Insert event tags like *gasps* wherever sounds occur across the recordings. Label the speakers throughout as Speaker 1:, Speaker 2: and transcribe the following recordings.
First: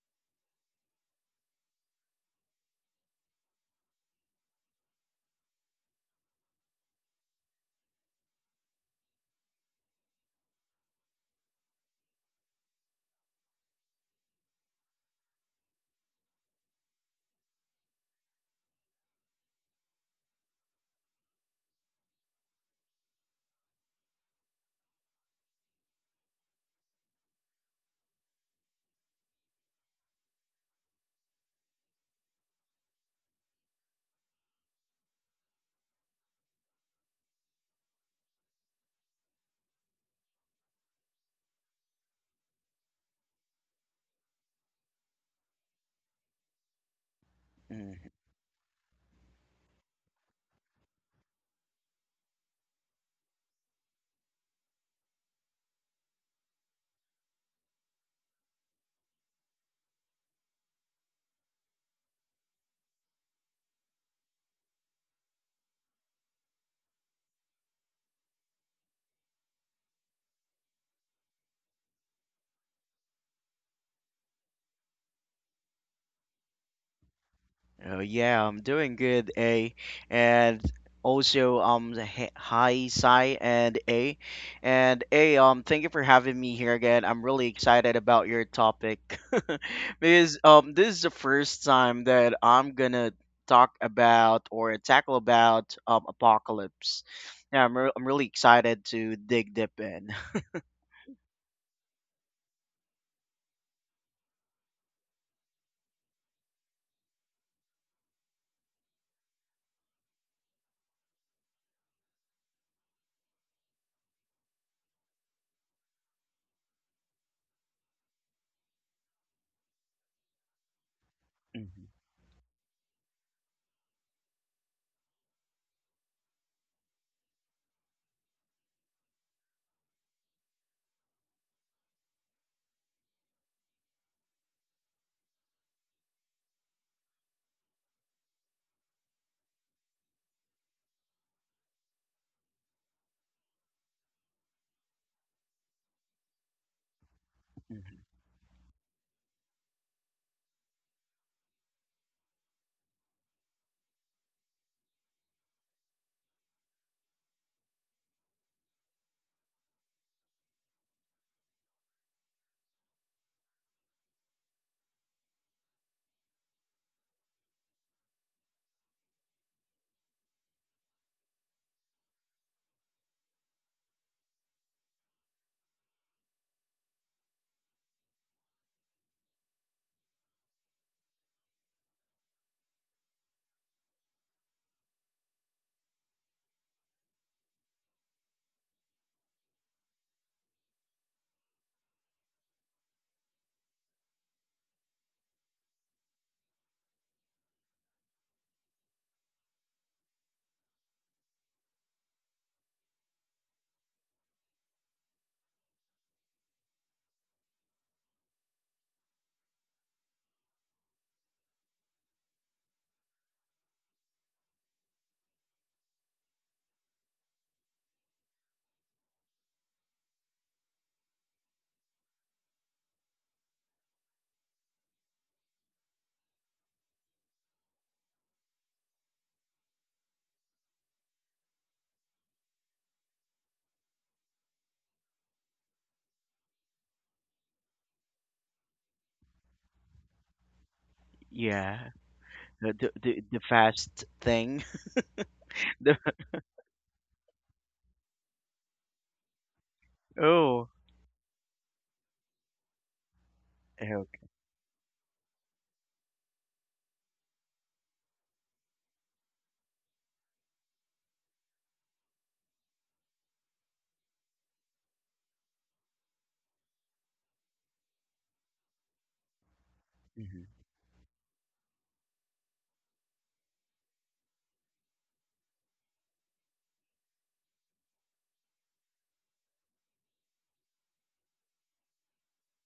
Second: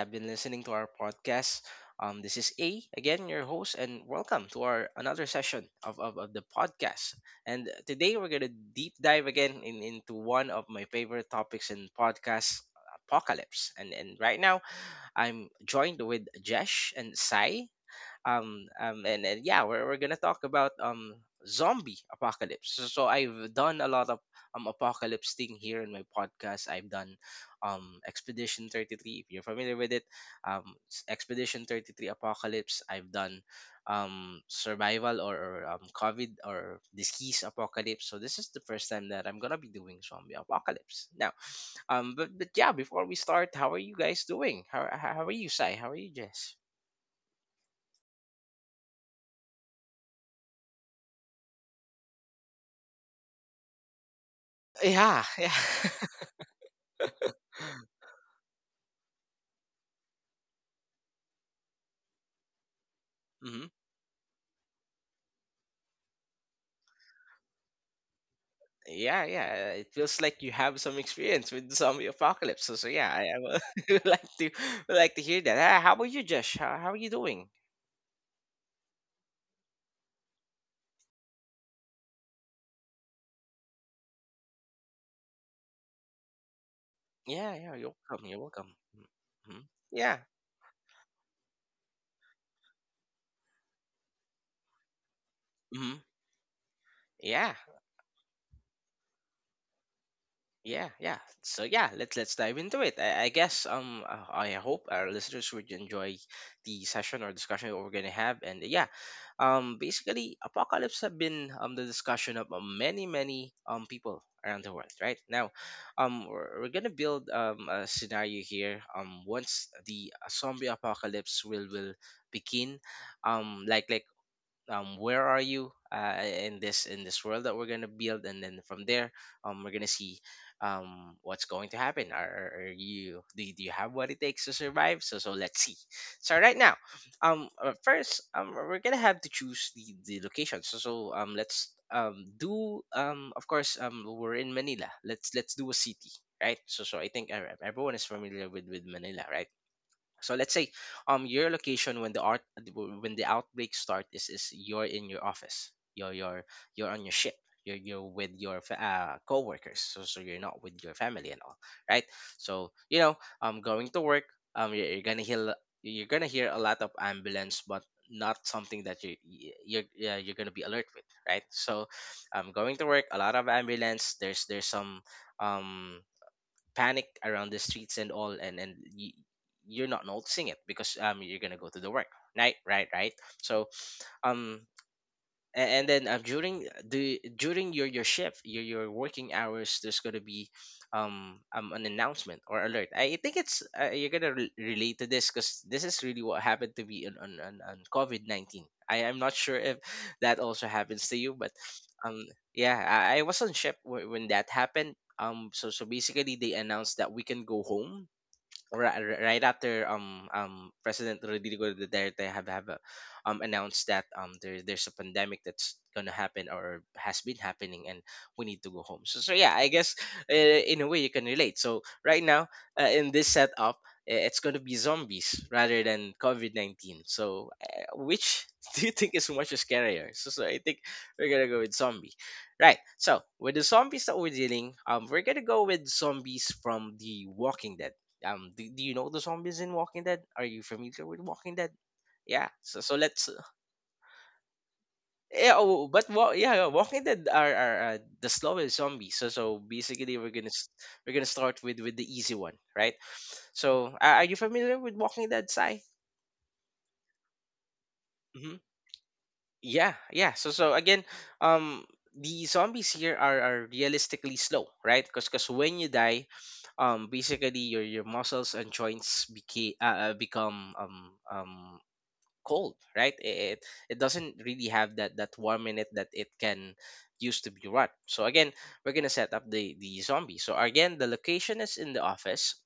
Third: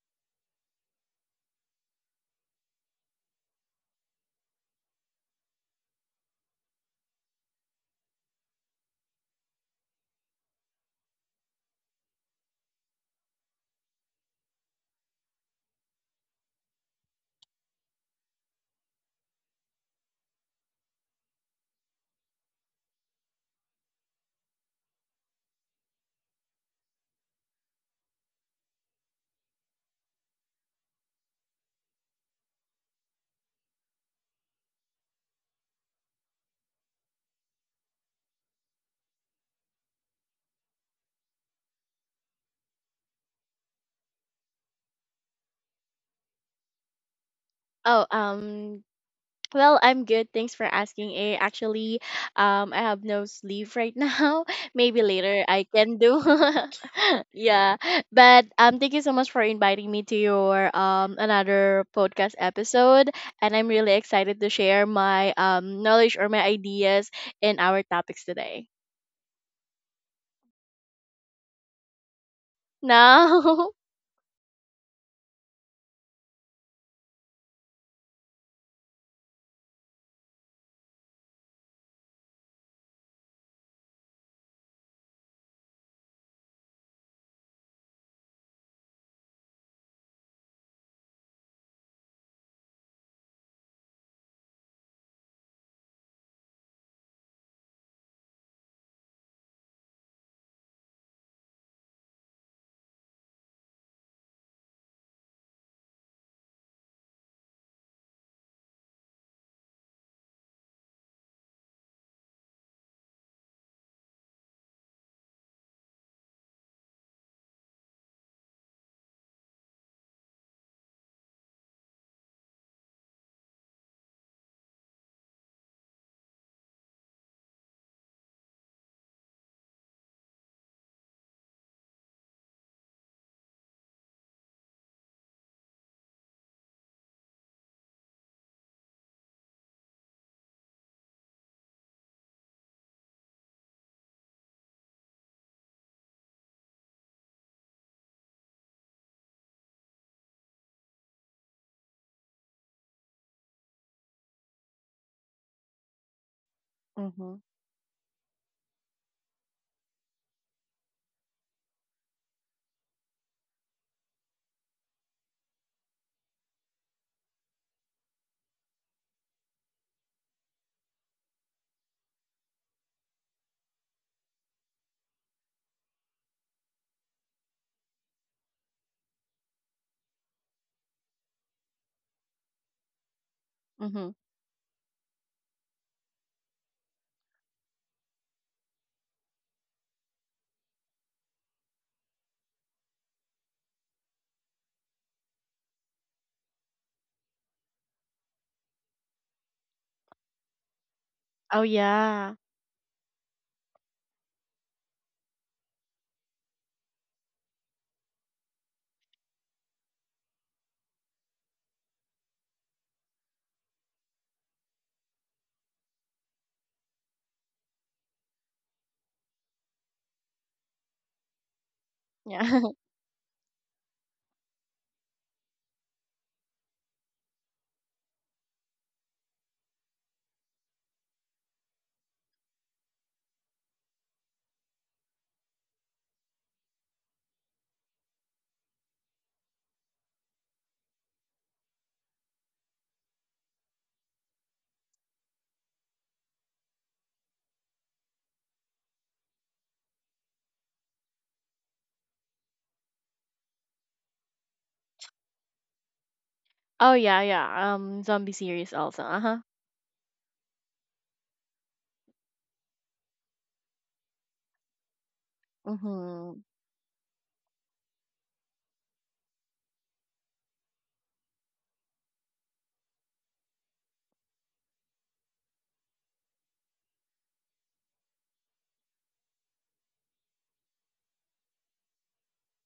Speaker 1: have been listening to our podcast. This is A again, your host, and welcome to our another session of the podcast. And today we're gonna deep dive again into one of my favorite topics in podcast apocalypse. And right now I'm joined with Jesh and Sai, and yeah, we're gonna talk about zombie apocalypse. So I've done a lot of apocalypse thing here in my podcast. I've done expedition 33 if you're familiar with it. um Expedition 33 apocalypse. I've done survival, or covid or disease apocalypse. So this is the first time that I'm gonna be doing zombie apocalypse now. But yeah, before we start, how are you guys doing? How are you, Sai? How are you, Jess?
Speaker 2: Mm.
Speaker 3: Oh, well, I'm good. Thanks for asking. Actually, I have no sleep right now. *laughs* Maybe
Speaker 1: Yeah. *laughs*
Speaker 3: later
Speaker 1: yeah.
Speaker 3: I can do. *laughs* Yeah, but thank you so much for inviting me to your another podcast episode, and
Speaker 1: Hmm.
Speaker 3: I'm really excited to share my knowledge or my ideas in our topics today.
Speaker 1: Yeah, yeah. It feels like you have some experience with the zombie apocalypse. So yeah, I
Speaker 3: Now.
Speaker 1: would *laughs* would like to hear that. Ah, how about you, Josh? How are you doing?
Speaker 2: Oh yeah, I'm doing good, A, and also hi Sai and A, thank you for having me here again. I'm really
Speaker 1: Yeah, yeah. You're
Speaker 2: excited about
Speaker 1: welcome. You're
Speaker 2: your
Speaker 1: welcome.
Speaker 2: topic *laughs*
Speaker 1: Hmm. Yeah.
Speaker 2: because this is the first time that I'm gonna talk about or tackle about
Speaker 1: Hmm.
Speaker 2: apocalypse.
Speaker 1: Yeah.
Speaker 2: Yeah, I'm really excited to dig deep in.
Speaker 1: Yeah. Yeah. So yeah, let's dive into it. I guess, I hope our listeners would enjoy the session or discussion that we're gonna have. And yeah, Basically, apocalypse have been, the discussion of, many, many, people around the world, right? Now, we're gonna build, a scenario here. Once the zombie apocalypse
Speaker 2: Mhm,
Speaker 1: will begin, like, where are you, in this world that we're gonna build, and then from there, we're gonna see, what's going to happen. Are you do, you- do you have what it takes to survive? So let's see. So right now, first, we're gonna have to choose the location. So, let's, do, of course, we're in Manila. Let's do a city, right? So I think, everyone is
Speaker 2: mhm.
Speaker 1: familiar with Manila, right? So let's say, your location when the art when the outbreak start is you're in your office. You're
Speaker 3: *laughs*
Speaker 1: on your ship.
Speaker 3: Mhm.
Speaker 1: You're with your coworkers. So you're not with your family and all, right? So, going to work, you're gonna hear, a lot of ambulance, but not something that you're gonna be alert with, right? So, going to work a lot of ambulance. There's some um panic around the streets and all. And you're not noticing it because you're gonna go to the work. Right, right, right. So,
Speaker 3: Mhm.
Speaker 1: um and then, during your shift, your working hours, there's going to be, an announcement or alert. I think it's, you're going to relate to this because this is really what happened to me on COVID-19. I am not sure if that also happens to you, but,
Speaker 3: Oh
Speaker 1: um
Speaker 3: yeah.
Speaker 1: yeah, I was on ship when that happened, so basically they announced that we can go home right, after, President Rodrigo Duterte have, announced that, there's a pandemic that's gonna happen or has been happening, and we need to go home. So yeah, I guess, uh, in a way you can relate. So right now,
Speaker 3: Yeah. *laughs*
Speaker 1: in this setup, it's gonna be zombies rather than COVID 19. So, which *laughs* do you think is much scarier? So I think we're gonna go with zombie. Right. So with the zombies that we're dealing, we're gonna go with zombies from The Walking Dead. Do you know the zombies in Walking Dead? Are you familiar with Walking Dead?
Speaker 2: Yeah,
Speaker 1: Yeah.
Speaker 2: the,
Speaker 1: So
Speaker 2: the
Speaker 1: so
Speaker 2: the
Speaker 1: let's
Speaker 2: the fast thing.
Speaker 1: yeah. Oh,
Speaker 2: *laughs*
Speaker 1: but
Speaker 2: The,
Speaker 1: yeah, yeah, Walking Dead are the slowest zombies. So basically we're gonna,
Speaker 2: oh,
Speaker 1: we're gonna start with the easy one, right? So,
Speaker 2: okay.
Speaker 1: are you familiar with Walking Dead, Sai?
Speaker 3: Oh yeah, yeah. Zombie
Speaker 1: Hmm.
Speaker 3: series also. Uh huh.
Speaker 1: Yeah, yeah. So again, um, the zombies here are realistically slow, right? Because when you die,
Speaker 3: Mhm.
Speaker 1: basically your muscles and joints
Speaker 2: Mhm,
Speaker 1: become, um cold, right? it it doesn't really have that warm in it that it can used to be rot. So again, we're gonna set up the zombie. So again, the location is in the office.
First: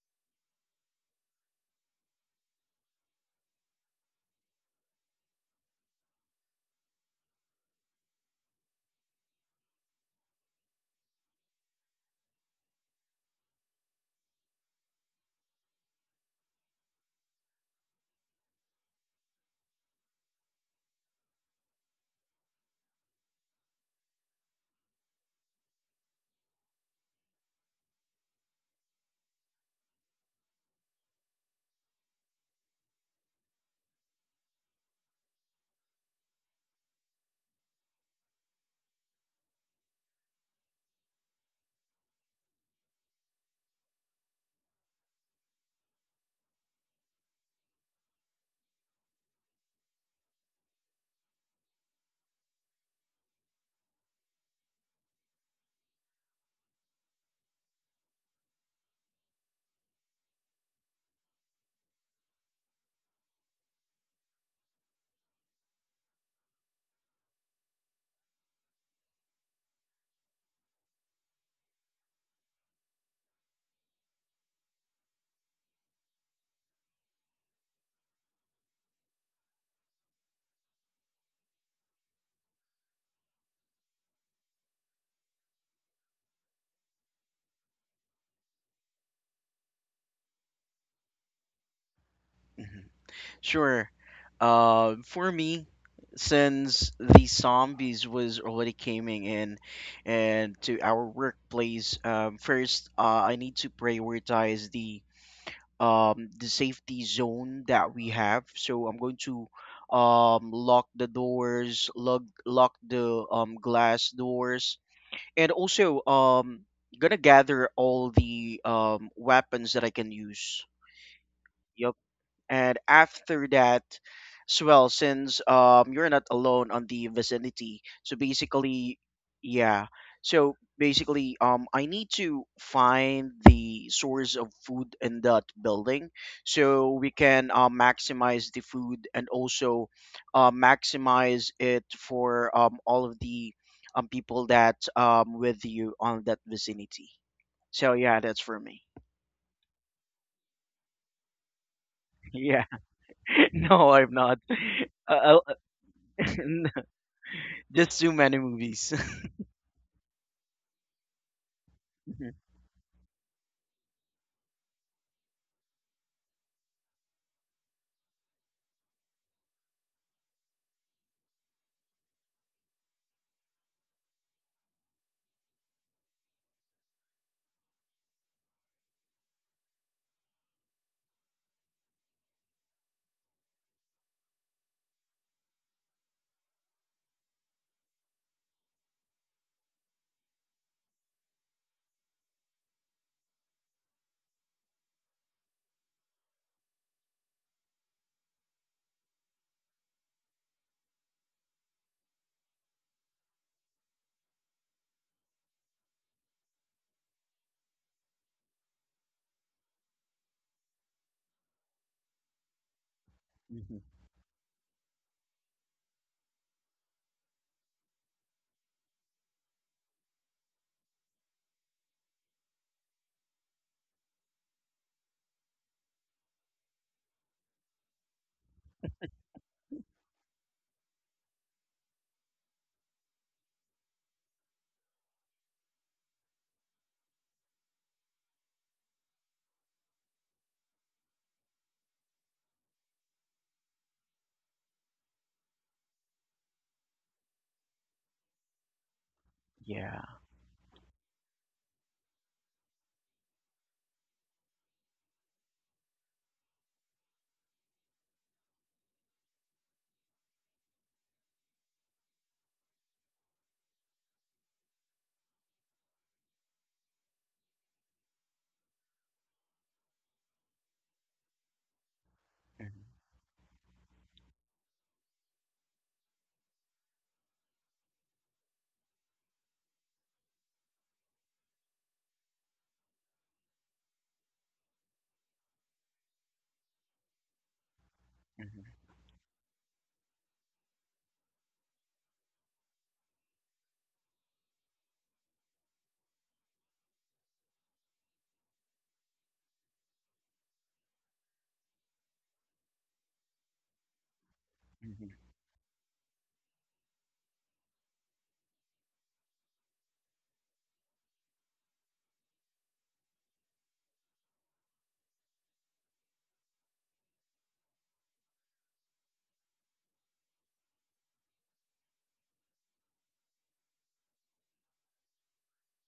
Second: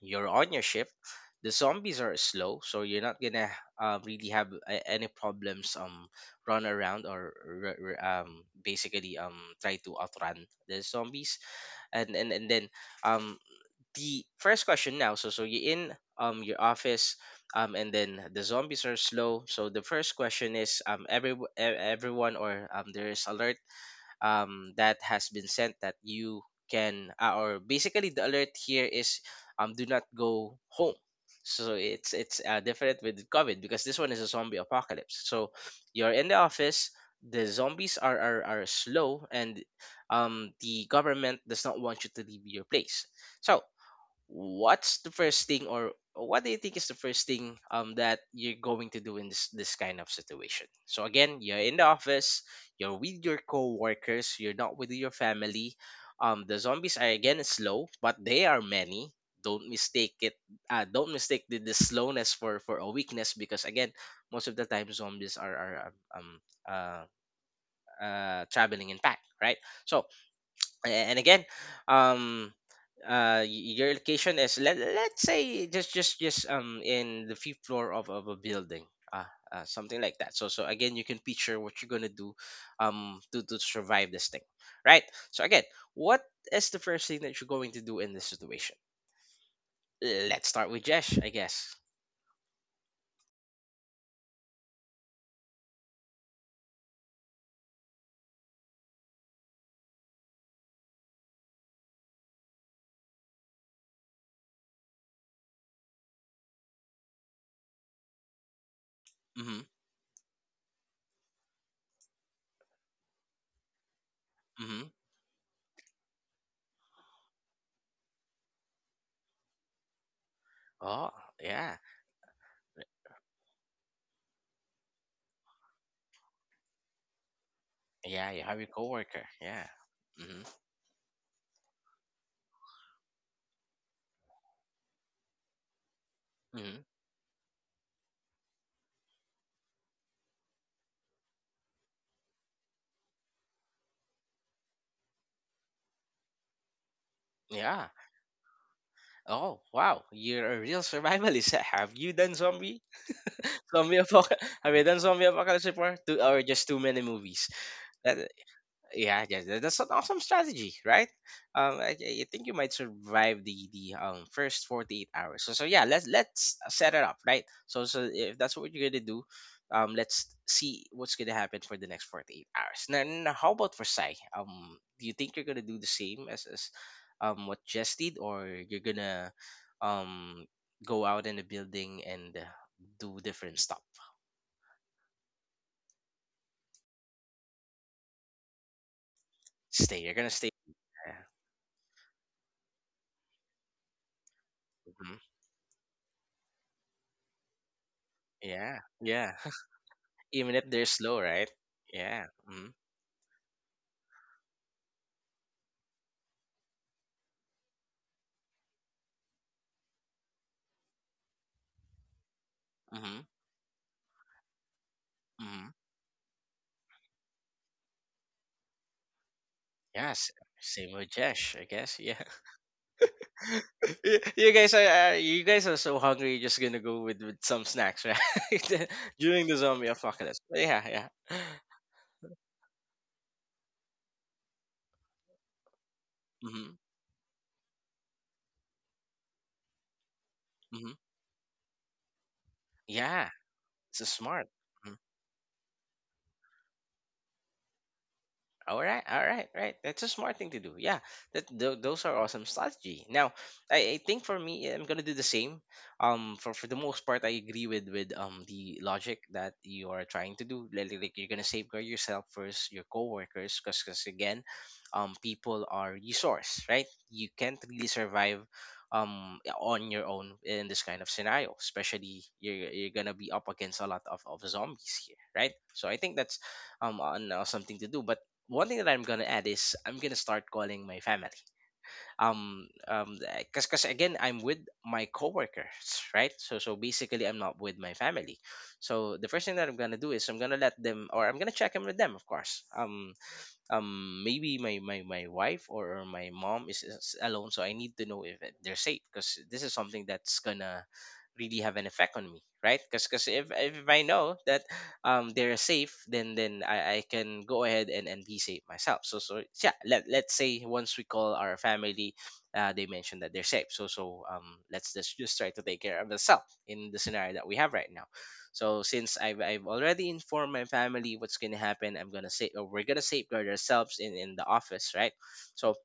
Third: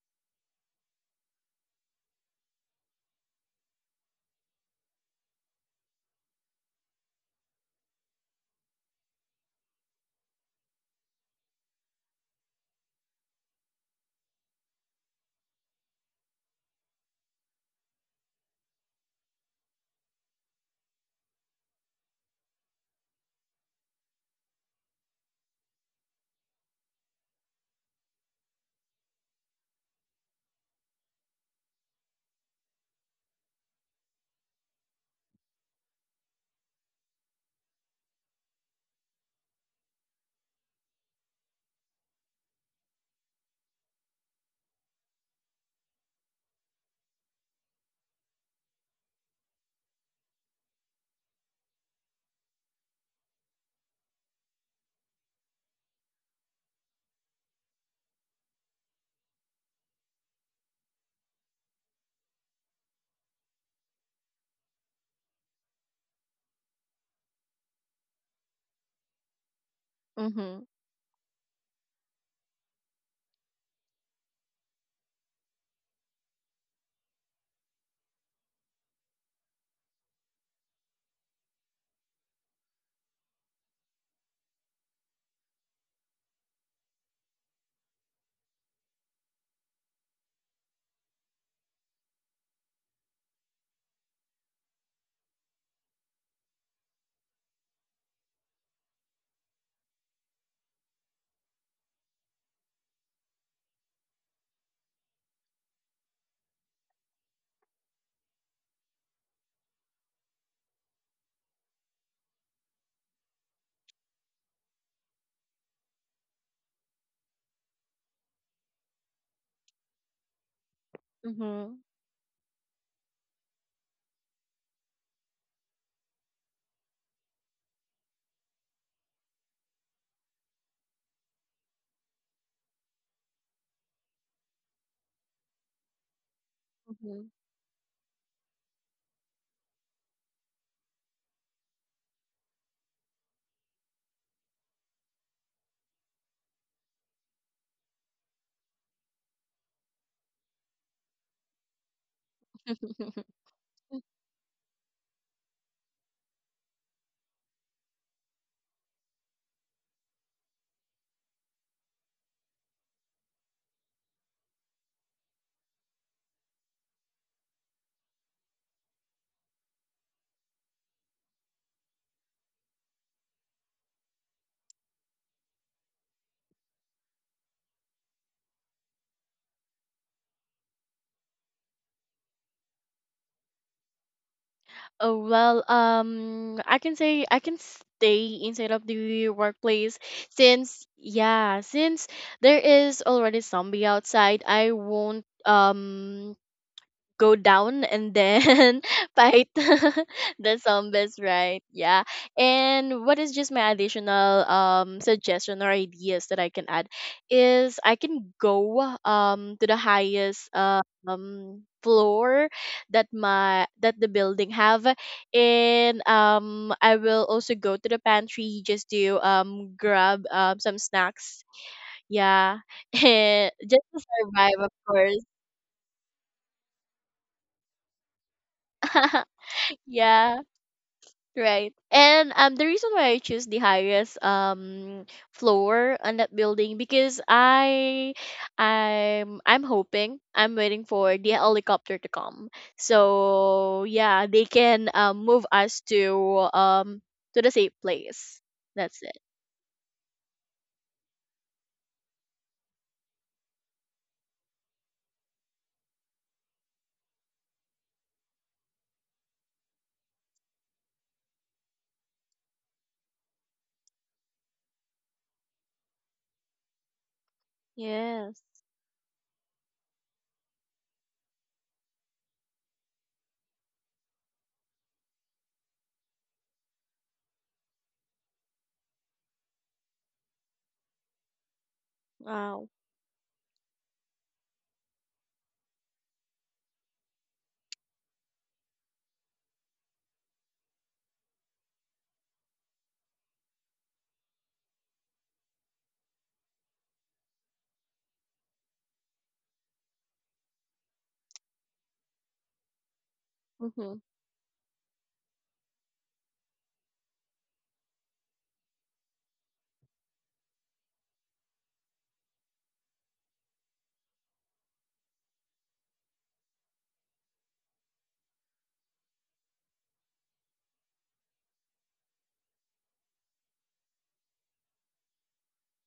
Speaker 1: You're on your shift. The zombies are slow so you're not gonna, really have, any problems, run around or, basically, try to outrun the zombies. And then, um the first question now. So you're in, your office, and then the zombies are slow. So the first question is, every, everyone, or, there is alert, that has been sent, that you can, or basically the alert here is, do not go home. So it's, different with covid, because this one is a zombie apocalypse. So you're in the office. The zombies are slow. And, the government does not want you to leave your place. So what's the first thing, or what do you think is the first thing, that you're going to do in this kind of situation? So again, you're in the office, you're with your coworkers, you're not with your family. The zombies are again slow but they are many. Don't mistake it, don't mistake the slowness for a weakness. Because again, most of the time zombies are uh, traveling in pack, right? So,
Speaker 3: Mhm.
Speaker 1: and again, um your location is, let's say, just in the fifth floor of a building, uh, something like that. So again, you can picture what you're gonna do, to survive this thing, right? So again, what is the first thing that you're going to do in this situation? Let's start with Jesh, I guess.
Speaker 2: mhm. Sure. For me, since the zombies was already coming in and to our workplace, first, I need to prioritize the safety zone that we have. So I'm going to
Speaker 1: Mm-hmm.
Speaker 2: lock the doors, lock the glass doors,
Speaker 1: Mm-hmm.
Speaker 2: and also gonna gather all the weapons that I can use.
Speaker 1: Oh yeah,
Speaker 3: Mhm.
Speaker 2: Yup. And after that, as well, since you're not alone on the vicinity, so
Speaker 1: yeah, you have your
Speaker 2: basically,
Speaker 1: coworker. Yeah.
Speaker 2: yeah.
Speaker 1: Mm-hmm,
Speaker 2: So basically, I need to find the source of food in that building,
Speaker 1: mm-hmm.
Speaker 2: so we
Speaker 3: Mhm.
Speaker 2: can maximize the food, and also maximize it for all of the people that with you on that vicinity.
Speaker 1: Yeah.
Speaker 2: So yeah, that's for me.
Speaker 1: Oh wow, you're a real survivalist. *laughs* Have you
Speaker 2: *laughs*
Speaker 1: done
Speaker 2: Yeah.
Speaker 1: zombie
Speaker 3: *laughs*
Speaker 2: *laughs*
Speaker 1: *laughs*
Speaker 2: No,
Speaker 1: zombie
Speaker 2: I'm not.
Speaker 1: apocalypse? Have you done
Speaker 2: Uh,
Speaker 1: zombie
Speaker 2: I'll-
Speaker 1: apocalypse before? Two, or just too
Speaker 2: *laughs*
Speaker 1: many movies?
Speaker 2: Just too
Speaker 1: That
Speaker 2: many movies.
Speaker 1: Yeah,
Speaker 2: *laughs*
Speaker 1: yes, that's an awesome strategy, right? I
Speaker 2: Mhm,
Speaker 1: think you might survive the first 48 hours. So yeah, let's set it up, right? So if that's what you're gonna do, let's see what's gonna happen for the next 48 hours. Now, how about for Sai? Do you think you're gonna do the same as, what Jess did, or you're gonna, um go out in the building and, do different stuff?
Speaker 3: Oh well, I can say I can stay inside of the workplace
Speaker 1: Stay. You're gonna stay
Speaker 3: since,
Speaker 1: there.
Speaker 3: yeah, since there is already zombie outside, I
Speaker 1: Mhm.
Speaker 3: won't go down and
Speaker 1: Yeah.
Speaker 3: then *laughs*
Speaker 1: Yeah.
Speaker 3: fight *laughs*
Speaker 1: Even
Speaker 3: the
Speaker 1: if they're slow,
Speaker 3: zombies,
Speaker 1: right?
Speaker 3: right? Yeah.
Speaker 1: Yeah. Mm-hmm.
Speaker 3: And what is just my additional suggestion or ideas that I can add is I can go to the highest floor
Speaker 1: Mm-hmm.
Speaker 2: mhm.
Speaker 3: that the building have
Speaker 1: Mm-hmm.
Speaker 3: and I will also go to the pantry just to grab
Speaker 1: Yes.
Speaker 3: some
Speaker 1: Same with
Speaker 3: snacks.
Speaker 1: Jesh, I guess. Yeah.
Speaker 3: Yeah. *laughs* And just to
Speaker 1: *laughs* you you
Speaker 3: survive, of
Speaker 1: guys are uh,
Speaker 3: course.
Speaker 1: you guys are so hungry. You're just gonna go with some snacks, right? *laughs*
Speaker 3: *laughs*
Speaker 1: During the zombie
Speaker 3: Yeah.
Speaker 1: apocalypse. But yeah. Yeah.
Speaker 3: Right. And the reason why I choose the highest floor on that
Speaker 1: Mm-hmm.
Speaker 3: building because I'm hoping I'm waiting
Speaker 1: Mm-hmm.
Speaker 3: for the helicopter to come.
Speaker 1: Yeah.
Speaker 3: So
Speaker 1: So
Speaker 3: yeah,
Speaker 1: smart.
Speaker 3: they can
Speaker 1: Mm-hmm.
Speaker 3: move us to the safe place. That's it.
Speaker 1: All right, right.
Speaker 2: Yeah.
Speaker 1: That's a smart thing to do. Yeah, those are awesome strategy. Now, I think for me, I'm gonna do the same. For the most part, I agree with the logic that you are trying to do. Like, you're gonna safeguard yourself first, your coworkers, because again, people are resource, right? You can't really survive,
Speaker 3: Yes.
Speaker 1: on your own in this kind of scenario, especially
Speaker 2: Mhm,
Speaker 1: you're gonna be up against a lot of zombies here, right? So I think that's, something to do. But one thing that I'm gonna add is I'm gonna start calling my family. Um,
Speaker 3: Wow.
Speaker 1: um, eh, cause, cause again, I'm with my coworkers, right? So, basically, I'm not with my family.
Speaker 2: mhm,
Speaker 1: So the first thing that I'm gonna do is I'm gonna let them, or I'm gonna check in with them, of course. Maybe my wife or my mom is alone, so I need to know if they're safe, because this is something that's gonna really have an effect on me, right? Because if
Speaker 3: Mhm.
Speaker 1: I know that
Speaker 2: mhm.
Speaker 1: they're safe, then I can go ahead and be safe myself. So so yeah, let's say once we call our family, they mentioned that they're safe. So so let's just try to take care of ourselves in the scenario that we have right now. So since I've already informed my family what's gonna happen, I'm gonna say, or we're gonna safeguard ourselves in the office, right? So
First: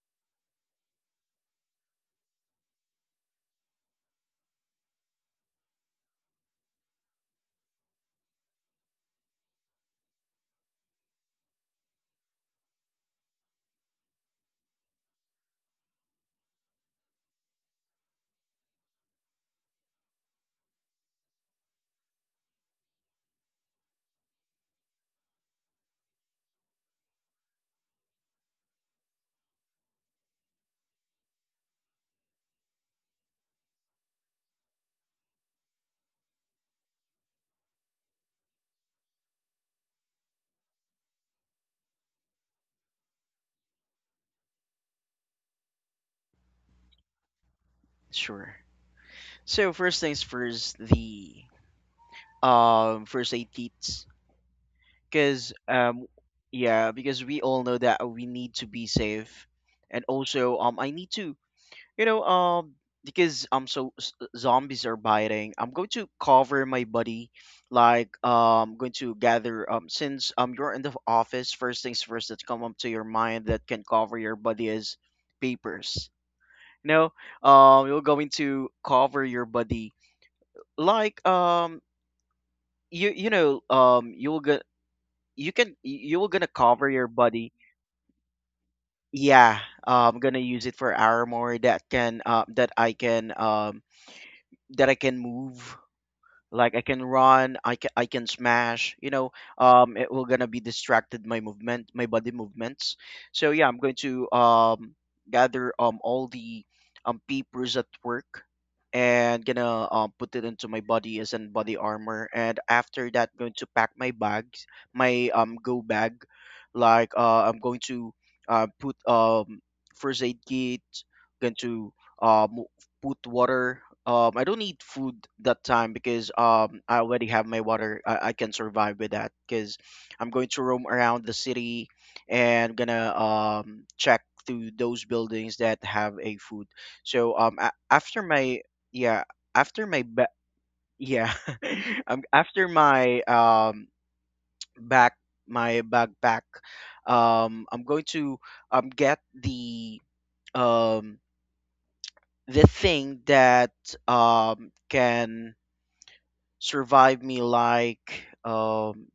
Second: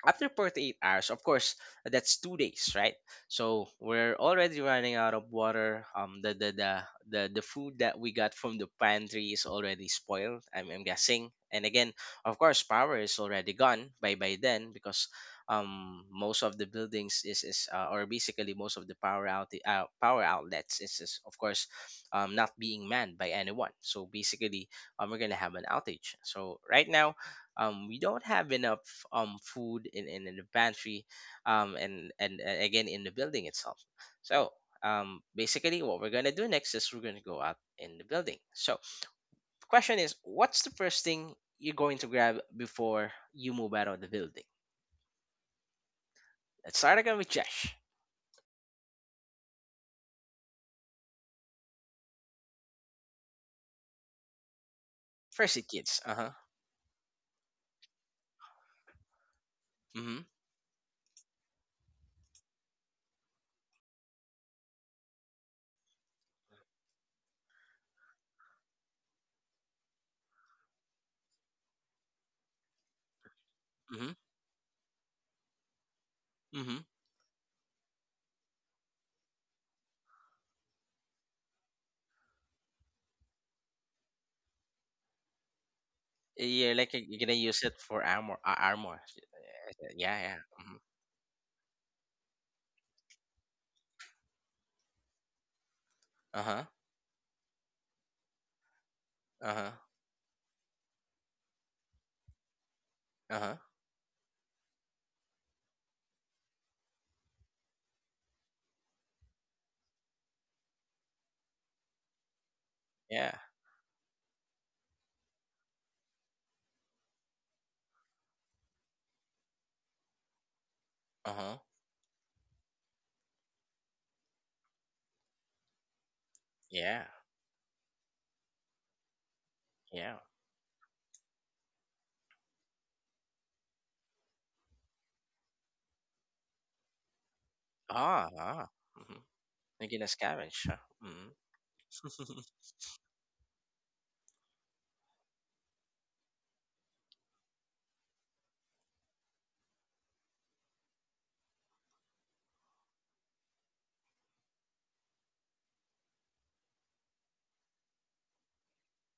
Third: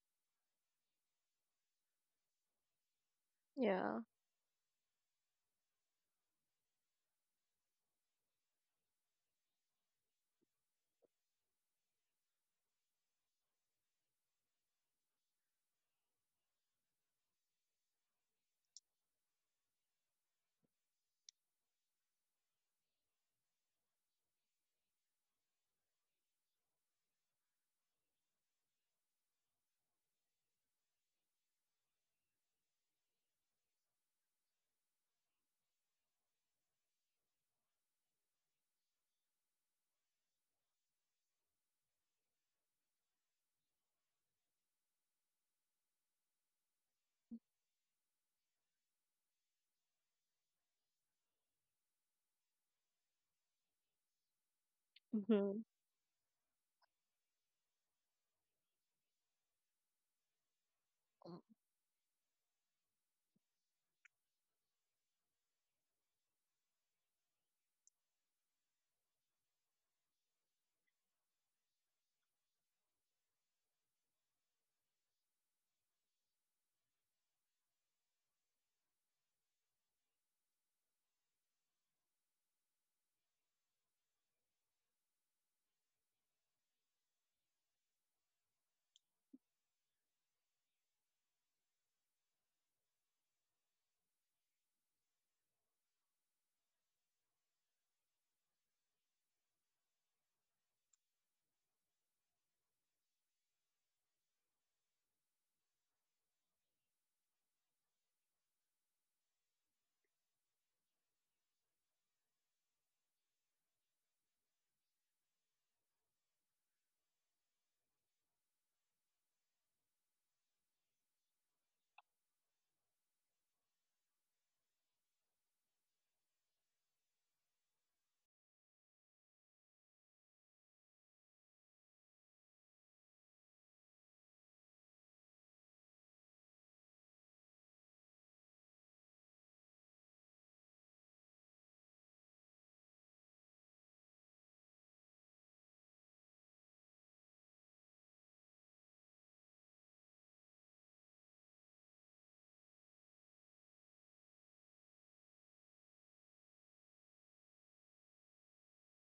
Speaker 1: after 48 hours, of course, that's 2 days, right? So
Speaker 3: Yeah.
Speaker 1: we're already running out of water. The food that we got from the pantry is already spoiled, I'm guessing. And again, of course, power is already gone by then, because most of the buildings is or basically most of the power outlets is, of course, not being manned by anyone. So basically, we're gonna have an outage. So right now, we don't have enough food in the pantry, and again in the building itself. So basically what we're going to do next is we're going to go out in the building. So the question is, what's the first thing you're going to grab before you move out of the building? Let's start again with Josh.
Speaker 2: Sure. So first things first, the first aid kits, because
Speaker 1: First
Speaker 3: Mhm.
Speaker 1: aid kits, uh-huh.
Speaker 2: yeah, because we all know that we need to be safe, and
Speaker 1: Mm-hmm.
Speaker 2: also I need to, You know, um, because so zombies are biting. I'm going to cover my buddy, like going to gather, since you're in the office. First things first that come up to your mind that can
Speaker 1: Mm-hmm.
Speaker 2: cover your buddy is papers.
Speaker 1: Mm-hmm.
Speaker 2: You're going to cover your buddy, like you you know um, you'll get you're gonna
Speaker 1: Yeah, like
Speaker 2: cover your
Speaker 1: you're gonna
Speaker 2: buddy.
Speaker 1: use it for armor, armor.
Speaker 2: Yeah,
Speaker 1: Yeah,
Speaker 2: I'm
Speaker 1: yeah.
Speaker 2: gonna use
Speaker 1: Mhm.
Speaker 2: it for armor that can, that I can that I can move,
Speaker 1: Uh-huh.
Speaker 2: like I can run, I can smash,
Speaker 1: Uh-huh.
Speaker 2: it will gonna be distracted, my body movements. So yeah,
Speaker 1: Uh-huh.
Speaker 2: I'm going to gather all the papers at work, and gonna put it into my body as in body armor, and after
Speaker 1: Yeah.
Speaker 2: that going to pack my bags, my go bag, like I'm going to put first aid kit, going
Speaker 1: Uh-huh.
Speaker 2: to um put water. I don't need food that time because I
Speaker 1: Yeah,
Speaker 2: already have my water. I can survive with that because
Speaker 1: yeah.
Speaker 2: I'm going to roam around the city, and gonna check through those buildings that have a food. So after
Speaker 1: Ah,
Speaker 2: my,
Speaker 1: ah. Mhm.
Speaker 2: yeah after
Speaker 1: Making
Speaker 2: my,
Speaker 1: a scavenge. Huh? Mhm.
Speaker 2: yeah, *laughs* after
Speaker 1: *laughs*
Speaker 2: my, back my backpack, I'm going to get um, the thing that can survive me, like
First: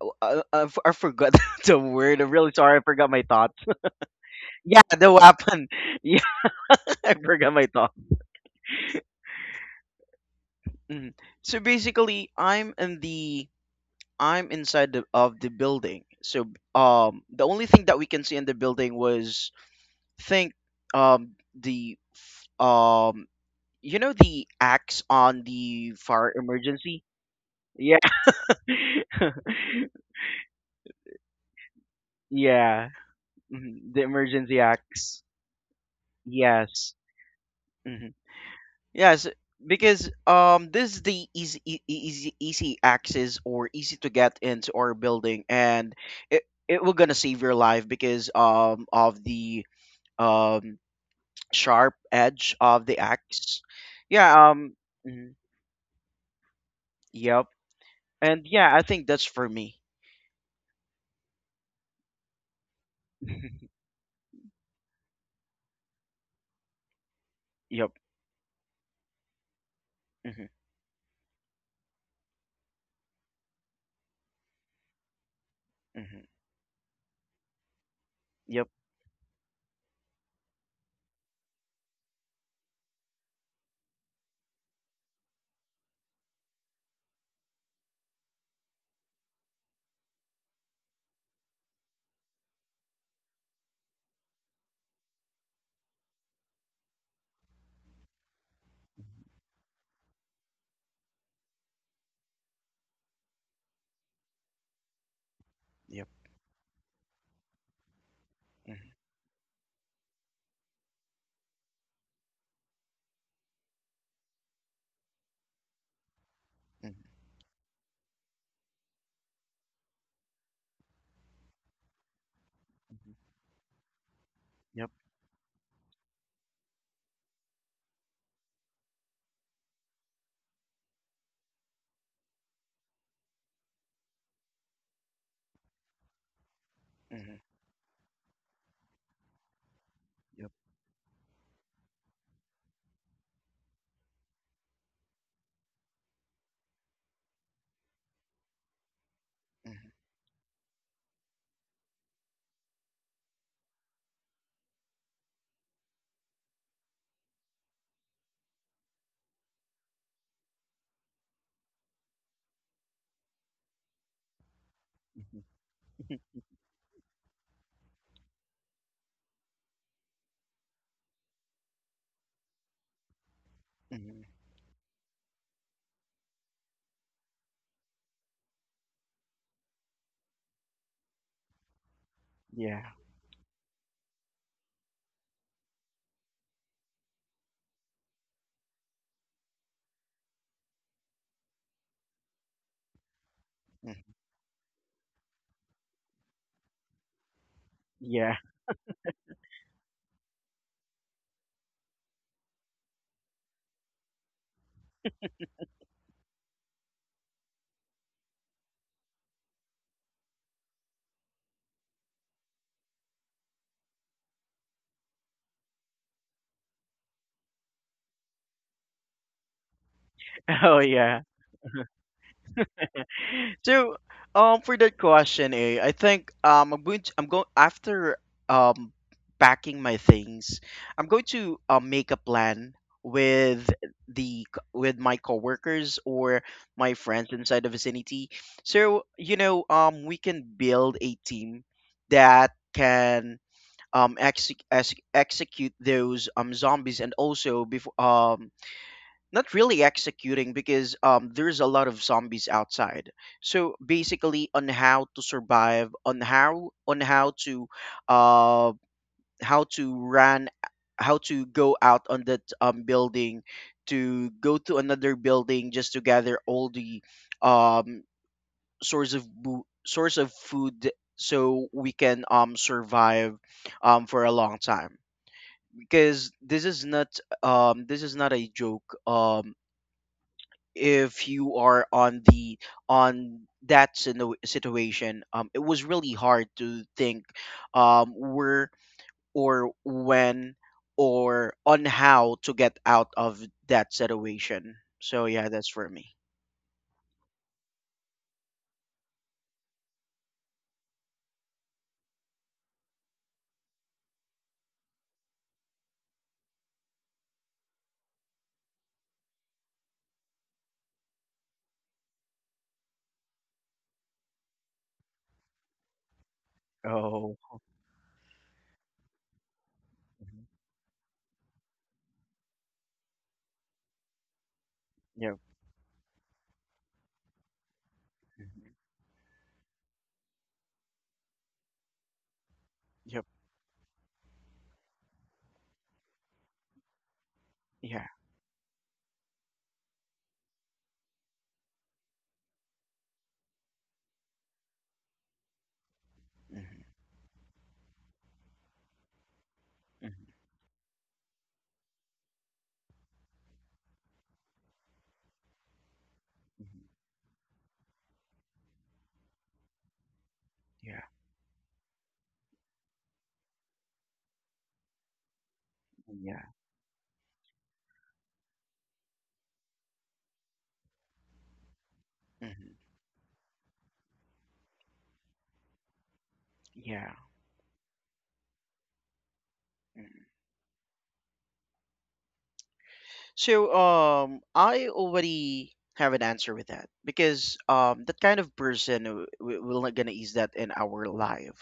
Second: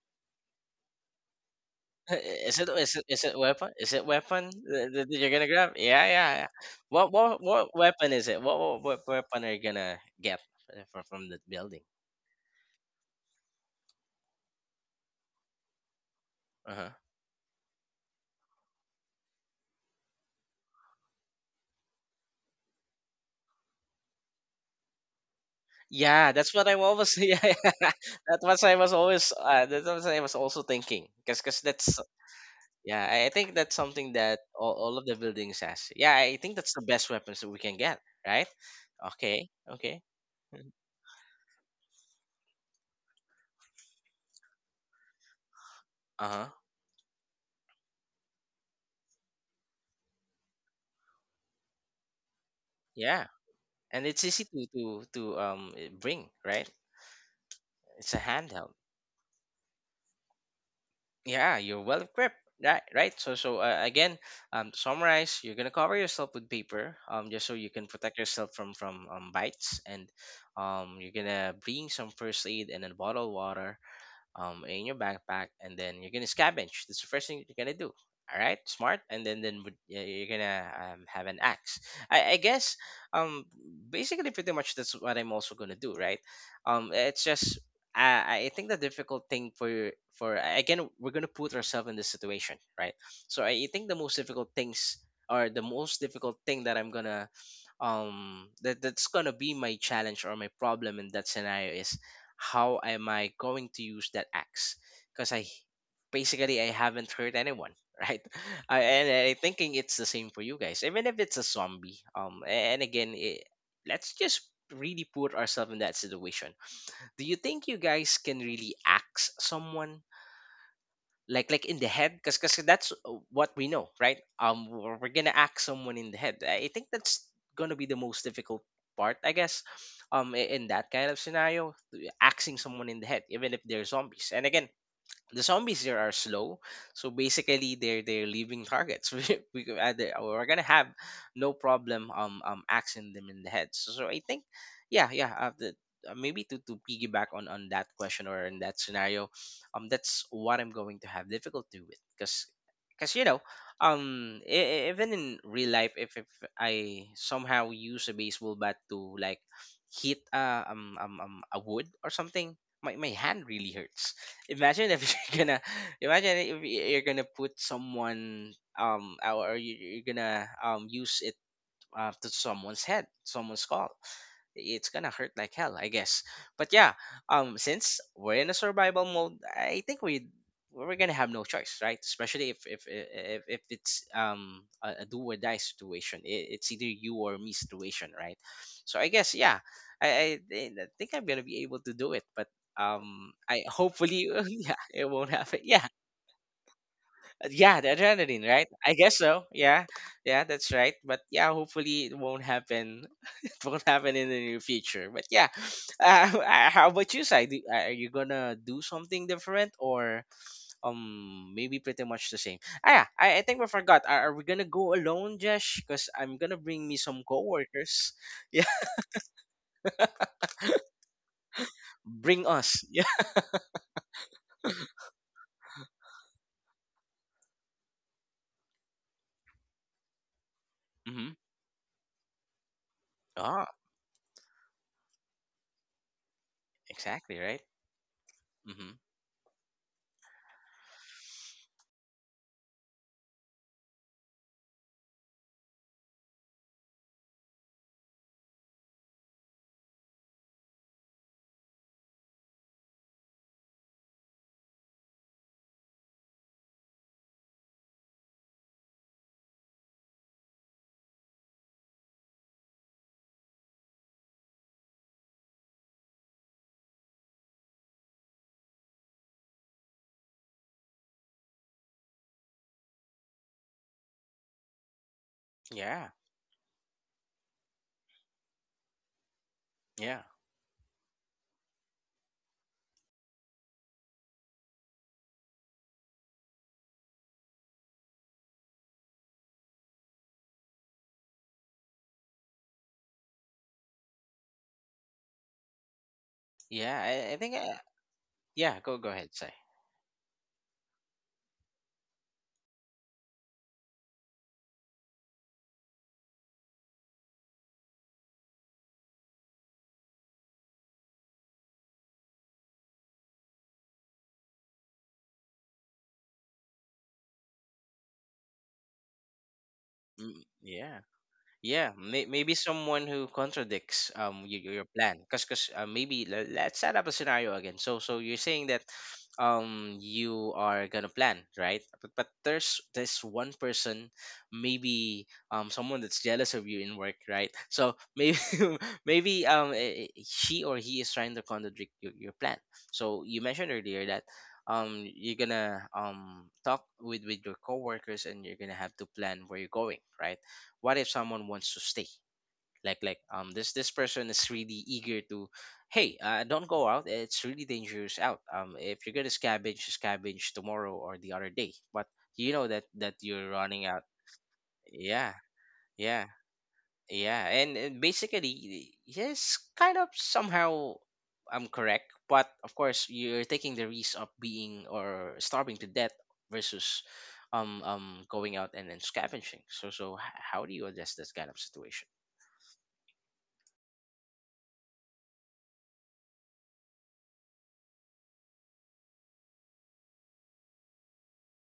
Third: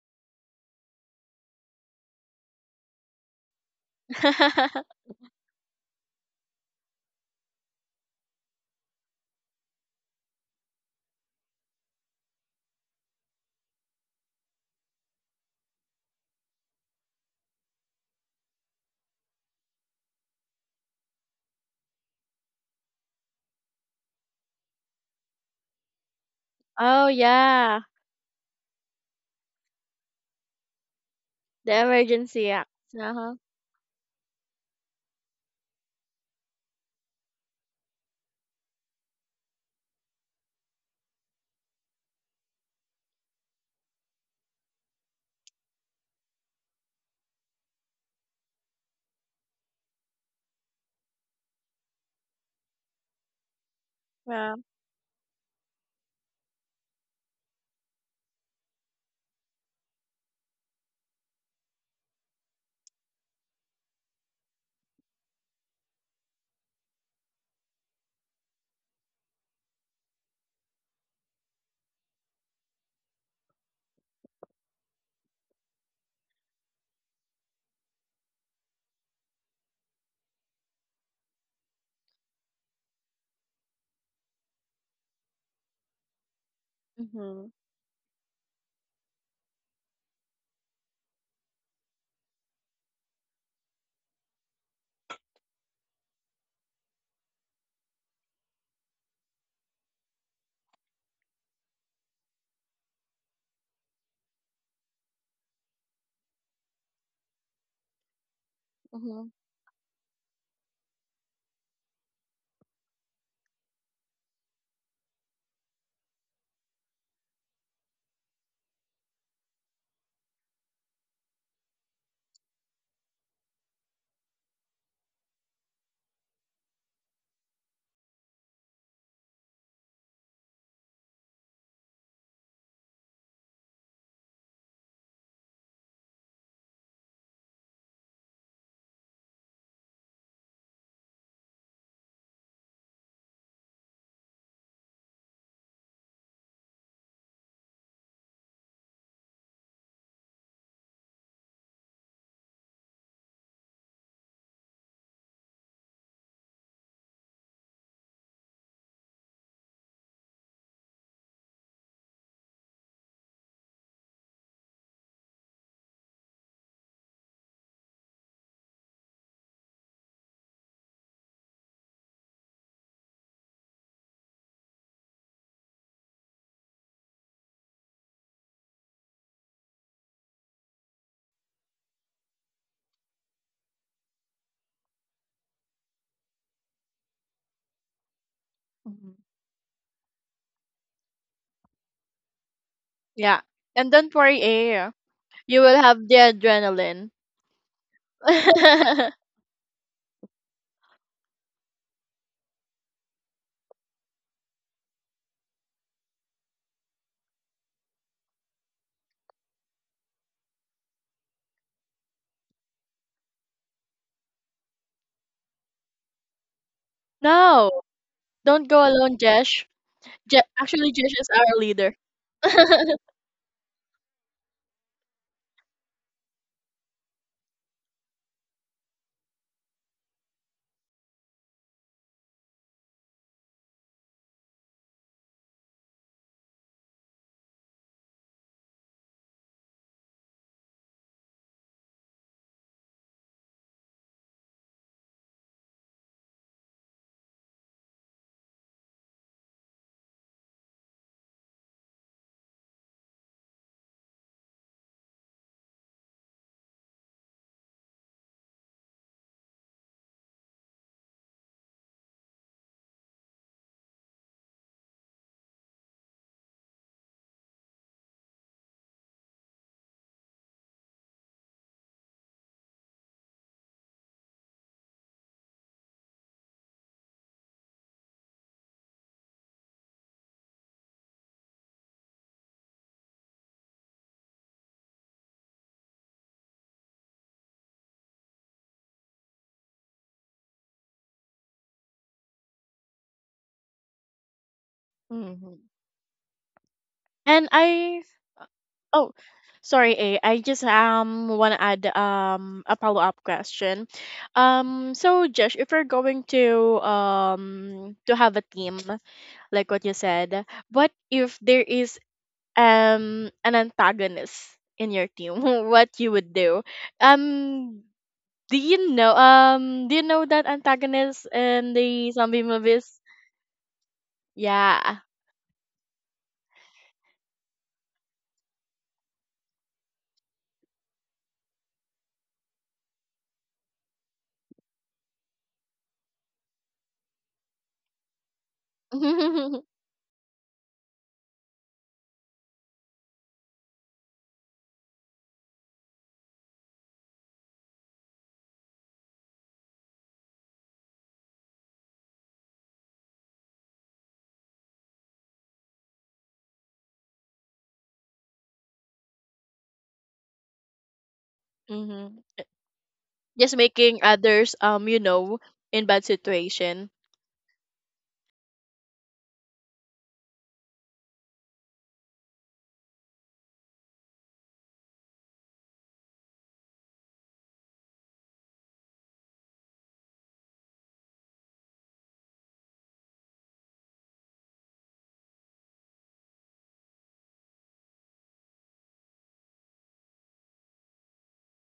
Speaker 2: oh, I forgot *laughs* the word. I'm really
Speaker 1: Is it
Speaker 2: sorry. I
Speaker 1: is it
Speaker 2: forgot my
Speaker 1: is it *laughs*
Speaker 2: thoughts.
Speaker 1: weapon? Is it weapon
Speaker 2: *laughs* Yeah,
Speaker 1: that
Speaker 3: *laughs*
Speaker 2: the
Speaker 1: you're gonna
Speaker 2: weapon.
Speaker 1: grab?
Speaker 2: *laughs*
Speaker 1: Yeah,
Speaker 2: Yeah,
Speaker 1: yeah, yeah. What
Speaker 2: I
Speaker 1: what
Speaker 2: forgot my
Speaker 1: what
Speaker 2: thought.
Speaker 1: weapon is it? What weapon are you gonna get
Speaker 2: Mhm.
Speaker 1: from the
Speaker 2: So
Speaker 1: building?
Speaker 2: basically, I'm inside of the building. So
Speaker 1: Uh-huh.
Speaker 2: the only thing that we can see in the building was, think, um the f- um the axe on the
Speaker 1: Yeah,
Speaker 2: fire
Speaker 1: that's what I'm
Speaker 2: emergency.
Speaker 3: Oh
Speaker 1: always. *laughs* Yeah, yeah.
Speaker 3: yeah.
Speaker 2: Yeah.
Speaker 1: That was I was always. That
Speaker 2: *laughs*
Speaker 1: was I was also thinking. 'Cause
Speaker 3: The
Speaker 1: that's
Speaker 3: emergency act.
Speaker 2: Yeah,
Speaker 1: yeah. I
Speaker 3: Uh-huh.
Speaker 1: think that's
Speaker 2: mhm, the
Speaker 1: something that
Speaker 2: emergency
Speaker 1: all of the
Speaker 2: acts.
Speaker 1: buildings has. Yeah, I think that's the
Speaker 2: Yes.
Speaker 1: best weapons that we can get.
Speaker 2: Hmm.
Speaker 1: Right?
Speaker 2: Yes,
Speaker 1: Okay. Okay.
Speaker 2: because this is the easy easy access, or easy to get into our building, and
Speaker 1: Uh
Speaker 2: it
Speaker 1: huh.
Speaker 2: it will gonna save your life because of the um sharp edge of the
Speaker 1: Yeah.
Speaker 2: axe.
Speaker 1: And it's
Speaker 2: Yeah,
Speaker 1: easy
Speaker 3: Yeah.
Speaker 2: mhm,
Speaker 1: to bring, right?
Speaker 2: yep.
Speaker 1: It's a
Speaker 2: And
Speaker 1: handheld.
Speaker 2: yeah, I think that's for me.
Speaker 1: Yeah, you're well equipped. Right, right. So so
Speaker 2: *laughs*
Speaker 1: again, to summarize, you're gonna cover yourself with paper, just so you can
Speaker 2: Yep.
Speaker 1: protect yourself from bites. And
Speaker 2: Mm-hmm.
Speaker 1: you're gonna bring some first aid and a bottle of water in your backpack, and then you're gonna scavenge. That's the first thing you're gonna do. All right,
Speaker 2: Yup.
Speaker 1: smart. And then you're gonna have an axe. I guess um, basically pretty much that's what I'm also gonna do, right? It's
Speaker 3: Mhm.
Speaker 1: just I think the difficult thing for, again, we're gonna put ourselves in this situation, right? So I think the most difficult things, or the most difficult thing that I'm gonna that's gonna be my challenge or my problem in that scenario is, how am I going to use that axe? Because
Speaker 2: Yup.
Speaker 1: I haven't hurt anyone, *laughs* right?
Speaker 2: Mm-hmm.
Speaker 3: Mhm.
Speaker 1: I thinking it's the same for you guys, even if it's a zombie. And again, it, let's just really put ourselves in that situation.
Speaker 2: Yep.
Speaker 1: Do you think you guys can really axe someone? Like in the head, because that's what we know, right? Um,
Speaker 2: Yep.
Speaker 1: we're gonna act someone in the head. I think that's gonna be the most difficult part, I guess, in that kind of scenario, axing someone in the head, even if they're zombies. And again, the zombies, there are slow, so
Speaker 2: Mm-hmm.
Speaker 1: basically they're leaving targets. *laughs* We could we're
Speaker 2: Yep.
Speaker 1: gonna have no problem axing them in the head. So so I think yeah, yeah. Maybe to piggyback on that question or in that scenario,
Speaker 2: Mm-hmm.
Speaker 1: that's what I'm going to have difficulty with, because you know, even in real life, if I somehow use a baseball bat to, like, hit a wood or something, my hand really hurts. Imagine if *laughs*
Speaker 2: Yep.
Speaker 1: you're gonna, imagine if you're gonna put someone or you're gonna use it, to someone's head, someone's skull,
Speaker 2: Mm-hmm.
Speaker 1: it's gonna hurt like hell, I guess. But yeah, since we're in a survival mode, I think we're gonna have no choice, right? Especially
Speaker 2: Yeah.
Speaker 1: if it's a do or die situation, it's either you or me situation, right? So I
Speaker 3: Mhm.
Speaker 1: guess yeah, I think I'm gonna be able to do it, but
Speaker 3: Yeah.
Speaker 1: I
Speaker 3: And
Speaker 2: Mm.
Speaker 3: don't
Speaker 1: hopefully,
Speaker 3: worry.
Speaker 1: *laughs* yeah, it won't happen.
Speaker 3: You will
Speaker 1: Yeah,
Speaker 3: have the adrenaline.
Speaker 1: yeah, the
Speaker 2: Yeah. *laughs*
Speaker 1: adrenaline, right? I guess
Speaker 3: *laughs*
Speaker 1: so. Yeah, yeah, that's right. But yeah, hopefully it won't happen. *laughs* It won't happen in the near future. But yeah, *laughs* uh, how about you, Sai? Are you gonna do something different, or maybe pretty much the same? Ah, yeah, I think we forgot. Are we gonna go alone, Josh? Because I'm gonna bring me some
Speaker 3: No,
Speaker 1: coworkers. *laughs* Yeah,
Speaker 3: don't go alone, Jesh.
Speaker 2: Oh
Speaker 3: Actually, Jesh
Speaker 2: yeah.
Speaker 3: is our leader.
Speaker 1: bring us. *laughs*
Speaker 3: *laughs*
Speaker 1: Yeah.
Speaker 2: So, for that question, I think I'm going after um packing my things. I'm going
Speaker 1: Mm-hmm.
Speaker 2: to make a plan
Speaker 1: Oh,
Speaker 2: with with my coworkers or my friends
Speaker 1: exactly right.
Speaker 2: inside the vicinity.
Speaker 1: Mm-hmm.
Speaker 2: So, we can build a team that can execute those zombies, and also before, not really executing, because there's a lot of zombies outside. So basically, on how to survive, on uh, how to run, how to go out on that building, to go to another building just to gather all the um, source of food, so we can survive for a long time,
Speaker 1: Yeah,
Speaker 2: because this is not a joke.
Speaker 1: yeah,
Speaker 2: If you are on that situation, it was really hard to think where or when or on how to get out of that situation. So yeah, that's
Speaker 3: Mhm.
Speaker 2: for me.
Speaker 1: yeah.
Speaker 3: And I
Speaker 1: Yeah, go go
Speaker 3: Oh,
Speaker 1: ahead, Sai.
Speaker 3: sorry, A. I just want to add a follow-up question. So Josh, if you're going to have a team, like what you said, what if there is an antagonist in your team? *laughs* What you would do?
Speaker 2: Oh,
Speaker 3: Um, do you know
Speaker 2: mhm,
Speaker 1: Mm,
Speaker 3: that
Speaker 1: yeah.
Speaker 3: antagonist in
Speaker 1: Yeah,
Speaker 3: the
Speaker 1: may,
Speaker 3: zombie
Speaker 1: maybe
Speaker 3: movies?
Speaker 1: someone who contradicts your
Speaker 3: Yeah.
Speaker 1: plan,
Speaker 2: yep.
Speaker 1: cause maybe let's set up a scenario again. So so you're saying
Speaker 2: Mhm,
Speaker 1: that you are gonna plan, right, but there's this
Speaker 2: yep,
Speaker 1: one person, maybe someone that's jealous of you in work, right? So
Speaker 2: yeah,
Speaker 1: maybe *laughs* maybe
Speaker 3: *laughs*
Speaker 1: she or he is trying to contradict your plan. So you mentioned earlier that you're gonna
Speaker 2: mhm,
Speaker 1: talk with your coworkers and you're gonna have to plan where you're going,
Speaker 2: mhm,
Speaker 1: right? What if someone wants to stay, like this person is really eager to, hey, don't
Speaker 2: mhm,
Speaker 1: go out, it's really dangerous out. Um, if you're gonna scavenge tomorrow
Speaker 2: yeah,
Speaker 1: or the other day, but
Speaker 3: Mm-hmm.
Speaker 1: you know that you're
Speaker 3: Just
Speaker 1: running out.
Speaker 3: making others
Speaker 1: Yeah,
Speaker 3: in bad
Speaker 1: yeah.
Speaker 2: yeah,
Speaker 3: situation.
Speaker 1: Yeah, and basically yes, kind of somehow I'm correct, but of
Speaker 2: mhm,
Speaker 1: course you're taking the risk of being, or starving to death, versus
Speaker 2: yeah,
Speaker 1: going out and then scavenging. So so
Speaker 2: mhm.
Speaker 1: how do you address this kind of situation?
Speaker 2: So I already have an answer with that, because that kind of person, we're not gonna use that in our life,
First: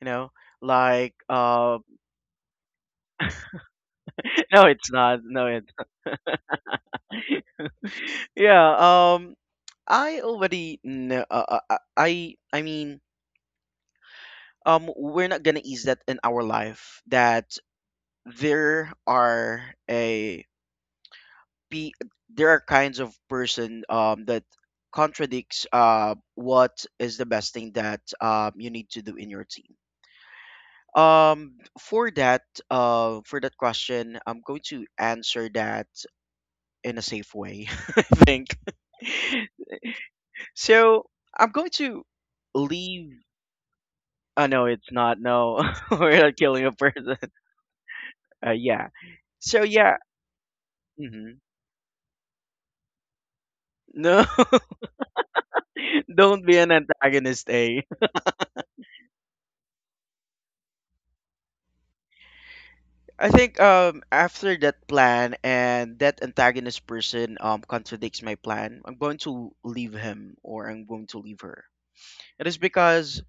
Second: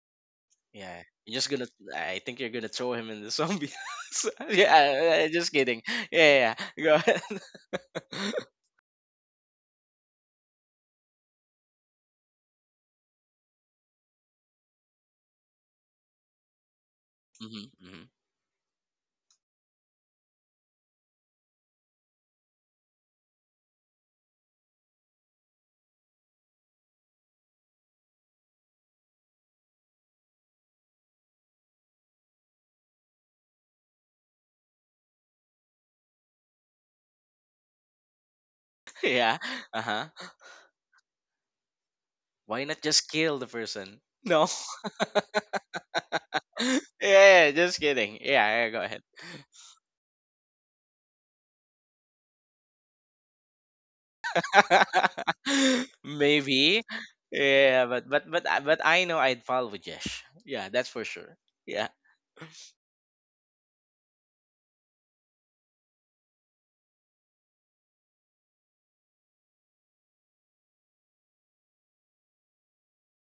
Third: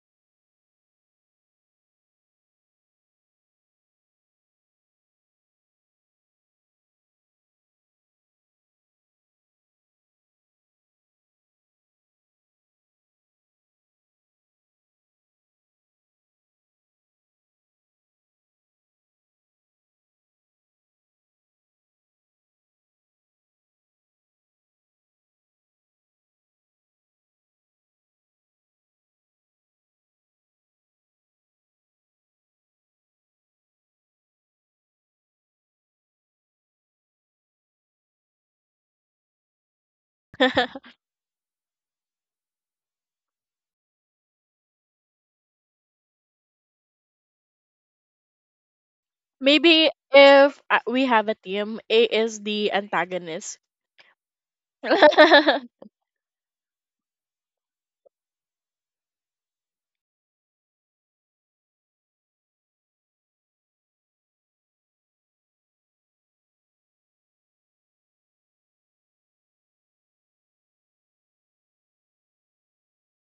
Speaker 2: you know?
Speaker 1: Yeah,
Speaker 2: Like
Speaker 1: you're just gonna, I think you're gonna throw him in the zombie. *laughs* So,
Speaker 2: *laughs* no it's not
Speaker 1: yeah,
Speaker 2: no
Speaker 1: just
Speaker 2: it
Speaker 1: kidding. Yeah, yeah. Yeah. Go ahead.
Speaker 2: *laughs*
Speaker 1: *laughs*
Speaker 2: yeah I already know I mean we're not gonna use that in our life that
Speaker 1: Hmm, hmm.
Speaker 2: there are a be there are kinds of person that contradicts what is the best thing that you need to do in your team um for that for that question I'm going to answer that in a safe way *laughs* I think
Speaker 1: *laughs* Yeah.
Speaker 2: *laughs*
Speaker 1: Uh huh.
Speaker 3: *laughs*
Speaker 2: so I'm going to
Speaker 1: Why not just
Speaker 2: leave
Speaker 1: kill the person?
Speaker 2: oh
Speaker 1: No.
Speaker 2: no, it's not, no. *laughs* We're not killing a
Speaker 1: *laughs*
Speaker 2: person.
Speaker 1: Yeah, yeah, just kidding.
Speaker 2: *laughs*
Speaker 1: Yeah, yeah. Go
Speaker 2: Yeah,
Speaker 1: ahead.
Speaker 2: so
Speaker 3: Maybe
Speaker 2: yeah,
Speaker 3: if we have a
Speaker 2: mhm.
Speaker 3: team, A is the antagonist.
Speaker 2: No.
Speaker 3: *laughs*
Speaker 1: *laughs*
Speaker 2: *laughs* Don't be an
Speaker 1: Maybe.
Speaker 2: antagonist.
Speaker 1: Yeah, but but I know I'd follow Jesh. Yeah, that's for sure. Yeah.
Speaker 2: I think after that plan, and that antagonist person contradicts my plan, I'm going to leave him or I'm going to leave her. It is because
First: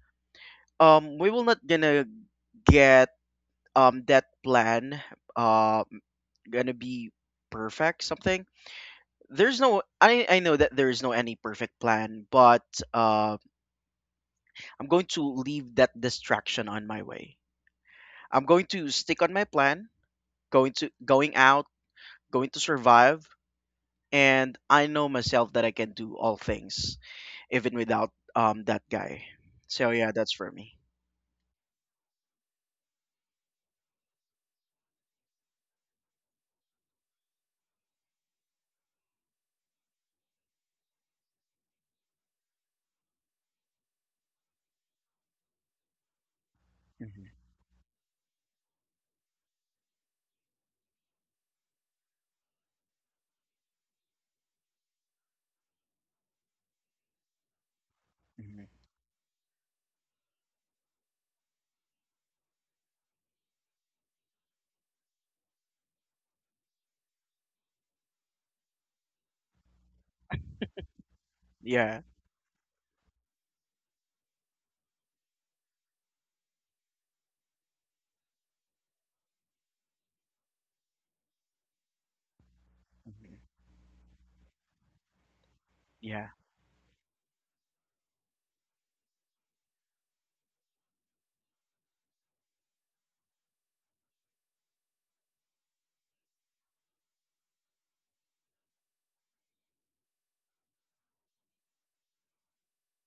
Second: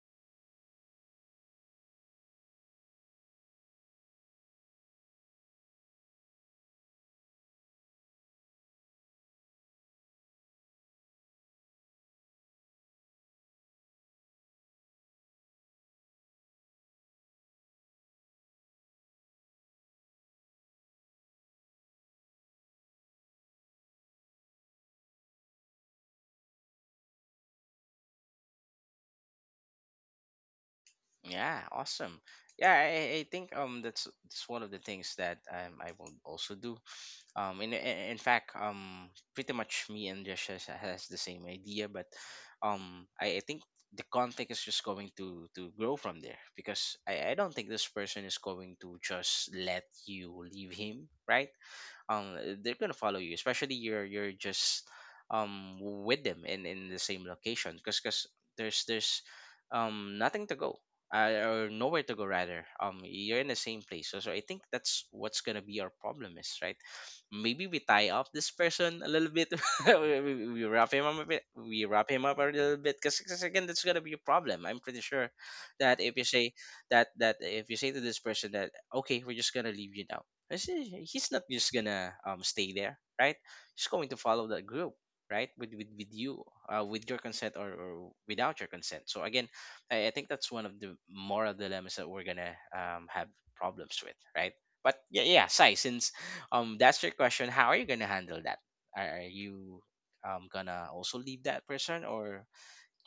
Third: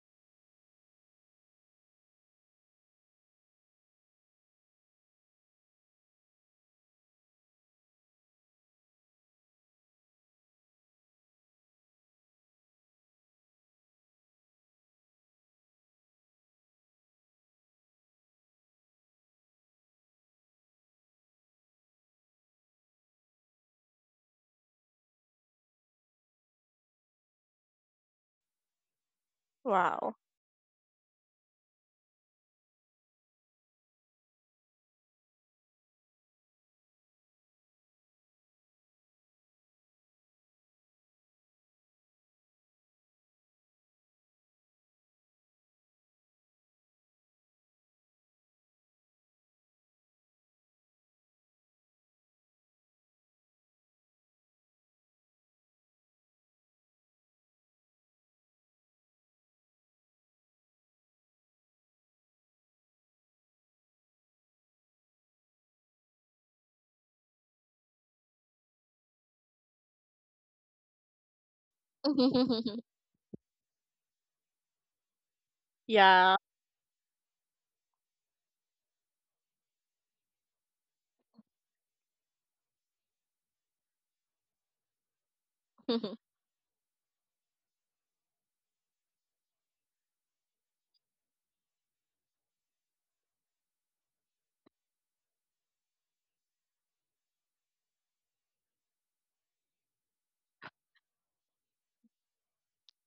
Speaker 2: we will not gonna get that plan um gonna be perfect something. There's no, I know that there is no any perfect plan, but uh I'm going to leave that distraction on my way. I'm going to stick on my plan, going to going out, going to survive, and I know myself that I can do all things, even without that guy. So yeah,
Speaker 3: Wow.
Speaker 2: that's for me.
Speaker 1: Yeah, awesome. Yeah, I think that's one of the things that I will also do. In fact, pretty much me and Josh has the same idea, but I think the conflict is just going to grow from there, because
Speaker 2: Hmm.
Speaker 1: I don't think this person is going to just let you leave him, right? Um, they're gonna follow you, especially you're just with them in the same location, because
Speaker 2: Hmm.
Speaker 1: there's nothing to go, or nowhere to go rather. Um, you're in the same place, so, so I think that's what's gonna be our problem, is, right, maybe we tie up this person a little bit. *laughs* We wrap him up a bit, we
Speaker 2: Yeah.
Speaker 1: wrap him up a little
Speaker 3: *laughs*
Speaker 1: bit, because again that's gonna be a problem, I'm pretty sure, that if you
Speaker 3: Yeah.
Speaker 1: say that that if you say to this person that, okay, we're just gonna leave you now, I see, he's not just gonna stay there,
Speaker 2: Hmm.
Speaker 1: right? He's going to follow that group, right? With
Speaker 3: *laughs*
Speaker 2: Yeah.
Speaker 1: you, with your consent, or without your consent. So again, I think that's one of the moral dilemmas that we're gonna have problems with, right? But yeah, yeah, Sai, since that's your question, how are you gonna handle that? Are you gonna also leave that person, or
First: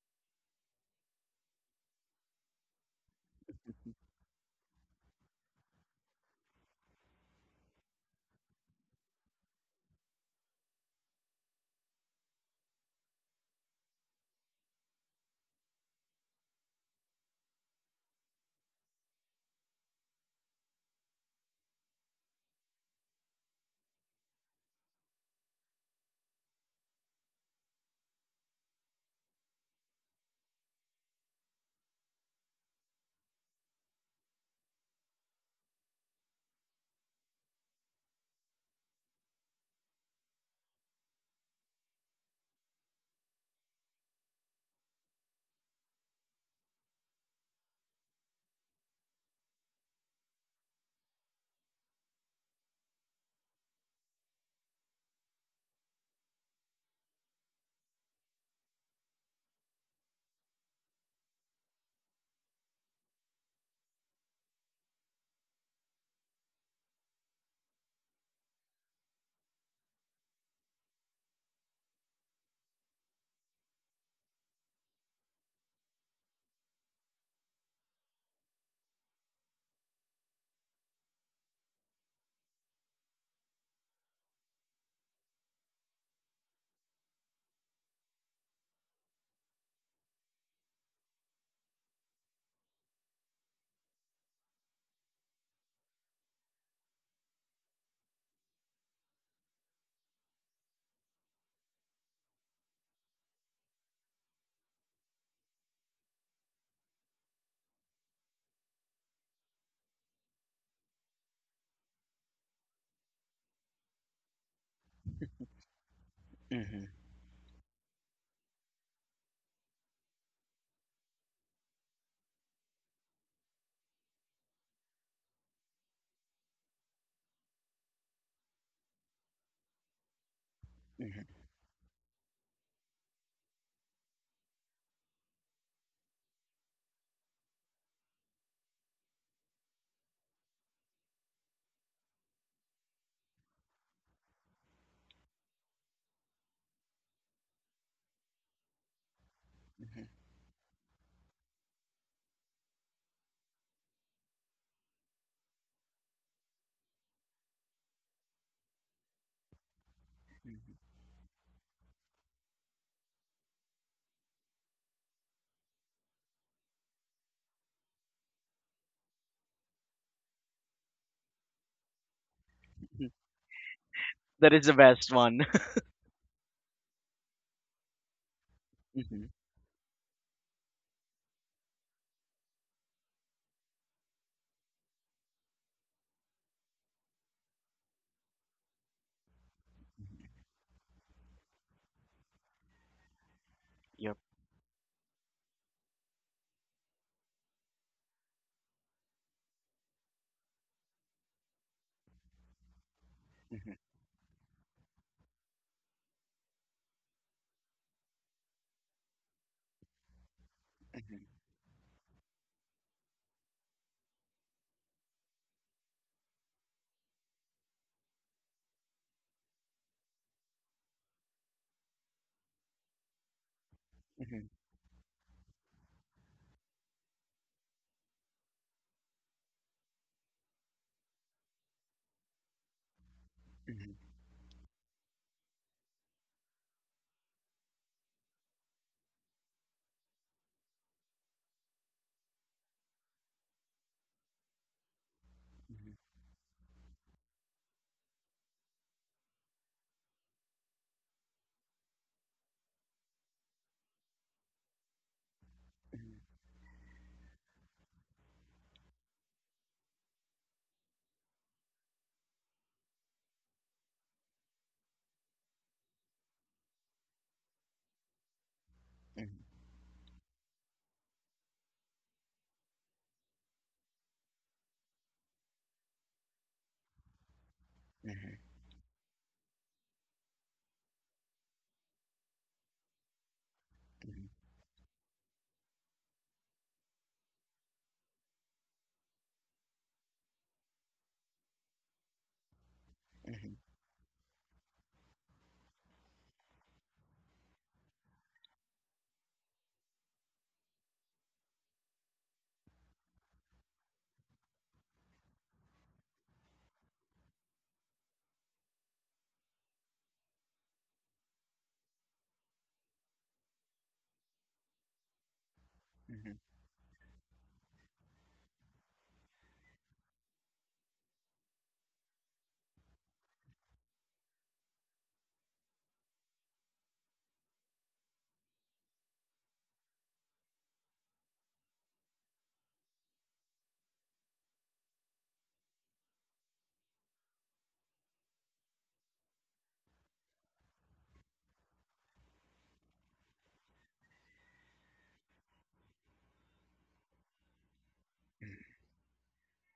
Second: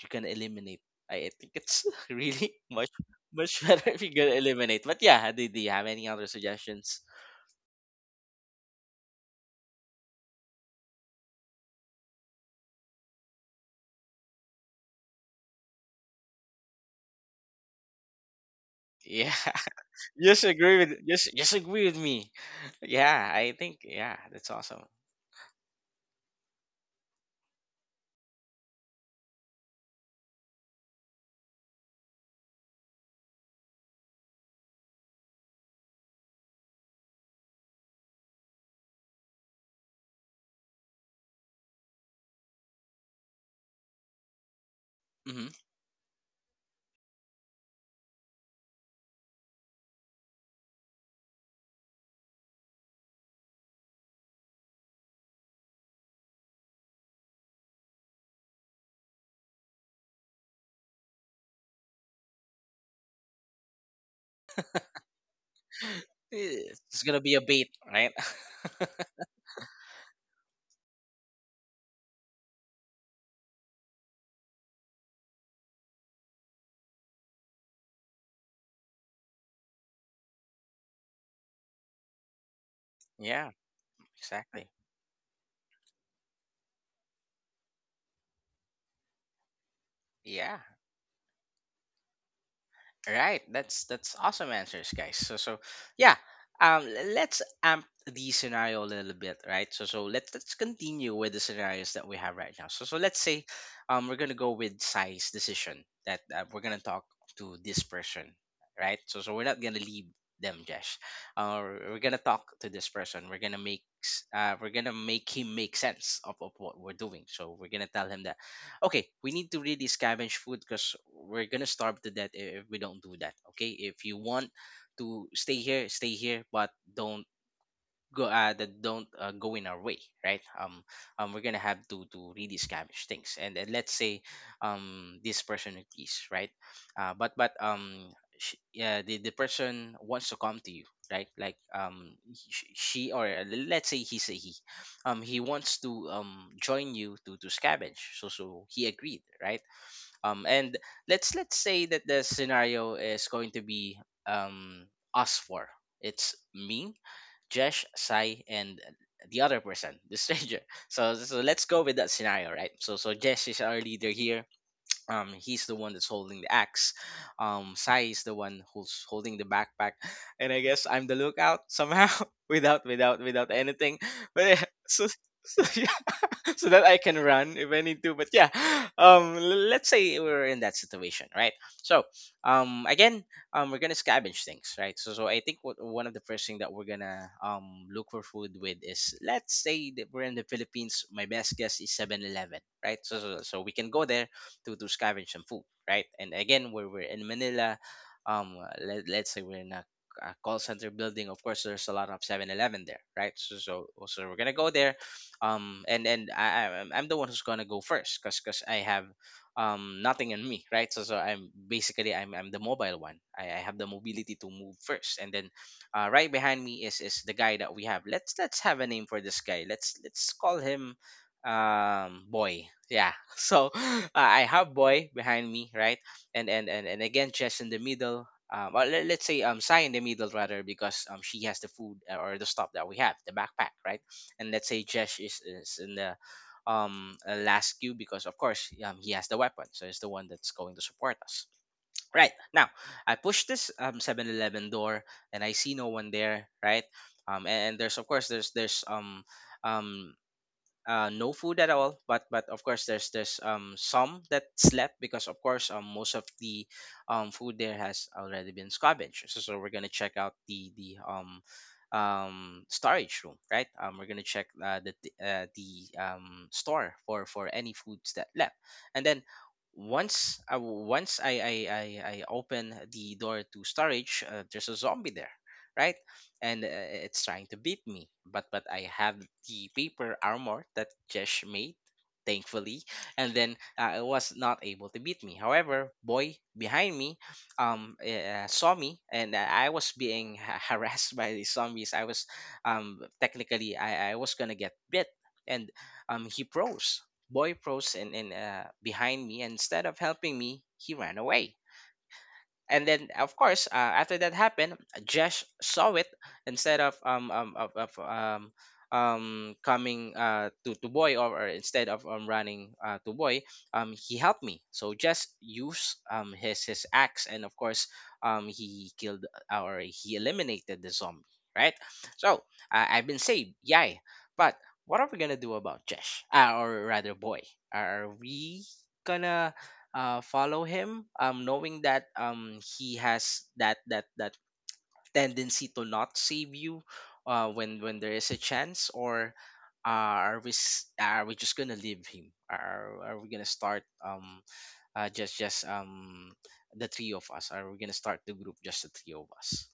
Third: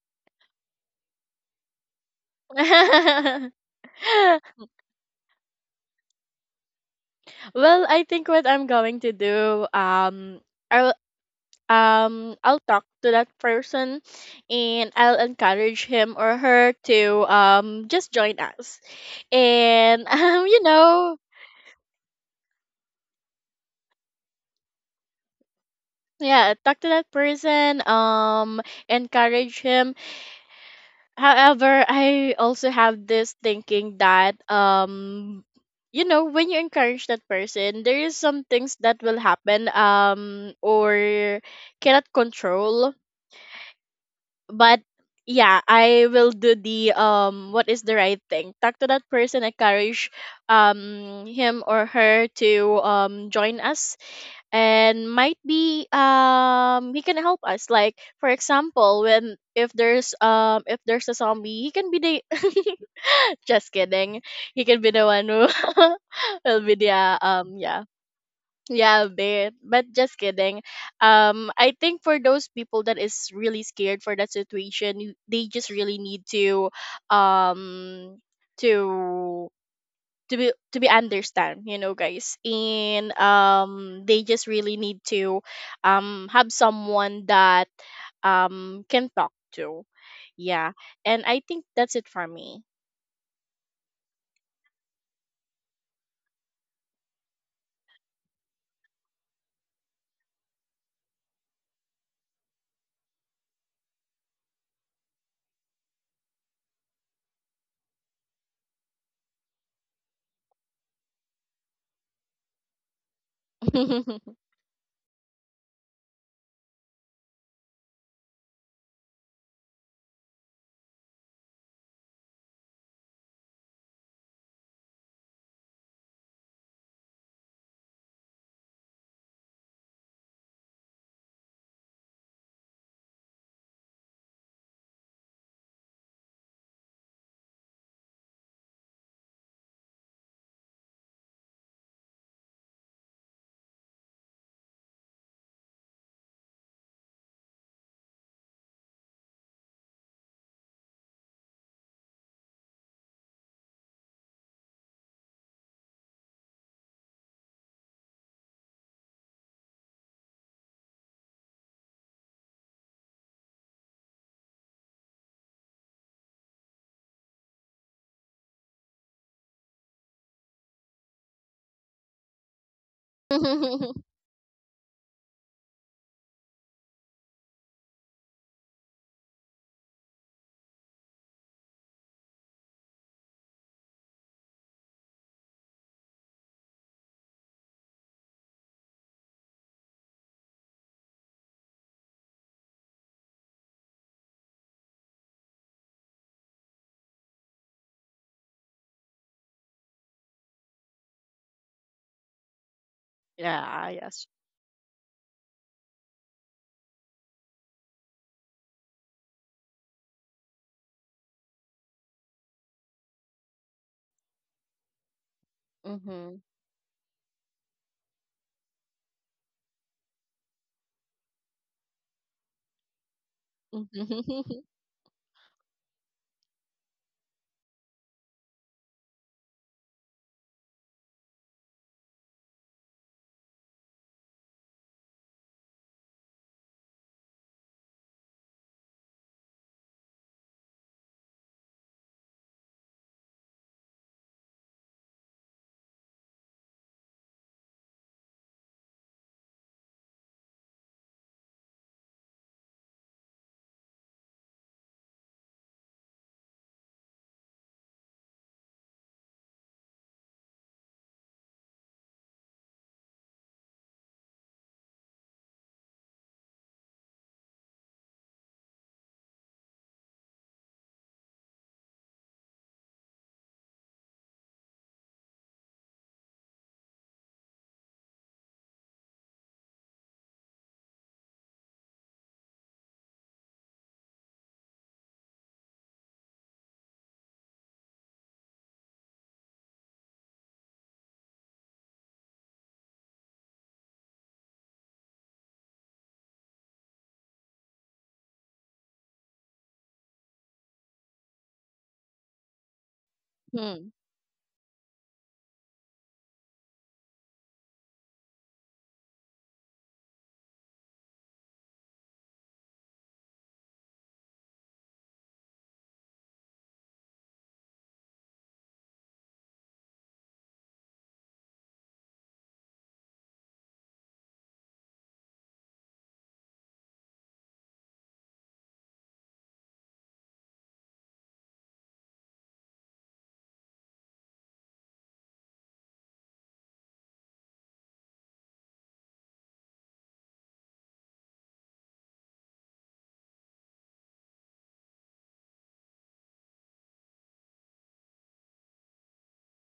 Speaker 1: you're gonna eliminate? I think it's *laughs* really much much *laughs* better if you're gonna eliminate. But yeah, do, do you have any other suggestions?
Speaker 3: Well, I think what I'm going to do, i'll I'll talk to that person and I'll encourage him or her to just join us,
Speaker 1: Yeah,
Speaker 3: and *laughs*
Speaker 1: *laughs* just agree with, just agree with me. Yeah, I think yeah, that's awesome.
Speaker 3: yeah, talk to that person, encourage him. However, I also have this thinking that when you encourage that person there is some things that will happen, or cannot control. But
Speaker 1: Hmm.
Speaker 3: yeah, I will do the what is the right thing, talk to that person, encourage him or her to join us, and might be he can help us, like for example, when if there's a zombie, he can be the *laughs* just kidding, he can be the one who *laughs* will be the
Speaker 1: It's gonna be a bait,
Speaker 3: yeah.
Speaker 1: right? *laughs*
Speaker 3: Yeah, bit but just kidding. I think for those people that is really scared for that situation, they just really need um to be understand, guys. And
Speaker 1: Yeah,
Speaker 3: they just
Speaker 1: exactly.
Speaker 3: really need to have someone that can talk to,
Speaker 1: Yeah.
Speaker 3: yeah. And I think that's it for me.
Speaker 1: Right. That's awesome answers, guys. So so yeah. Um, let's amp the scenario a little bit, right? So so let's continue with the scenarios that we have right now. So so let's say we're gonna go with size decision, that we're gonna talk to this person, right? So so we're not gonna leave them, Jesh. Uh, we're gonna talk to this person. We're gonna
Speaker 3: *laughs*
Speaker 1: we're gonna make him make sense of
Speaker 2: Hmm.
Speaker 1: what
Speaker 2: Hmm.
Speaker 1: we're doing. So we're gonna tell him that, okay, we need to really scavenge food because we're gonna starve to death if we don't do that. Okay, if you want to stay here, but don't go that don't go in our way, right?
Speaker 2: Hmm.
Speaker 1: We're gonna have to really scavenge things, and then let's say this person agrees, right? But sh Yeah, the person wants to come to you, right? Like she or let's say he's a he. He wants to join you to scavenge, so he agreed, right? And Let's say that the scenario is going to be um us four. It's me, Jesh, Sai, and the other person, the stranger. *laughs* So, let's go with that scenario, right? So, Jesh is our leader here. He's the one that's holding the axe. Sai is the one who's holding the backpack, and I guess I'm the lookout somehow, *laughs*
Speaker 2: Hmm. *laughs*
Speaker 1: without anything. *laughs* But
Speaker 2: That
Speaker 1: yeah,
Speaker 2: is the
Speaker 1: so,
Speaker 2: best one.
Speaker 1: so *laughs* yeah. *laughs* So that I can run if I need to. But yeah, *gasps*
Speaker 2: *laughs* Hmm.
Speaker 1: let's say we're in that situation, right? So, again, we're gonna scavenge things, right? So, so I think one of the first thing that we're gonna look for food with is, let's say that we're in the Philippines. My best guess is 7-Eleven, right? So we can go
Speaker 2: Yep.
Speaker 1: there to scavenge some food, right? And again, where we're in Manila, let's say we're in a call center building. Of course there's a lot of 7-Eleven there, right?
Speaker 2: Hmm.
Speaker 3: Yeah, yes.
Speaker 1: So we're gonna go there. I'm the one who's gonna go first because I have nothing in me, right? So
Speaker 2: Hmm.
Speaker 1: I'm basically, I'm the mobile one. I have the mobility to move first, and then right
Speaker 3: Mm-hmm.
Speaker 1: behind me is the guy that we have. Let's have a name for this guy. Let's call him boy. Yeah. *laughs* So
Speaker 2: Hmm.
Speaker 1: I
Speaker 2: Hmm.
Speaker 3: Mm-hmm.
Speaker 1: have boy behind me, right? And again, chess in the middle. Let's say Sai in the middle rather, because she has the food, or the stuff that we have, the backpack,
Speaker 2: Hmm.
Speaker 1: right? And let's say Jesh is in the last queue, because of course he has the weapon, so he's the one that's going to support us. Right now, I push this 7-Eleven door and I see no one there. Right, and there's, of course there's, um no food at all. But of course there's some that slept, because of course most of the food there has already been scavenged. So we're gonna check out the storage room, right? We're gonna check the store for any foods that left. And then
Speaker 2: Hmm.
Speaker 1: once I I open the door to storage, there's a zombie there, right? And it's trying to beat me. But I have the paper armor that Jesh made, thankfully, and then it was not able to beat me. However, boy behind me, saw me, and I was being *laughs* harassed by the zombies. I was,
Speaker 2: Hmm. Hmm.
Speaker 1: technically I was gonna get bit, and he froze. Boy froze, and behind me. And instead of helping me, he ran away. And then of course
Speaker 3: *laughs*
Speaker 1: after that happened, Josh saw it. Instead of coming to boy, or instead of running to boy, he helped me. So just use
Speaker 2: Hmm.
Speaker 1: his axe, and of course he killed, or he eliminated the zombie, right? So I've been saved, yay. But what are we gonna do about Josh, or rather boy? Are we gonna follow him, knowing that he has that tendency to not save you when there is a chance? Or are we just gonna leave him? Are we gonna start just the three of us? Are we gonna start the group just the three of us?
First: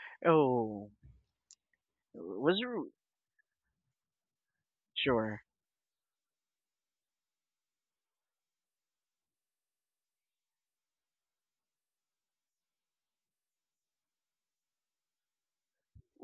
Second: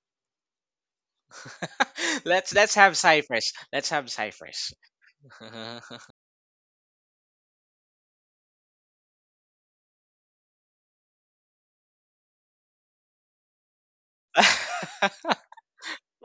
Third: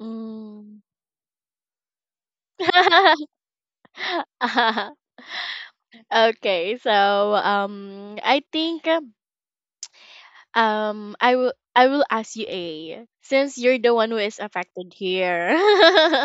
Speaker 3: Mm.
Speaker 2: Oh,
Speaker 1: *laughs* Let's
Speaker 2: was there?
Speaker 1: have ciphers. Let's have ciphers.
Speaker 3: *laughs* *laughs*
Speaker 2: Sure.
Speaker 3: Okay, so I think I will ask you, A, since you're the one who is affected
Speaker 1: *laughs*
Speaker 3: here.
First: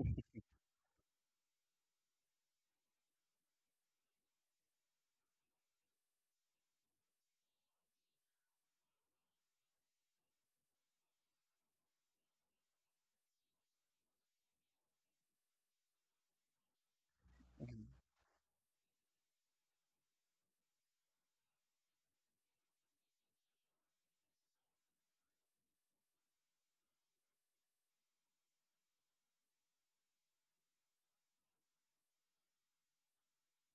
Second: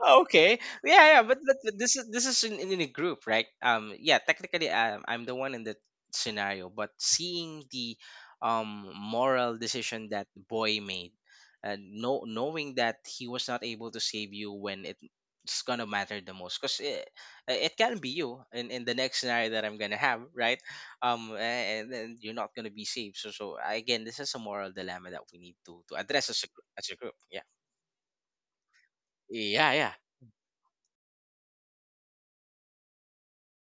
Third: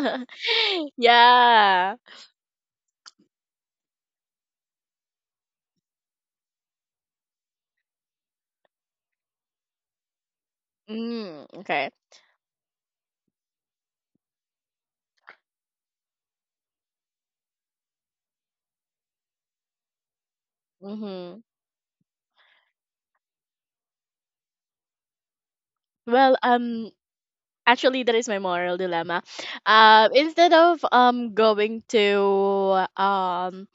Speaker 1: Oh, okay. Yeah, yeah, but
Speaker 3: Yeah.
Speaker 1: this is, this is in a group, right? Yeah, technically, I'm the one in that scenario, but seeing the moral decision that boy made,
Speaker 3: Mm, okay.
Speaker 1: and no, knowing that he was not able to save you when it's gonna matter the most, because it
Speaker 2: Mhm.
Speaker 1: can be you in the next scenario that I'm gonna have, right?
Speaker 3: Mm-hmm.
Speaker 1: And then you're not gonna be saved. So again, this is a moral dilemma that we need to address
Speaker 3: Well,
Speaker 1: as a, as a group. Yeah,
Speaker 3: actually, that is my moral dilemma.
Speaker 1: yeah, yeah.
Speaker 3: Instead of going to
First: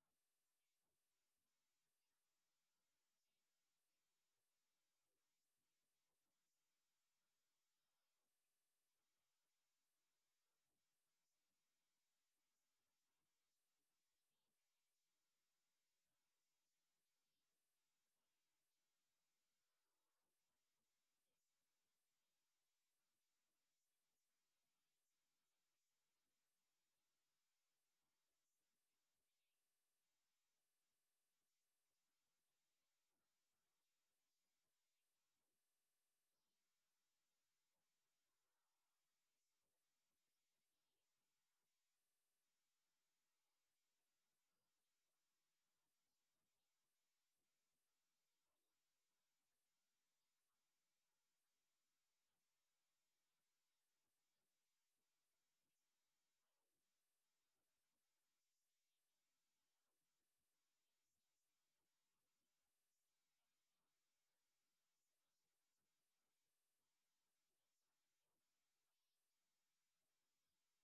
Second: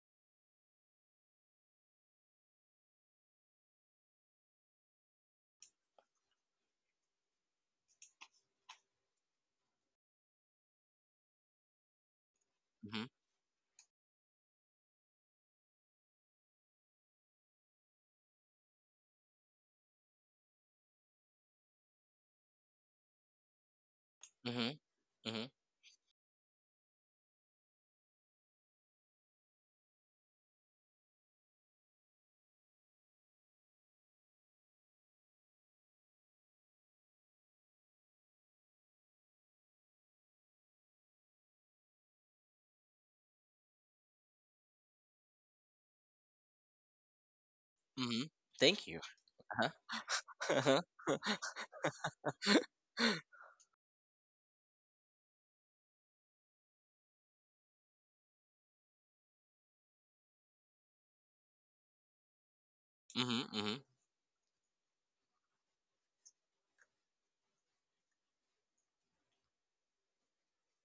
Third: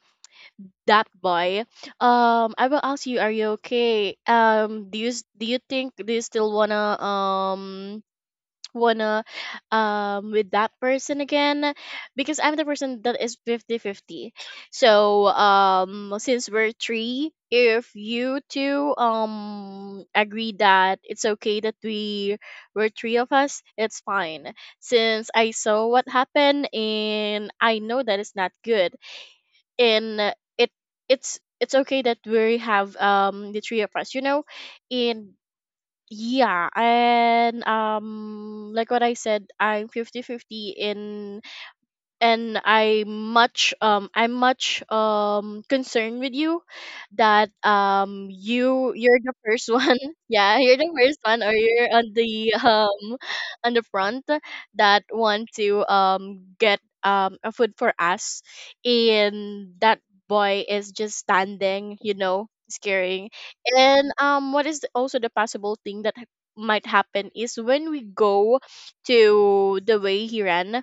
Speaker 3: that boy, I will ask you, are you okay? Do you do you think, do you still wanna wanna with that person again because I'm the person
Speaker 1: Hmm.
Speaker 3: that is 50-50. So since we're three, if you two agree that it's okay that we were three of us, it's fine. Since
Speaker 1: Hmm.
Speaker 3: I saw what happened and I know that it's not good, and it's okay that we have the three of us, you know? And yeah, and like what I said, I'm 50-50 in. And I'm much concerned with you that
Speaker 1: Mm-hmm. Thank
Speaker 3: you
Speaker 1: you.
Speaker 3: you're the
Speaker 1: Uh-huh.
Speaker 3: first *laughs*
Speaker 1: *laughs*
Speaker 3: one. Yeah, you're
Speaker 1: Uh-huh.
Speaker 3: the first one, or you're on the front that want to get a food for us, and that boy is just standing, scaring,
Speaker 1: Mm-hmm. Mm-hmm.
Speaker 3: and what is the, also the possible thing that might happen is when we go to the way he ran,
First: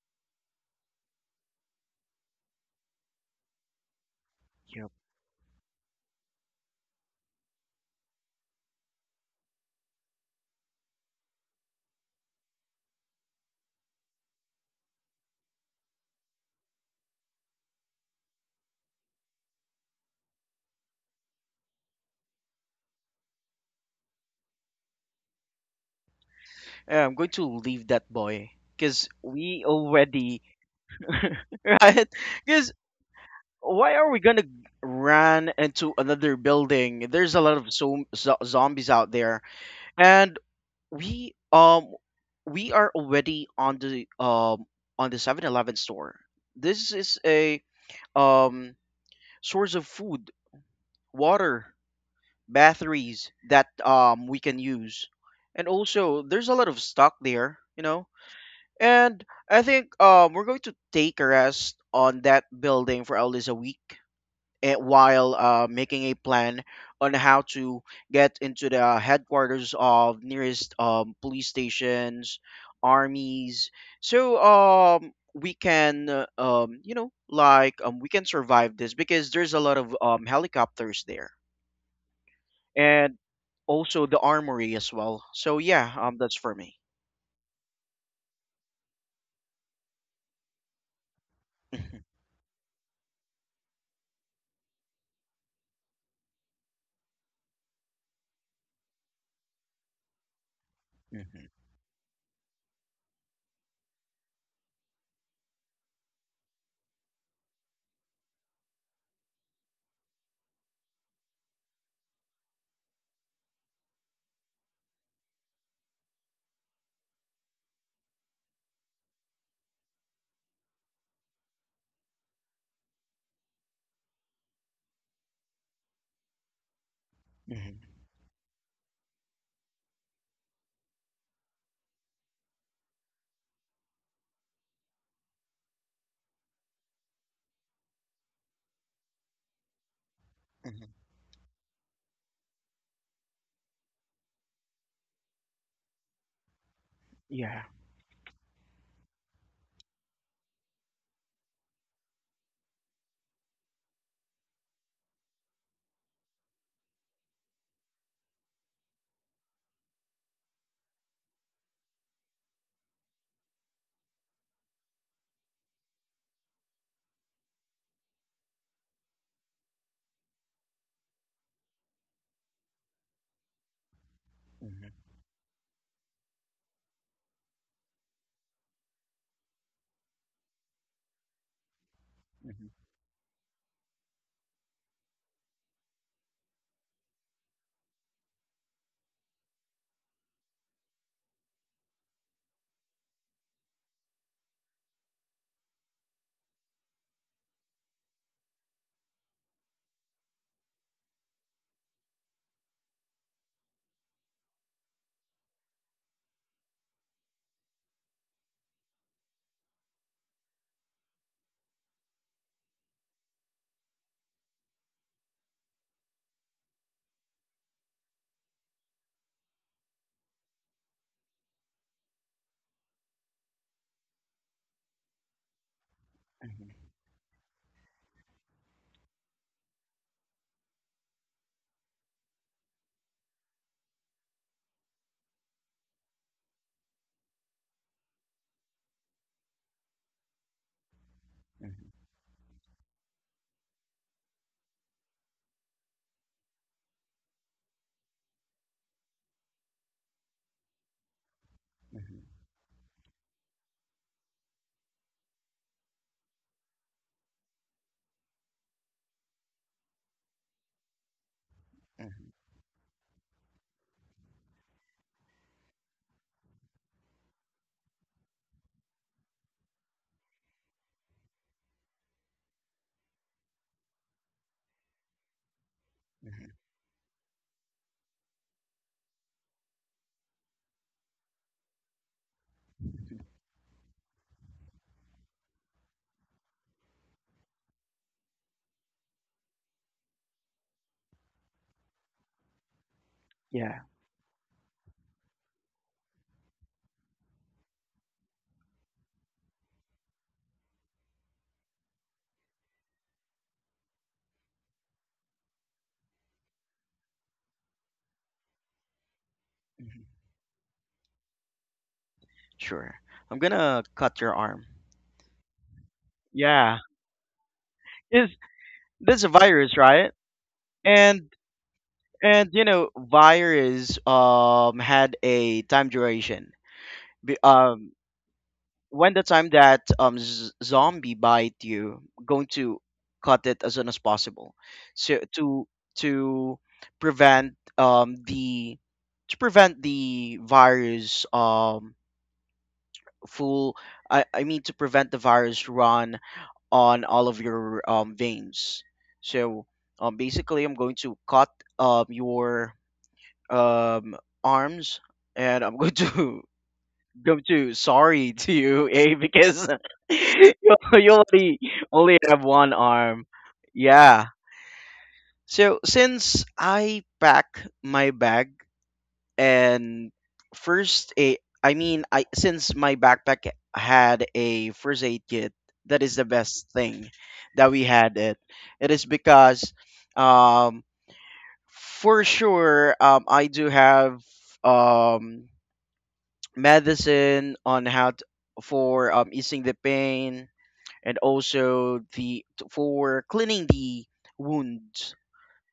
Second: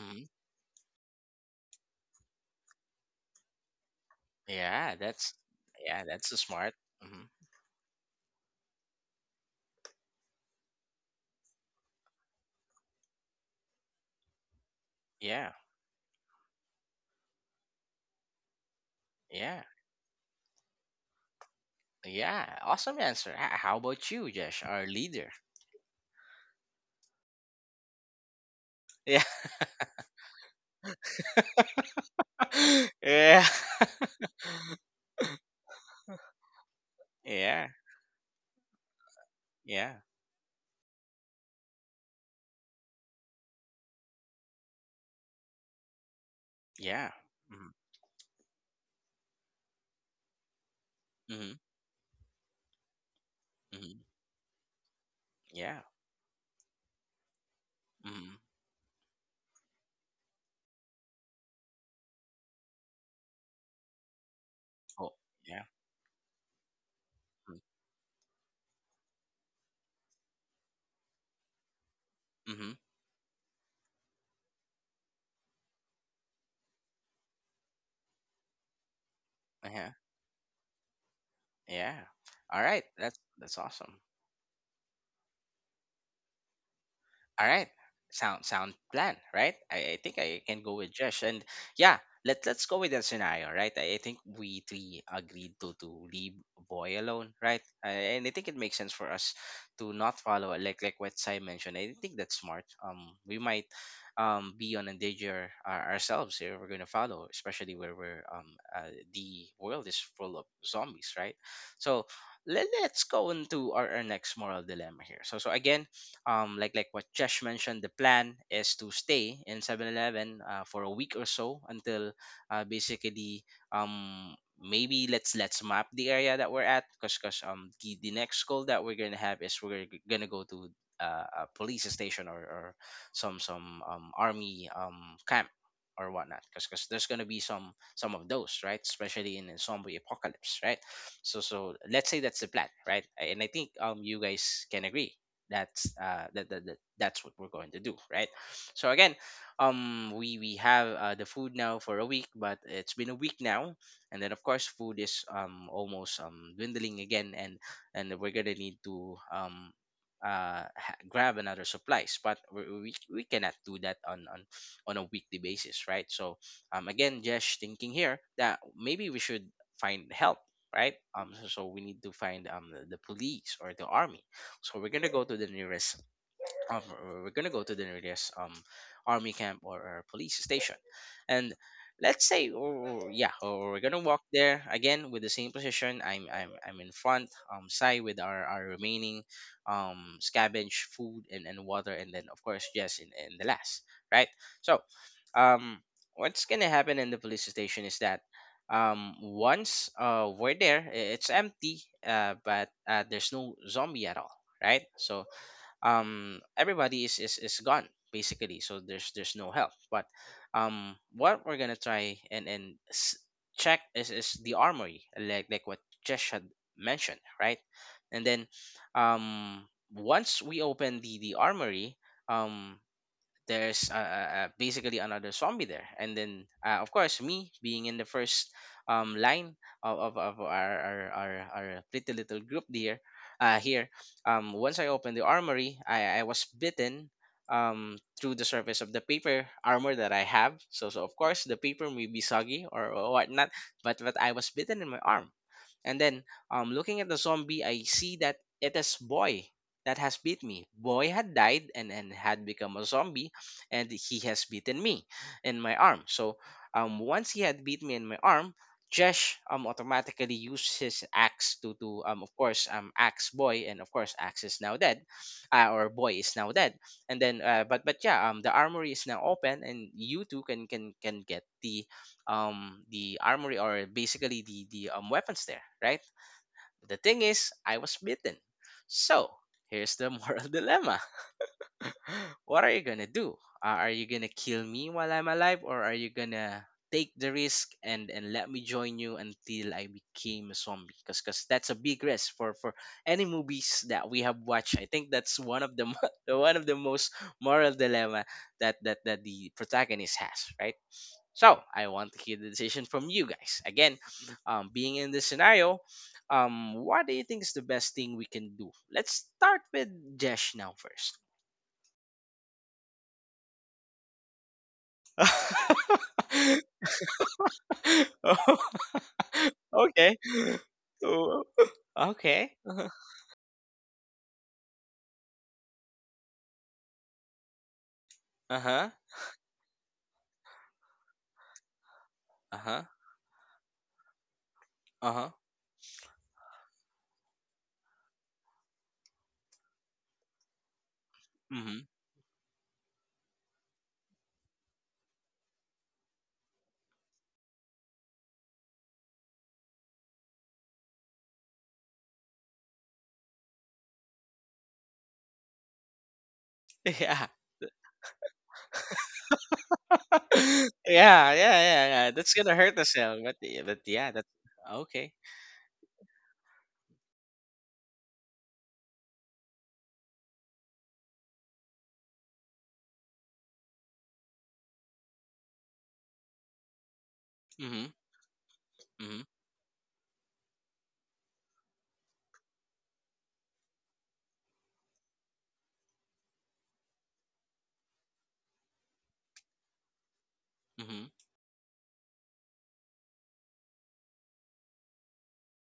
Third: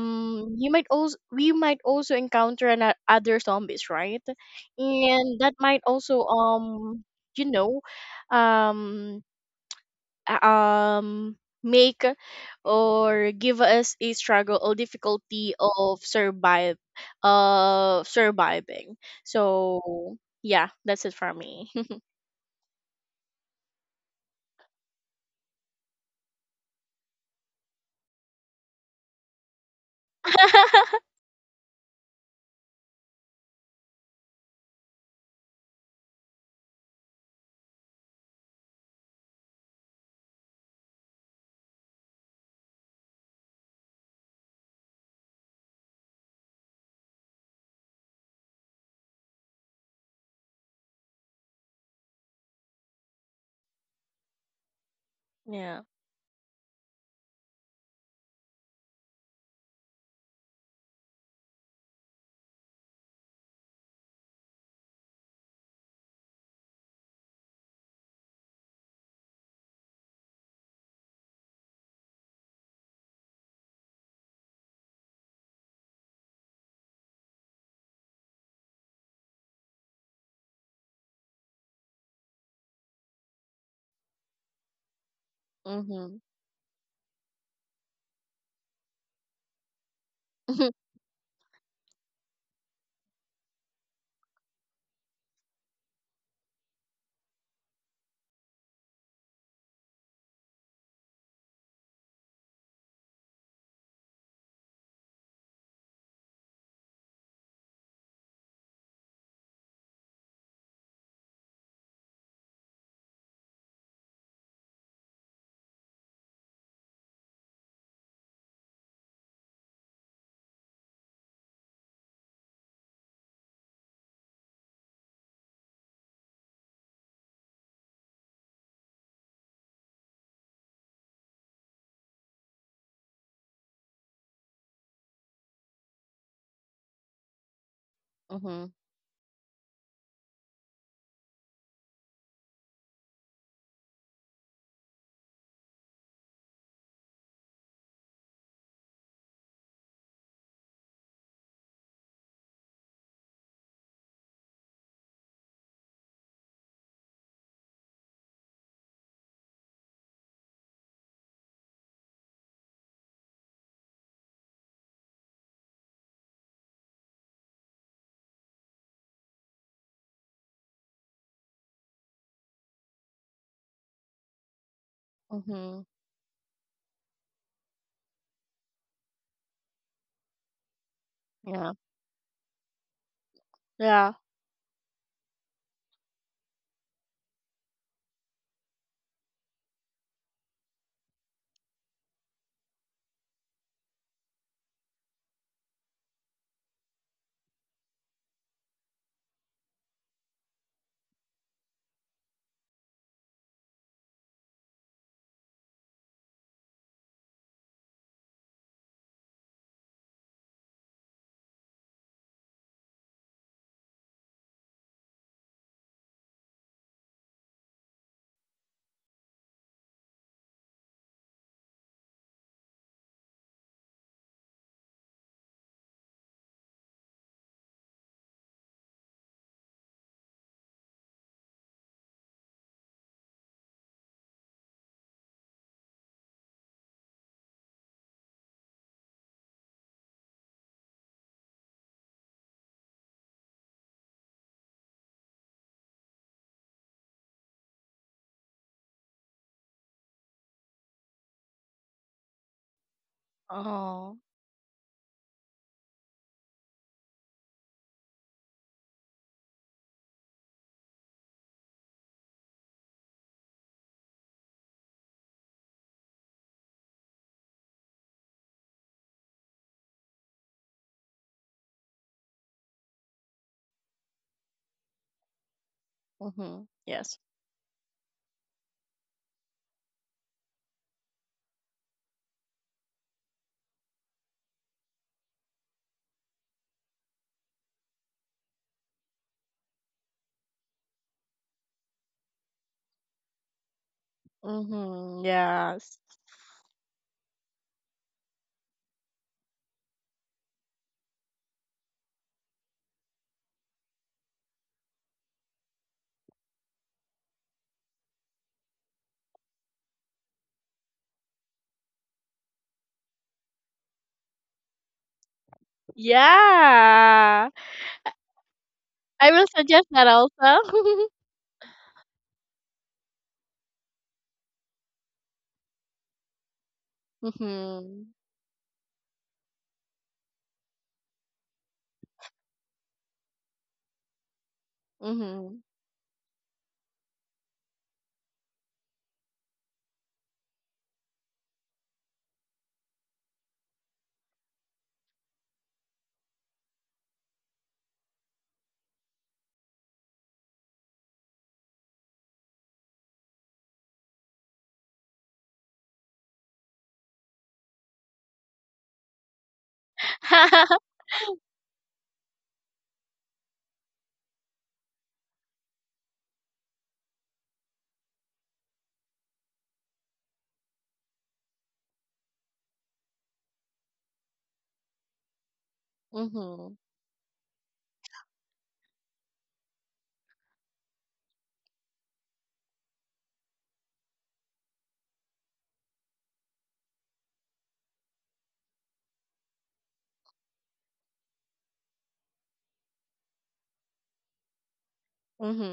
Speaker 1: Mm-hmm.
Speaker 3: you might also we might also encounter an, other zombies, right?
Speaker 2: Yep.
Speaker 1: Yeah, that's
Speaker 3: And that might
Speaker 1: yeah,
Speaker 3: also
Speaker 1: that's a smart. Mm-hmm.
Speaker 3: you know um a- um make or give us a struggle or
Speaker 1: Yeah,
Speaker 3: difficulty of survive of surviving.
Speaker 1: yeah,
Speaker 3: So yeah, that's it for me. *laughs*
Speaker 1: yeah. Awesome answer. How about you, Josh, our leader?
Speaker 2: I'm going to leave that boy, because
Speaker 1: Yeah,
Speaker 2: we already, *laughs* right? 'Cause
Speaker 1: *laughs* yeah,
Speaker 2: Why are we gonna run into another building?
Speaker 1: *laughs*
Speaker 2: There's a lot
Speaker 1: yeah,
Speaker 2: of zombies out there,
Speaker 1: yeah,
Speaker 2: and we um we are already on the 7-Eleven store. This
Speaker 1: yeah.
Speaker 2: is a
Speaker 1: Mm-hmm.
Speaker 2: um source of food,
Speaker 1: Mm-hmm.
Speaker 2: water, batteries that
Speaker 1: Mm-hmm.
Speaker 2: we can use, and
Speaker 1: Yeah.
Speaker 3: Yeah.
Speaker 2: also there's a lot of stock there.
Speaker 1: Mm-hmm.
Speaker 2: And I think we're going to take a rest on that building for at least a week,
Speaker 1: Oh,
Speaker 2: while
Speaker 1: yeah.
Speaker 2: making a plan on how to get into the headquarters of nearest police stations,
Speaker 1: Mm-hmm.
Speaker 2: armies. So we can, survive this, because there's a lot
Speaker 1: Yeah.
Speaker 2: of helicopters there,
Speaker 1: Yeah. All right.
Speaker 2: and
Speaker 1: That's awesome.
Speaker 2: also the armory as well. So yeah,
Speaker 3: Mhm.
Speaker 2: that's for me.
Speaker 1: All right. Sound plan, right? I think I
Speaker 3: *laughs*
Speaker 1: can
Speaker 3: Mhm.
Speaker 1: go with Josh. And yeah,
Speaker 2: Mhm,
Speaker 1: let let's go with that scenario, right? I think we three agreed to leave boy alone, right? And I think it makes sense for us to not follow, like what Sai
Speaker 2: mhm,
Speaker 1: mentioned. I think that's smart. We might be on a danger ourselves here if we're going to follow, especially where we're the world is full of zombies, right? So let, let's go into our next moral dilemma here. Again, like what Jesh mentioned, the plan is to stay in 7-Eleven for a week or so, until basically, maybe let's map the area that we're at, because
Speaker 2: mhm,
Speaker 1: the next goal that we're gonna have is, we're gonna go to a police station, or some army camp or whatnot, because there's gonna be some of those,
Speaker 3: Mhm.
Speaker 1: right? Especially in a zombie apocalypse, right?
Speaker 2: mhm.
Speaker 1: So, let's say that's the plan, right? And I think you guys can agree that's that's what we're
Speaker 2: Yeah.
Speaker 1: going to do, right? So again, we have the food now for a week. But it's been a week now, and then of course food is almost dwindling again. And we're gonna need to grab another supplies. But we cannot do that on a weekly basis, right? So again, just thinking here that maybe we should find help, right? So, so we need to find the police or the army. So
Speaker 2: Mhm,
Speaker 1: we're gonna go to the
Speaker 3: Mhm.
Speaker 1: nearest of, we're gonna go to the nearest army camp or police station. And
Speaker 3: *laughs* Yeah,
Speaker 1: let's say,
Speaker 2: mhm,
Speaker 1: yeah, or we're gonna
Speaker 3: yeah.
Speaker 1: walk there again with the same position. I'm in front, side with our remaining scavenge food, and water, and then of course yes in the last, right? So um what's gonna happen in the police station is that once we're there, it's empty. But There's no zombie at all, right? So everybody is gone basically, so there's no help. But what we're gonna try and check is the armory, like what Jesh had mentioned, right? And then um once we open the armory, um there's, basically another zombie there. And then
Speaker 2: mhm,
Speaker 1: of course me being in the first line of our pretty little group there, here, once I opened the armory, I was bitten, through the surface of the paper armor that I have. So, so of course the paper
Speaker 2: mhm,
Speaker 1: may be soggy or whatnot, but I was bitten in my arm. And then looking at the zombie, I see that it is boy that has beat me. Boy had died, and
Speaker 2: mhm,
Speaker 1: had become a zombie, and
Speaker 3: Oh.
Speaker 1: he has beaten me in my arm. So once he had beat me in my arm, Jesh automatically used his axe to of
Speaker 2: mhm,
Speaker 1: course axe boy, and of course axe is now dead, or boy is now dead. And then but yeah, the armory is now open, and you two can get the armory, or basically the weapons there, right.
Speaker 2: mhm.
Speaker 3: Mhm.
Speaker 1: The
Speaker 3: Yes.
Speaker 1: thing is I was beaten, so here's the moral *laughs* dilemma. What are you gonna do? Are you gonna kill me while I'm alive, or are you gonna take the risk and let me join you until I became a zombie? Because that's a big risk for any
Speaker 2: Yeah.
Speaker 1: movies that we have watched. I think
Speaker 3: Mhm.
Speaker 1: that's one of the
Speaker 3: Yes.
Speaker 1: mo- *laughs* the one of the most moral dilemma that the protagonist has, right? So I want to hear the decision from you guys. Again, being in this scenario, what do you think is the best thing we can do? Let's start with Jesh now first.
Speaker 2: Sure. I'm gonna cut your arm. Yeah.
Speaker 1: *laughs*
Speaker 3: Yeah.
Speaker 2: Is
Speaker 1: Oh,
Speaker 2: this a
Speaker 3: I will
Speaker 2: virus,
Speaker 1: *laughs*
Speaker 3: suggest that
Speaker 2: right?
Speaker 1: okay.
Speaker 3: also. *laughs*
Speaker 2: And
Speaker 1: Oh, okay.
Speaker 2: and
Speaker 1: Uh-huh.
Speaker 2: virus had a time duration. Be- Um,
Speaker 3: Mhm.
Speaker 1: Uh-huh.
Speaker 2: when the time that zombie bite you, going
Speaker 1: Uh-huh.
Speaker 2: to cut it as soon as possible,
Speaker 3: Mhm.
Speaker 2: so
Speaker 1: Uh-huh.
Speaker 3: Mhm. Mhm.
Speaker 2: to prevent, the virus
Speaker 1: hmm
Speaker 2: full. I mean, to prevent the virus run on all of your veins. So basically, I'm going to cut your um, arms, and I'm going to
Speaker 1: *laughs*
Speaker 2: *laughs*
Speaker 1: Yeah.
Speaker 2: go to, sorry, *laughs* to you? Because *laughs* you,
Speaker 1: *laughs*
Speaker 2: you
Speaker 1: Yeah, yeah,
Speaker 2: only
Speaker 1: yeah, yeah.
Speaker 2: only
Speaker 1: That's
Speaker 2: have
Speaker 1: gonna
Speaker 2: one
Speaker 1: hurt us now,
Speaker 2: arm.
Speaker 1: but yeah,
Speaker 2: Yeah.
Speaker 1: that's okay.
Speaker 2: So since I pack my bag, and first aid I mean I since my backpack had a first aid kit, that is the best
Speaker 3: *laughs*
Speaker 2: thing that we
Speaker 1: Mm-hmm.
Speaker 2: had it. It is
Speaker 1: Mm-hmm.
Speaker 2: because um for sure I do have um medicine, for easing the pain,
Speaker 1: Mm-hmm.
Speaker 2: and also the for cleaning the wound,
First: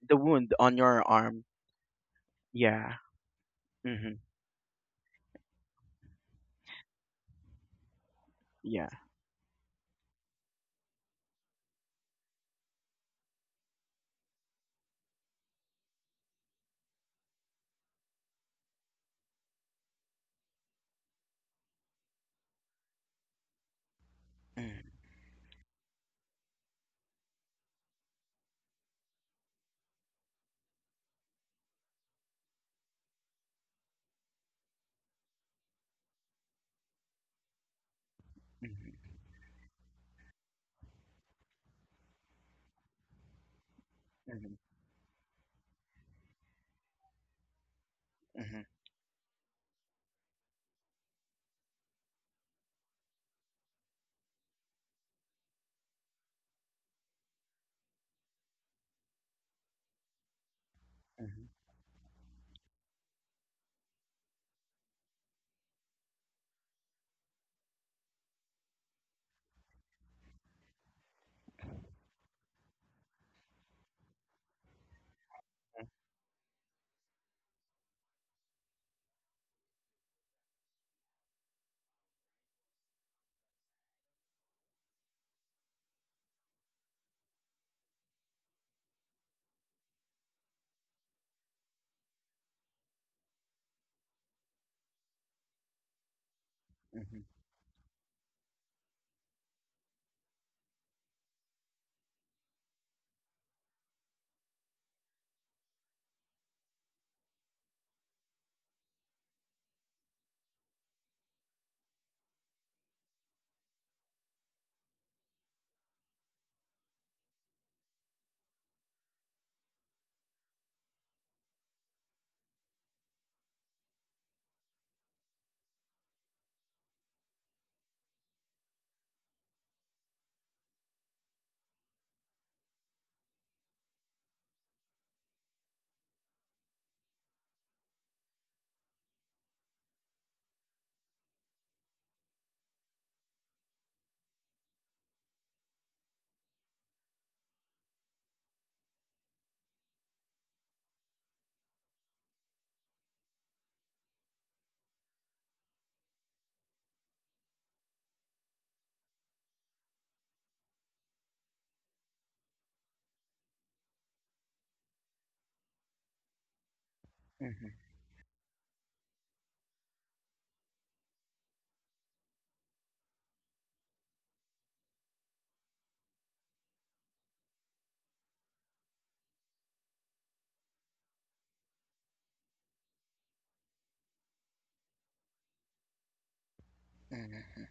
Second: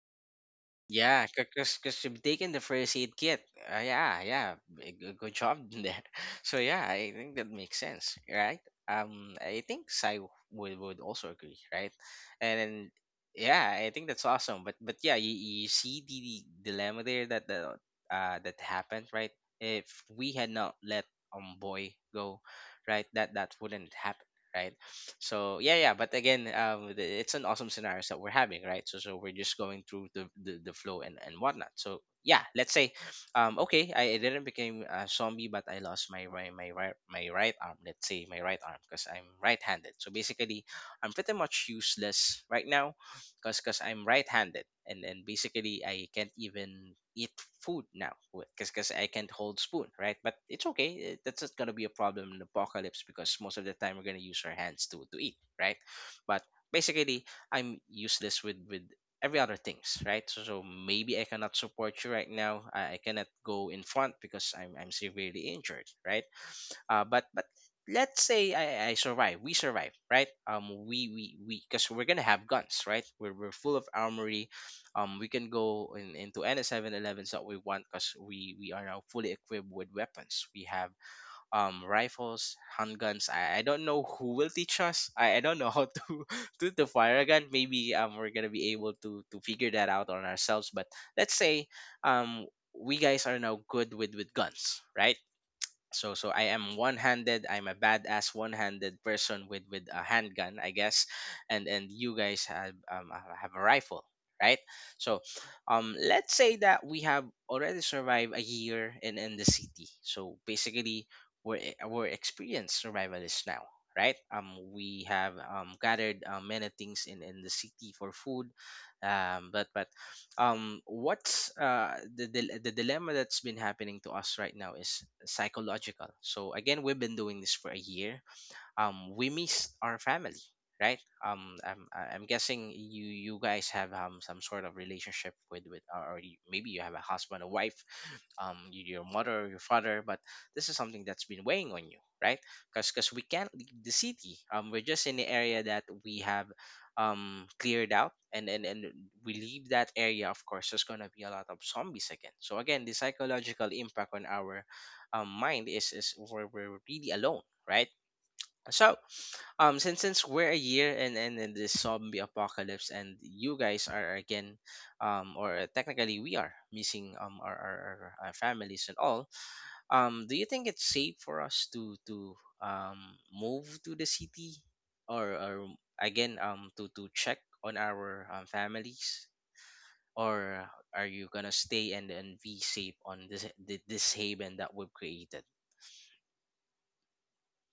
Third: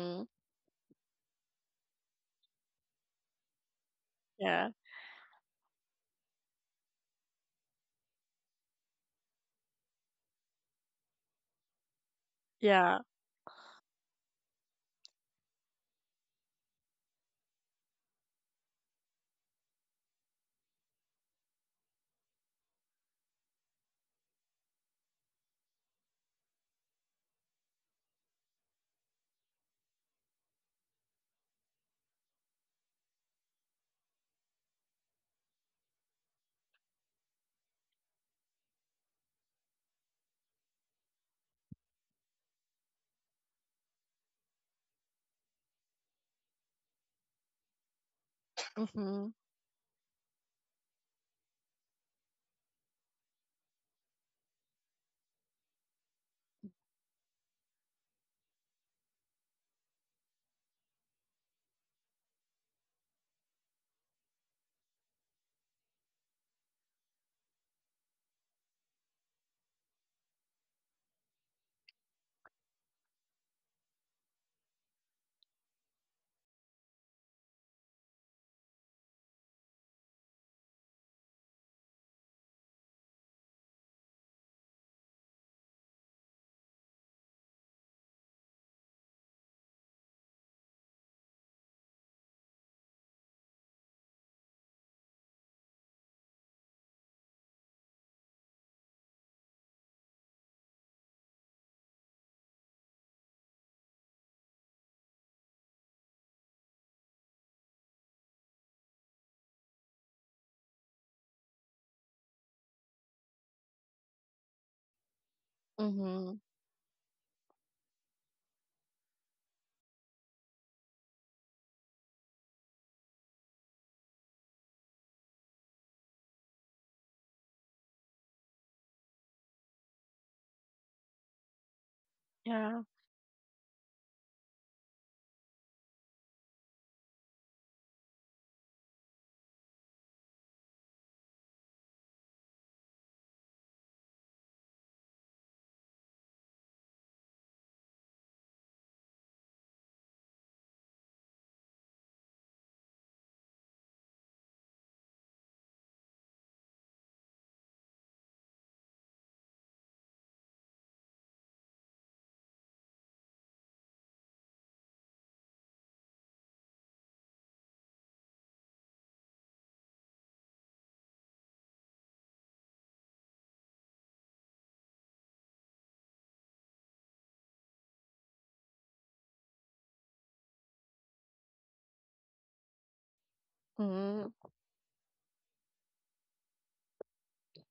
Speaker 2: on your
Speaker 1: Yeah,
Speaker 2: arm.
Speaker 1: because you've taken the
Speaker 2: Yeah.
Speaker 1: first aid kit.
Speaker 2: Hmm.
Speaker 1: Yeah, yeah,
Speaker 3: Yeah.
Speaker 1: good, good job *laughs* there. So yeah, I think that makes sense, right?
Speaker 2: Yeah.
Speaker 1: I think Sai would also agree, right? And then,
Speaker 3: Yeah.
Speaker 1: yeah, I think that's awesome. But yeah, you see the dilemma there that the that happened, right? If we had not let boy go, right, that that wouldn't happen right?
Speaker 2: Mm-hmm.
Speaker 1: So yeah, yeah. But again, it's an awesome scenario that we're having, right? So so we're just going through the flow and whatnot. So yeah, let's say, okay, I didn't become a zombie, but I lost my right arm. Let's say my right arm because
Speaker 2: Mm-hmm.
Speaker 1: I'm right-handed. So basically, I'm pretty much useless right now because I'm
Speaker 2: Mm-hmm.
Speaker 1: right-handed and basically I can't even eat food now
Speaker 2: Mm-hmm.
Speaker 1: because I can't
Speaker 3: Mhm.
Speaker 1: hold spoon right, but it's okay eh, that's not gonna be a problem in apocalypse because most of the time we're gonna use our hands to eat right, but basically I'm useless with every other things right, so, so maybe I
Speaker 2: Mhm.
Speaker 1: cannot support you right now. I cannot go in front because I'm severely injured right. But let's say I survive. We survive, right? We because we're gonna have guns, right? We're full of armory. We can go into any 7-Elevens that we want because we are now fully equipped with weapons. We have rifles, handguns. I don't know who will teach us. I don't know how to, *laughs* to fire a gun. Maybe we're gonna be able to figure that out on ourselves. But let's say um we guys are now good with guns, right? So so I am
Speaker 2: Mhm.
Speaker 1: one-handed. I'm a badass one-handed person with a handgun, I guess, and you guys have a rifle, right? So, let's say that we have already survived a year in the city. So basically, we're experienced survivalists now, right? We have gathered
Speaker 3: Mhm.
Speaker 1: many things in the city for food, but what's the dilemma that's been happening to us right now is psychological, so again we've been doing this for a year, we missed our family, right? I'm guessing
Speaker 3: Yeah.
Speaker 1: you you guys have um some sort of relationship with or you, maybe you have a husband, a wife, your mother, your father, but this is something that's been weighing on you, right? Because we can't leave the city. We're just in the area that we have cleared out and and we leave that area, of course there's going to be a lot of zombies again. So again, the psychological impact on our um mind is we're really alone right. So, since we're a year in in this zombie apocalypse, and you guys are again, or technically we are missing
Speaker 2: Mhm.
Speaker 1: our families and all. Do you think it's safe for us to move to the city, or again to check on our um families, or are you gonna stay and be safe on this
Speaker 3: Mhm.
Speaker 1: haven that we've created?
Speaker 2: Mhm.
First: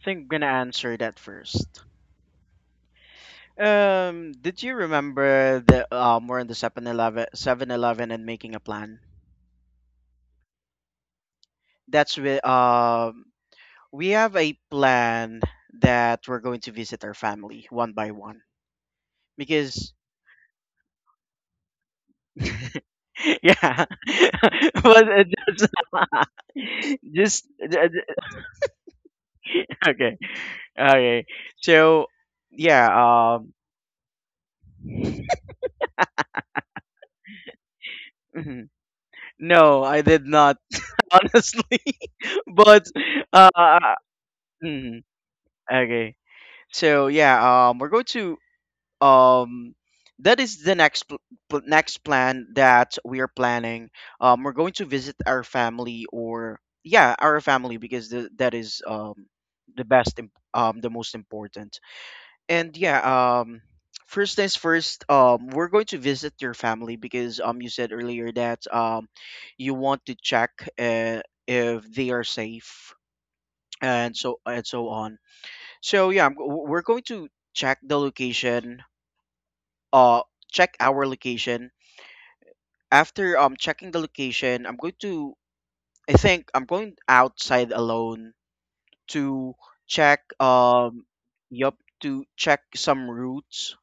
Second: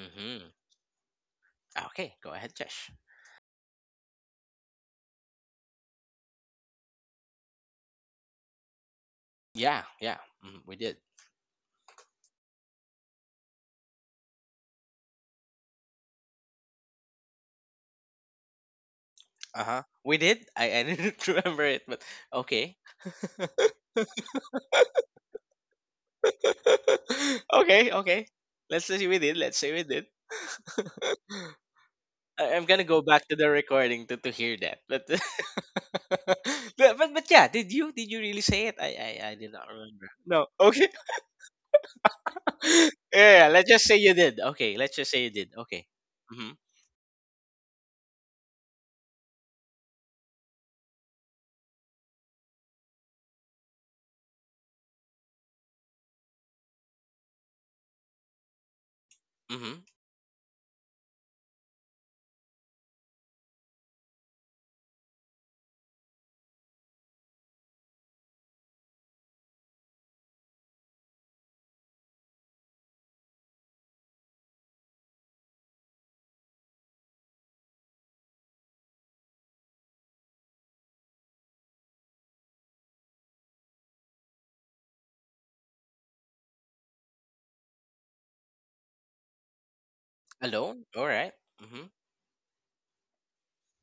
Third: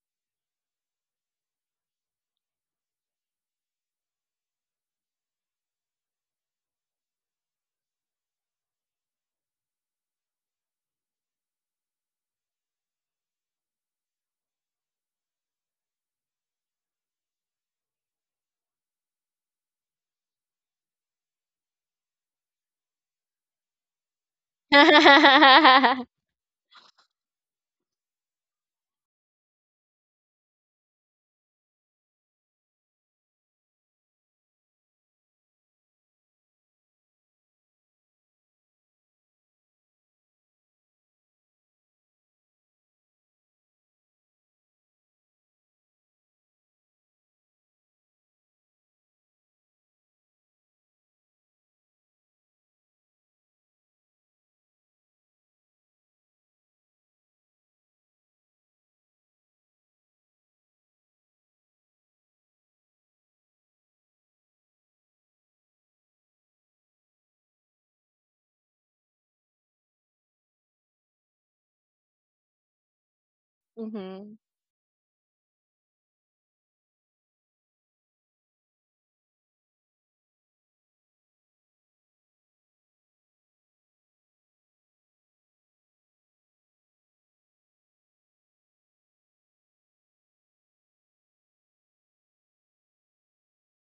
Speaker 2: I think I'm
Speaker 1: hmm
Speaker 2: gonna answer that first.
Speaker 1: Okay, go ahead, Josh.
Speaker 2: Did you remember, the we're in the 7-Eleven, 7-Eleven, and making a plan?
Speaker 1: Yeah, yeah, mhm, we did.
Speaker 2: That's with, we have a plan that we're going to visit our family one by one,
Speaker 1: Uh huh.
Speaker 2: because
Speaker 1: We did. I didn't *laughs* remember it, but okay.
Speaker 2: *laughs* yeah, *laughs* but just, *laughs* just,
Speaker 1: *laughs*
Speaker 2: *laughs*
Speaker 1: Okay, okay. Let's say we did. Let's say we did.
Speaker 2: okay,
Speaker 1: *laughs*
Speaker 2: okay, so
Speaker 1: I'm gonna
Speaker 2: yeah,
Speaker 1: go back to the recording to hear that. But, *laughs* but yeah, did you really say
Speaker 2: mhm.
Speaker 1: it? I did not
Speaker 2: No, I
Speaker 1: remember.
Speaker 2: did
Speaker 1: No.
Speaker 2: not,
Speaker 1: Okay.
Speaker 2: *laughs* honestly. *laughs* but
Speaker 1: *laughs* Yeah. Yeah, let's just
Speaker 2: uh
Speaker 1: say you did. Okay. Let's
Speaker 2: mm,
Speaker 1: just say you did. Okay.
Speaker 2: okay,
Speaker 1: Mhm.
Speaker 2: so yeah, we're going to, um that is the next next plan that we are planning. We're going to visit our family, or yeah our family, because that is,
Speaker 1: Mhm.
Speaker 2: the the most important. And yeah First things first, we're going to visit your family because, you said earlier that, you want to check, uh, if they are safe
Speaker 3: Mhm.
Speaker 2: and so on. So yeah, we're going to check the location, uh check our location. After checking the location, I'm going to, I think I'm going outside alone to check,
Speaker 1: Alone. All right.
Speaker 2: yup,
Speaker 1: Mhm.
Speaker 2: to check some routes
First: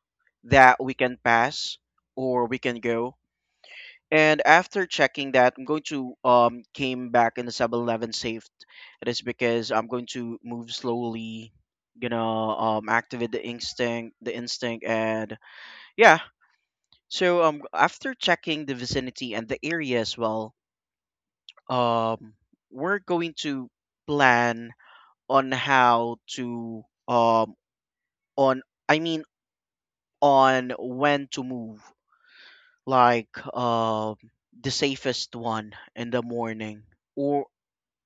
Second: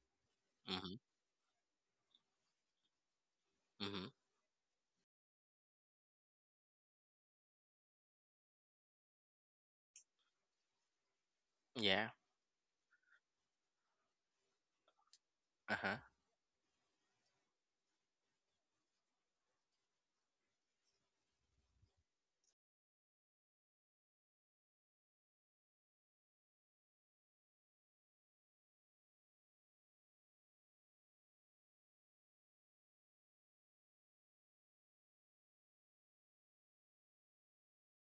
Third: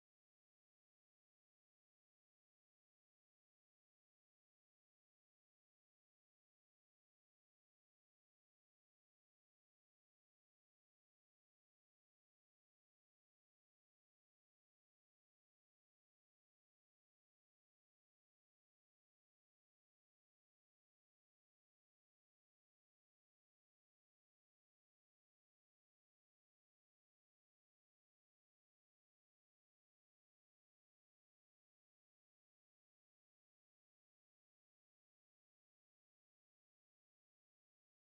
Speaker 2: that we
Speaker 1: Mhm.
Speaker 2: can pass or we can go.
Speaker 1: Mhm.
Speaker 2: And after checking that, I'm going to came back in the 7-Eleven safe. It is because I'm going to move slowly,
Speaker 1: Yeah.
Speaker 2: gonna activate the instinct and
Speaker 1: Uh
Speaker 2: yeah. So after checking the vicinity and the area as well, um we're going to plan on how to, on I mean, on when to move, like, the safest one in the morning, or,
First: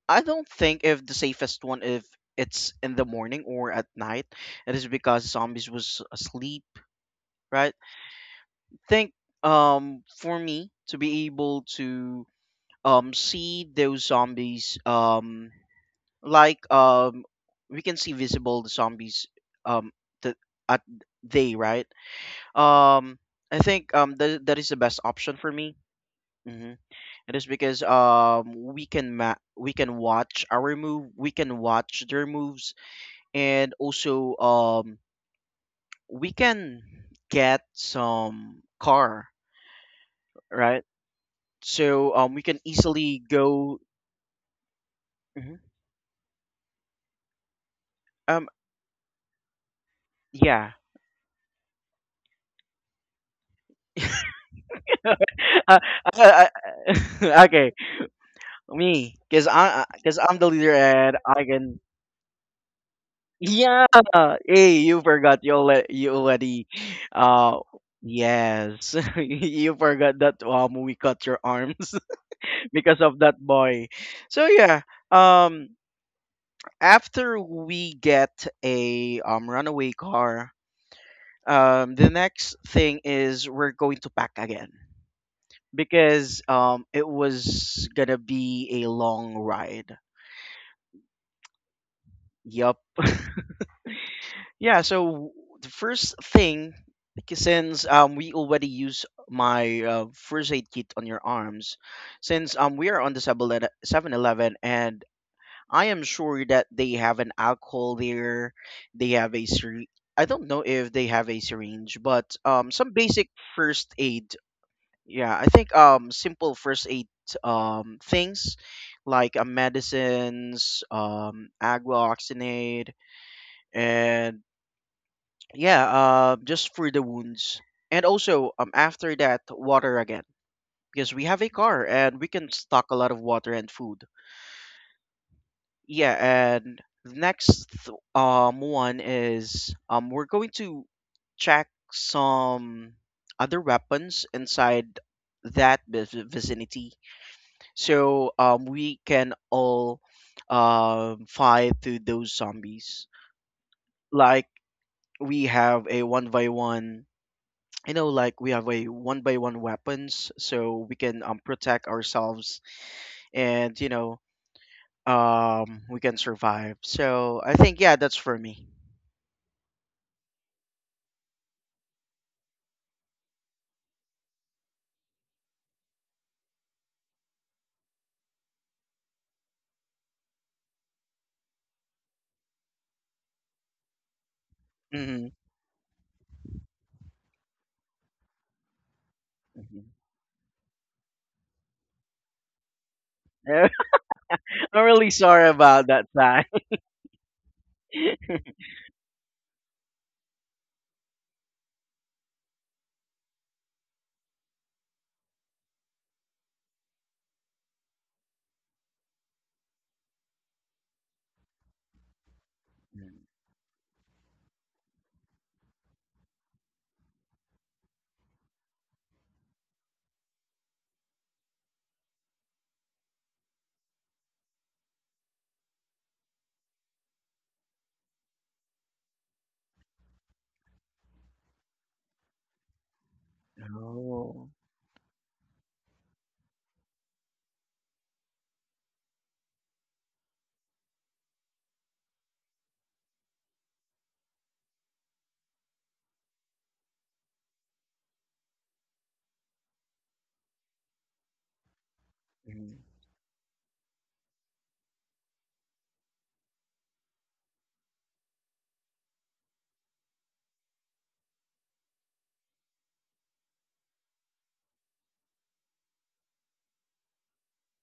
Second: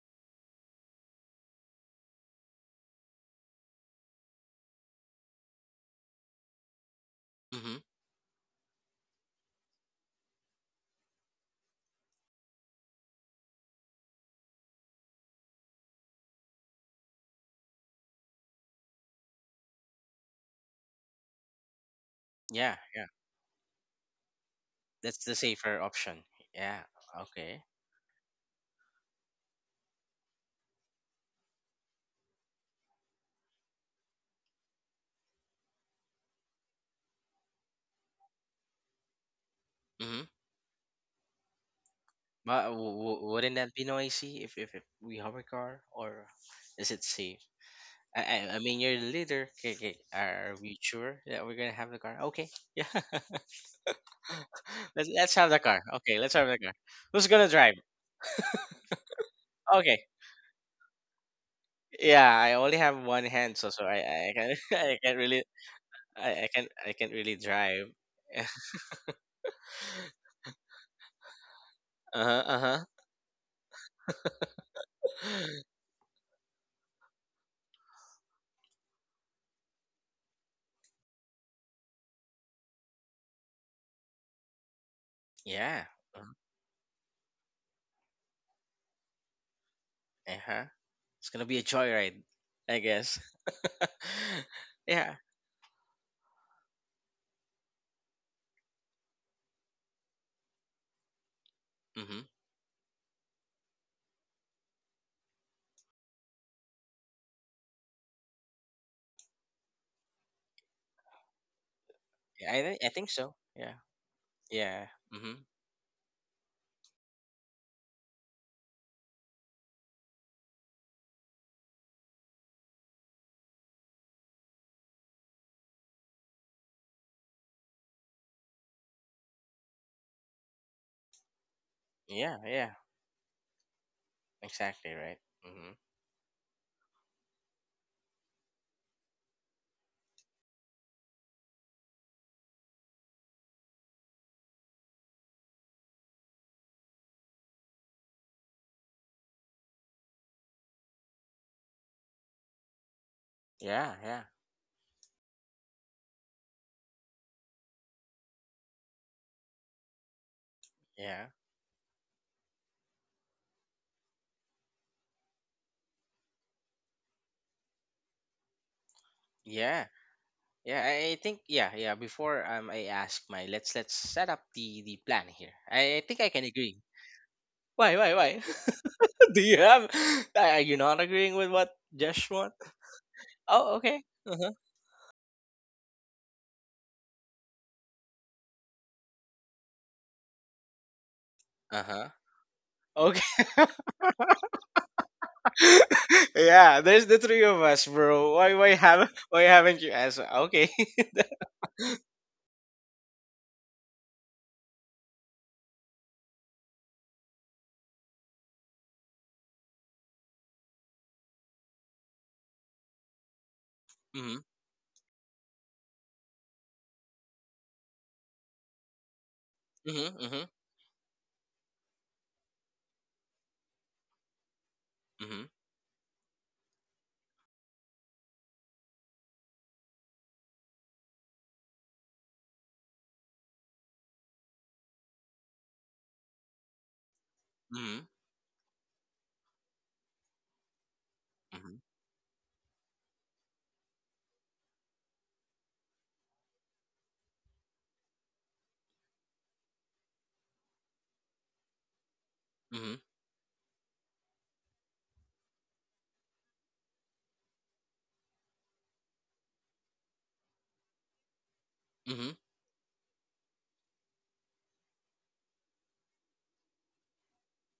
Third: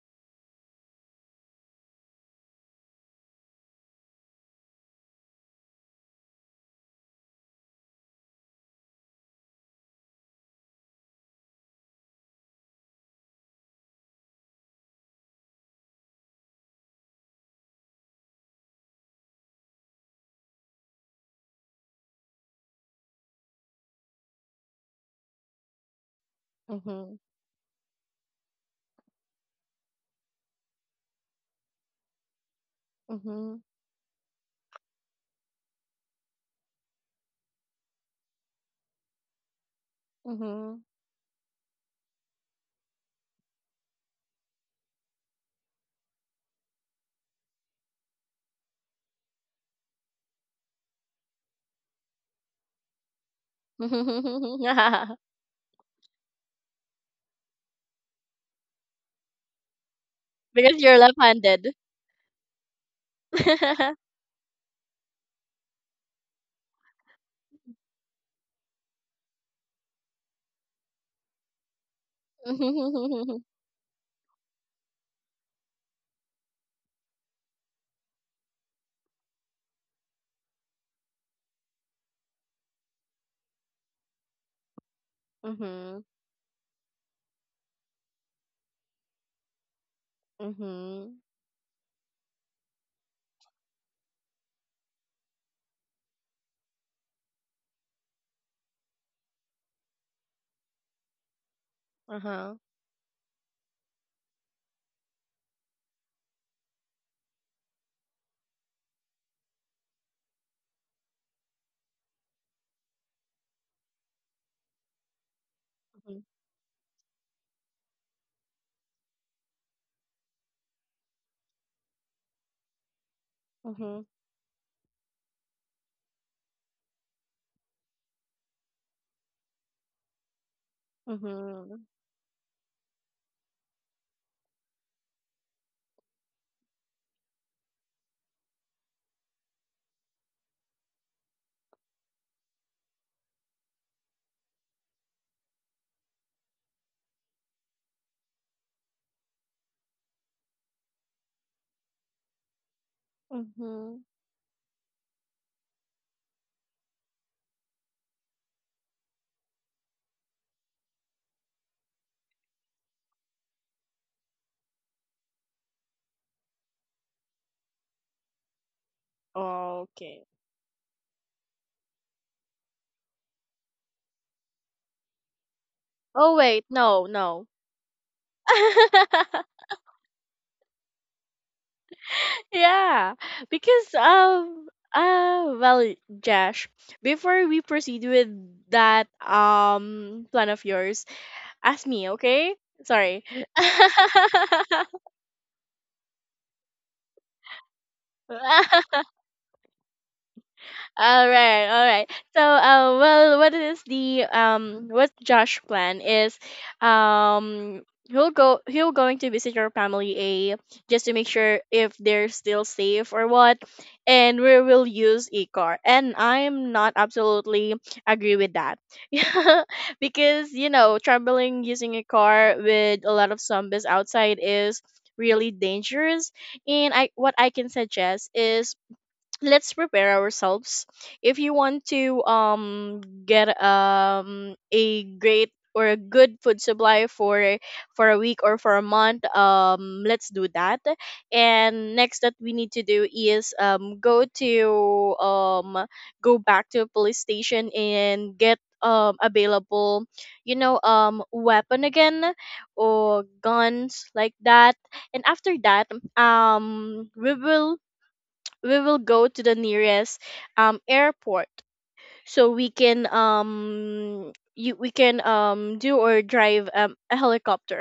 Speaker 2: I don't think if the safest one if it's in the morning or at night. It is because zombies was asleep, right?
Speaker 1: huh.
Speaker 2: Think for me to be able to, see those zombies, like, we can see visible the zombies, um the at they right.
Speaker 1: Yeah, yeah.
Speaker 2: Um i think um that, that is the best
Speaker 1: That's the
Speaker 2: option for me.
Speaker 1: safer option.
Speaker 2: Hmm.
Speaker 1: Yeah.
Speaker 2: It is
Speaker 1: Okay.
Speaker 2: because, we can watch our move we can watch their moves,
Speaker 3: Mhm.
Speaker 2: and also, we can get some car,
Speaker 1: Mm-hmm.
Speaker 3: Mhm.
Speaker 2: right?
Speaker 3: Mhm.
Speaker 2: So, we can
Speaker 1: But
Speaker 2: easily
Speaker 1: wouldn't that
Speaker 2: go.
Speaker 1: be noisy if, if we have a
Speaker 2: Mhm.
Speaker 1: car, or is it safe? I,
Speaker 2: um
Speaker 1: I mean, you're the leader. Okay, okay. Are
Speaker 2: yeah.
Speaker 1: we sure that we're gonna have the car? Okay. Yeah. *laughs* Let's
Speaker 3: *laughs* *laughs*
Speaker 1: have the
Speaker 2: *laughs* I,
Speaker 1: car. Okay, let's
Speaker 2: I,
Speaker 1: have the car.
Speaker 2: *laughs*
Speaker 1: Who's gonna
Speaker 2: okay,
Speaker 1: drive?
Speaker 2: me, cause I, I-
Speaker 1: Okay.
Speaker 2: cause I'm the leader
Speaker 3: Because you're
Speaker 2: and I
Speaker 3: left-handed.
Speaker 2: can.
Speaker 1: Yeah, I only have one hand, so so
Speaker 2: Yeah,
Speaker 3: *laughs*
Speaker 1: I can *laughs*
Speaker 2: hey,
Speaker 1: I
Speaker 2: you
Speaker 1: can't
Speaker 2: forgot
Speaker 1: really
Speaker 2: you already, you
Speaker 1: I can
Speaker 2: already,
Speaker 1: I can't really
Speaker 2: uh,
Speaker 1: drive. *laughs*
Speaker 2: yes, *laughs* you forgot that we cut your arms
Speaker 1: Uh huh. Uh
Speaker 2: *laughs*
Speaker 1: huh.
Speaker 2: because
Speaker 1: *gasps*
Speaker 2: of that
Speaker 3: Mhm.
Speaker 2: boy. So yeah, um, after we get a, runaway car, the next thing is we're going to pack again.
Speaker 1: Yeah.
Speaker 3: Mhm.
Speaker 2: Because it was gonna be a long ride.
Speaker 1: Uh huh.
Speaker 3: Mhm.
Speaker 1: It's gonna be a joyride,
Speaker 2: Yep.
Speaker 1: I guess.
Speaker 2: Yeah,
Speaker 1: *laughs* Yeah.
Speaker 2: so the first thing, since we already use my first aid kit on your arms.
Speaker 1: Mm-hmm.
Speaker 2: Since
Speaker 3: Uh-huh.
Speaker 2: we are on the 7, and I am sure that they have an alcohol there, they have a syringe. I don't know if they have a syringe, but
Speaker 1: I
Speaker 2: some
Speaker 1: think
Speaker 2: basic
Speaker 1: so. Yeah.
Speaker 2: first aid.
Speaker 1: Yeah.
Speaker 2: Yeah,
Speaker 1: Mm-hmm.
Speaker 2: I think
Speaker 3: Mhm.
Speaker 2: simple first aid, things like medicines, agua oxinate,
Speaker 3: Mhm.
Speaker 2: and yeah, just for the wounds. And also, after that, water again, because we have a car
Speaker 3: Mhm.
Speaker 2: and we
Speaker 1: Yeah.
Speaker 2: can
Speaker 1: Yeah.
Speaker 2: stock a lot of water and food.
Speaker 1: Exactly. Right. Mm-hmm.
Speaker 2: Yeah, and the next one is, we're going to check some other weapons inside that vicinity, so, we can all, fight through those zombies.
Speaker 1: Yeah.
Speaker 3: Mhm.
Speaker 1: Yeah.
Speaker 2: Like, we have a one by one, you know, like we have a one by one weapons, so we can,
Speaker 1: Yeah.
Speaker 2: protect ourselves, and, you know, we can survive. So I think, yeah, that's for me.
Speaker 3: Oh,
Speaker 1: Yeah.
Speaker 3: okay.
Speaker 1: Yeah. I think. Yeah. Yeah. Before I ask my, let's set up the plan here. I think I
Speaker 3: Oh
Speaker 1: can
Speaker 3: wait,
Speaker 1: agree.
Speaker 3: no, no.
Speaker 1: Why? Why? Why? *laughs* Do you
Speaker 3: *laughs*
Speaker 1: have? Are you not agreeing with what Josh wants?
Speaker 3: Yeah,
Speaker 1: Oh.
Speaker 3: because
Speaker 1: Okay. Uh huh.
Speaker 2: Hmm.
Speaker 3: well, Josh, before we proceed with that plan of yours,
Speaker 1: Uh
Speaker 3: ask
Speaker 1: huh.
Speaker 3: me, okay? Sorry.
Speaker 1: Okay.
Speaker 2: *laughs*
Speaker 1: *laughs*
Speaker 3: *laughs*
Speaker 2: I'm really sorry about that
Speaker 1: *laughs*
Speaker 2: time.
Speaker 1: Yeah, there's the three of us, bro. Why why haven't you asked? Okay. *laughs*
Speaker 3: All right, all right. So, well, what Josh plan is, um, he'll going to visit your family, A, just to make sure if they're still safe or
Speaker 2: *laughs*
Speaker 3: what, and
Speaker 1: mhm.
Speaker 3: we will use a car. And I'm not absolutely agree with that, *laughs* yeah,
Speaker 1: Mhm. Mhm.
Speaker 3: because traveling using a car with a lot of zombies outside is
Speaker 1: Mhm.
Speaker 3: really dangerous. And what I can suggest is, let's prepare ourselves. If you want to get
Speaker 2: Oh.
Speaker 3: a great or a good food supply for
Speaker 1: Mhm.
Speaker 3: a week or for a month, let's do that.
Speaker 1: Mhm.
Speaker 3: And next that we need to do is go back to a police station and get available, weapon again,
Speaker 2: Mhm.
Speaker 1: Mhm.
Speaker 3: or guns like that. And after that, um we will we will go to the nearest airport
Speaker 1: mhm.
Speaker 3: so we can you we can do or drive a helicopter,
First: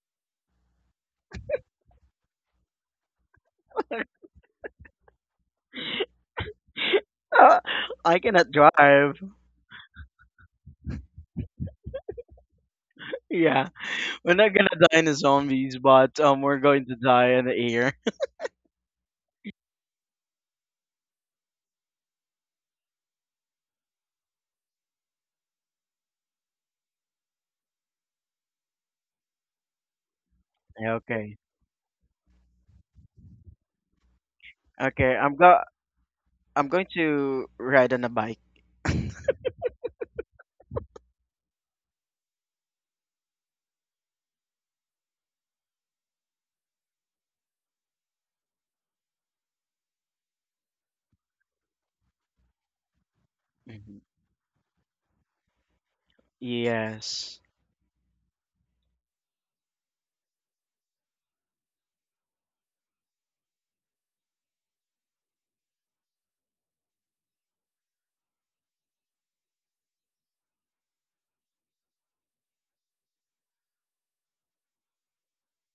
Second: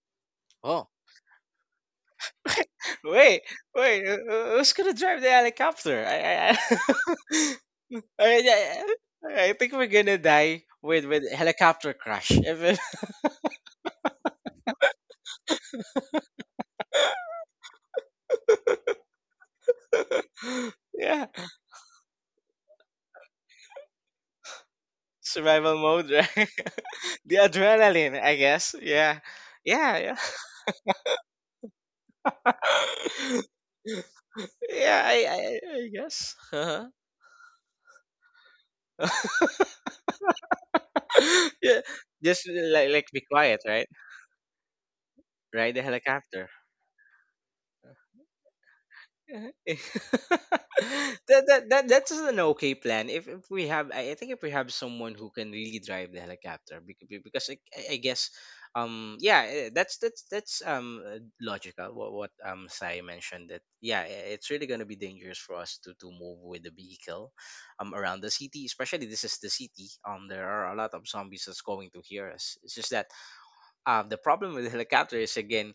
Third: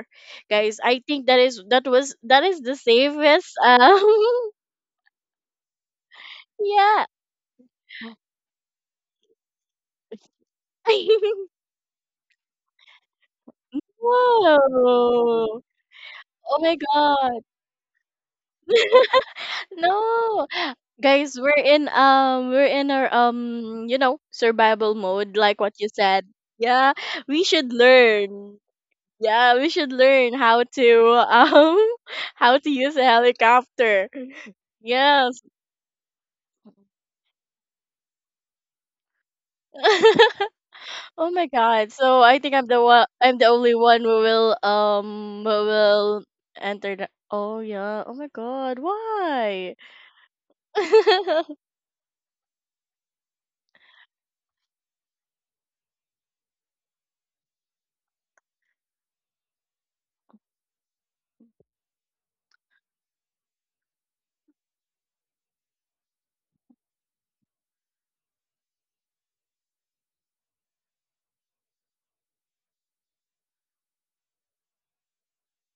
Speaker 3: guys.
Speaker 1: Oh.
Speaker 3: I think that is the
Speaker 1: Wait.
Speaker 3: safest,
Speaker 1: Wait. Who's gonna drive the helicopter? I.
Speaker 3: *laughs* yeah.
Speaker 2: Uh, *laughs* I
Speaker 1: *laughs*
Speaker 2: cannot
Speaker 1: I- I-
Speaker 2: drive.
Speaker 1: I think we're gonna die with
Speaker 3: *laughs*
Speaker 1: helicopter crash. If it-
Speaker 2: Yeah. We're not gonna die in the
Speaker 3: Whoa.
Speaker 2: zombies, but, we're
Speaker 3: Oh my
Speaker 2: going to die
Speaker 3: God.
Speaker 2: in the air.
Speaker 3: No,
Speaker 1: *laughs* Yeah,
Speaker 3: guys, we're in our survival mode, like what
Speaker 1: survival
Speaker 3: you
Speaker 1: mode,
Speaker 3: said.
Speaker 1: right?
Speaker 3: Yeah,
Speaker 1: *laughs* The
Speaker 3: we should
Speaker 1: adrenaline, I
Speaker 3: learn.
Speaker 1: guess. Yeah,
Speaker 3: Yeah, we should
Speaker 1: yeah, yeah,
Speaker 3: learn how
Speaker 2: *laughs*
Speaker 3: to,
Speaker 2: Okay.
Speaker 3: *laughs* how to use a
Speaker 1: *laughs*
Speaker 3: helicopter.
Speaker 1: Yeah.
Speaker 2: Okay. I'm
Speaker 3: Yes.
Speaker 2: go.
Speaker 1: I guess.
Speaker 2: I'm going
Speaker 1: *laughs*
Speaker 2: to ride on a bike.
Speaker 3: *laughs* Oh my
Speaker 1: *laughs* Yeah,
Speaker 3: God. So I
Speaker 1: just
Speaker 3: think
Speaker 1: like be
Speaker 3: I'm the
Speaker 1: quiet,
Speaker 3: only
Speaker 1: right?
Speaker 3: one who will
Speaker 1: Ride the helicopter.
Speaker 3: enter the Oh yeah. Oh my God.
Speaker 1: Uh,
Speaker 3: Why?
Speaker 1: *laughs*
Speaker 3: *laughs*
Speaker 1: that's an okay plan. If we have,
Speaker 2: Hmm.
Speaker 1: I think if we have someone who can really drive the helicopter,
Speaker 2: Yes.
Speaker 1: because I guess, yeah, eh, that's logical. What Sai mentioned that yeah, eh, it's really gonna be dangerous for us to move with the vehicle, around the city, especially this is the city. There are a lot of zombies that's going to hear us. It's just that the problem with the helicopter is again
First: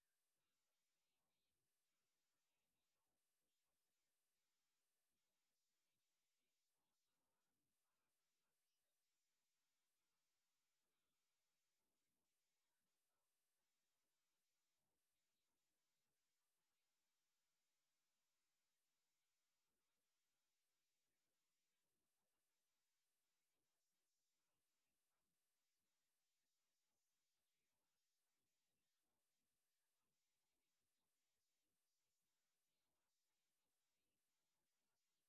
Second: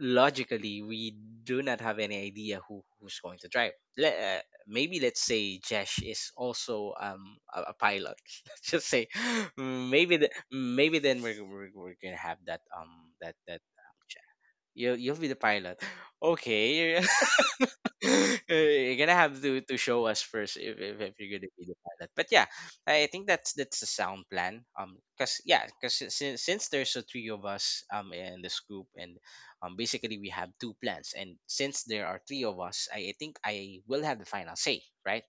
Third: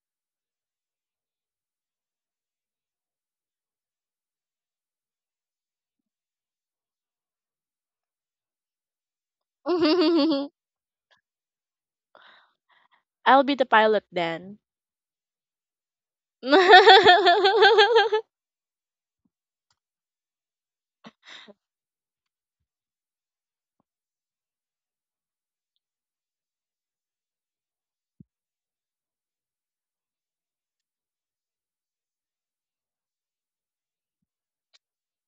Speaker 1: logically we do not have any idea who who's going to drive. Le- uh, Maybe let's say Jesh is also a pilot. *laughs* Let's just say *laughs* maybe the, maybe then we're gonna have that
Speaker 3: I'll be the
Speaker 1: um
Speaker 3: pilot
Speaker 1: Jesh.
Speaker 3: then.
Speaker 1: You you'll be the pilot. *laughs* Okay, *laughs*
Speaker 3: *laughs*
Speaker 1: *laughs* you're gonna have to show us first if, if you're gonna be the pilot. But yeah, I think that's the sound plan. Cause yeah, cause since there's a three of us in this group, and basically we have two plans, and since there are three of us, I think I will have the final say, right?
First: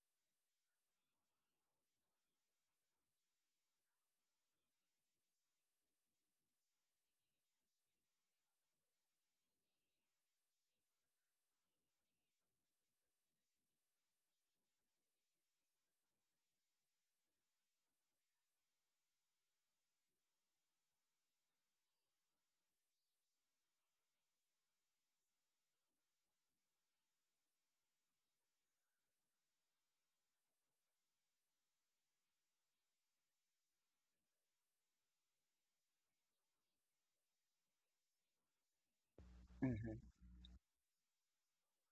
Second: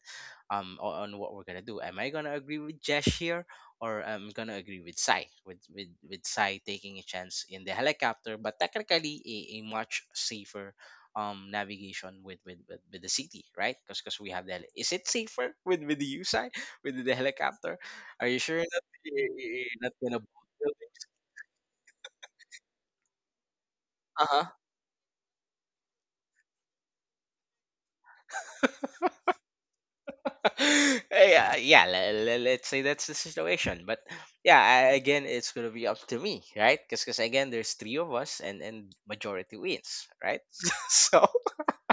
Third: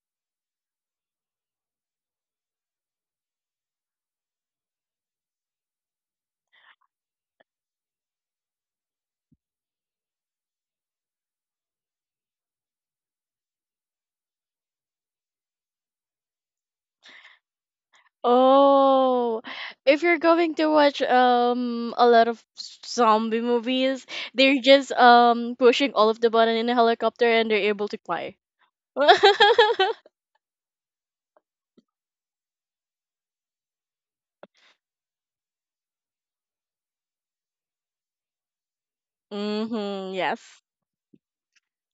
Speaker 1: Um on what we're gonna do. Am I gonna agree with Jesh here, or I'm gonna agree with Sai with Sai taking a chance in the helicopter, but technically a much safer navigation with with the city, right? Because we have that. Is it safer *laughs* with you Sai, with the helicopter? Are you sure that
Speaker 3: Oh,
Speaker 1: you're not
Speaker 3: if you're
Speaker 1: gonna?
Speaker 3: going to watch a lot of zombie movies,
Speaker 1: Uh huh.
Speaker 3: they're just pushing all of the button in a helicopter and they're able to fly. *laughs*
Speaker 1: *laughs* Yeah, yeah, let's say that's the situation. But yeah, I, again, it's gonna be up to me, right? Because again, there's three of us, and majority
Speaker 2: Hmm.
Speaker 1: wins,
Speaker 3: Mm-hmm,
Speaker 1: right?
Speaker 3: yes.
Speaker 1: *laughs* So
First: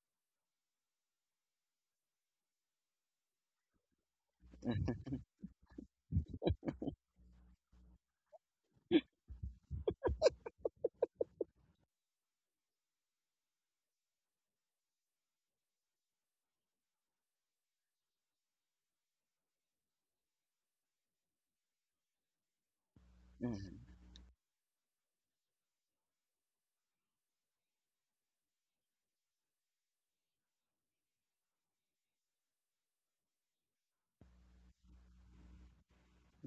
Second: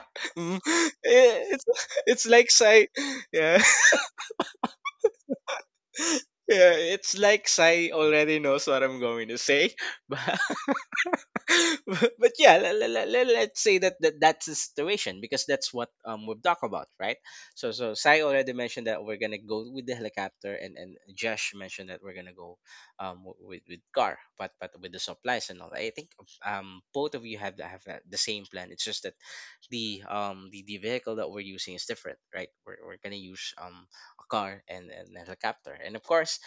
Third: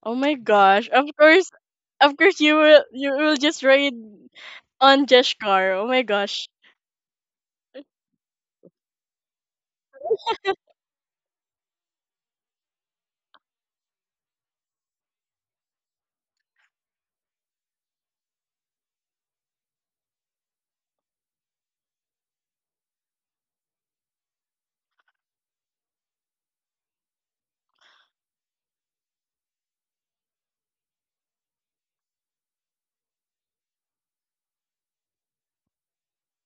Speaker 3: Oh my
Speaker 1: Mm. Eh,
Speaker 3: gosh.
Speaker 1: it's
Speaker 3: Of course,
Speaker 1: like
Speaker 3: you will
Speaker 1: say, yeah.
Speaker 3: just ride on Jeshkar. Oh my
Speaker 1: *laughs*
Speaker 3: gosh.
Speaker 1: Yeah, it's like Sai already knows what I'm going to say, *laughs* but *laughs* but yeah, let's say that, that's the situation, because that's what we've talked about, right? So so Sai already mentioned that we're gonna go with the helicopter, and Josh mentioned that we're gonna go
Speaker 2: Hmm.
Speaker 1: with car, but with the supplies and all. I think both of you have that, the same plan. It's just that the vehicle that we're using is different, right? We're gonna use a car and a helicopter, and of course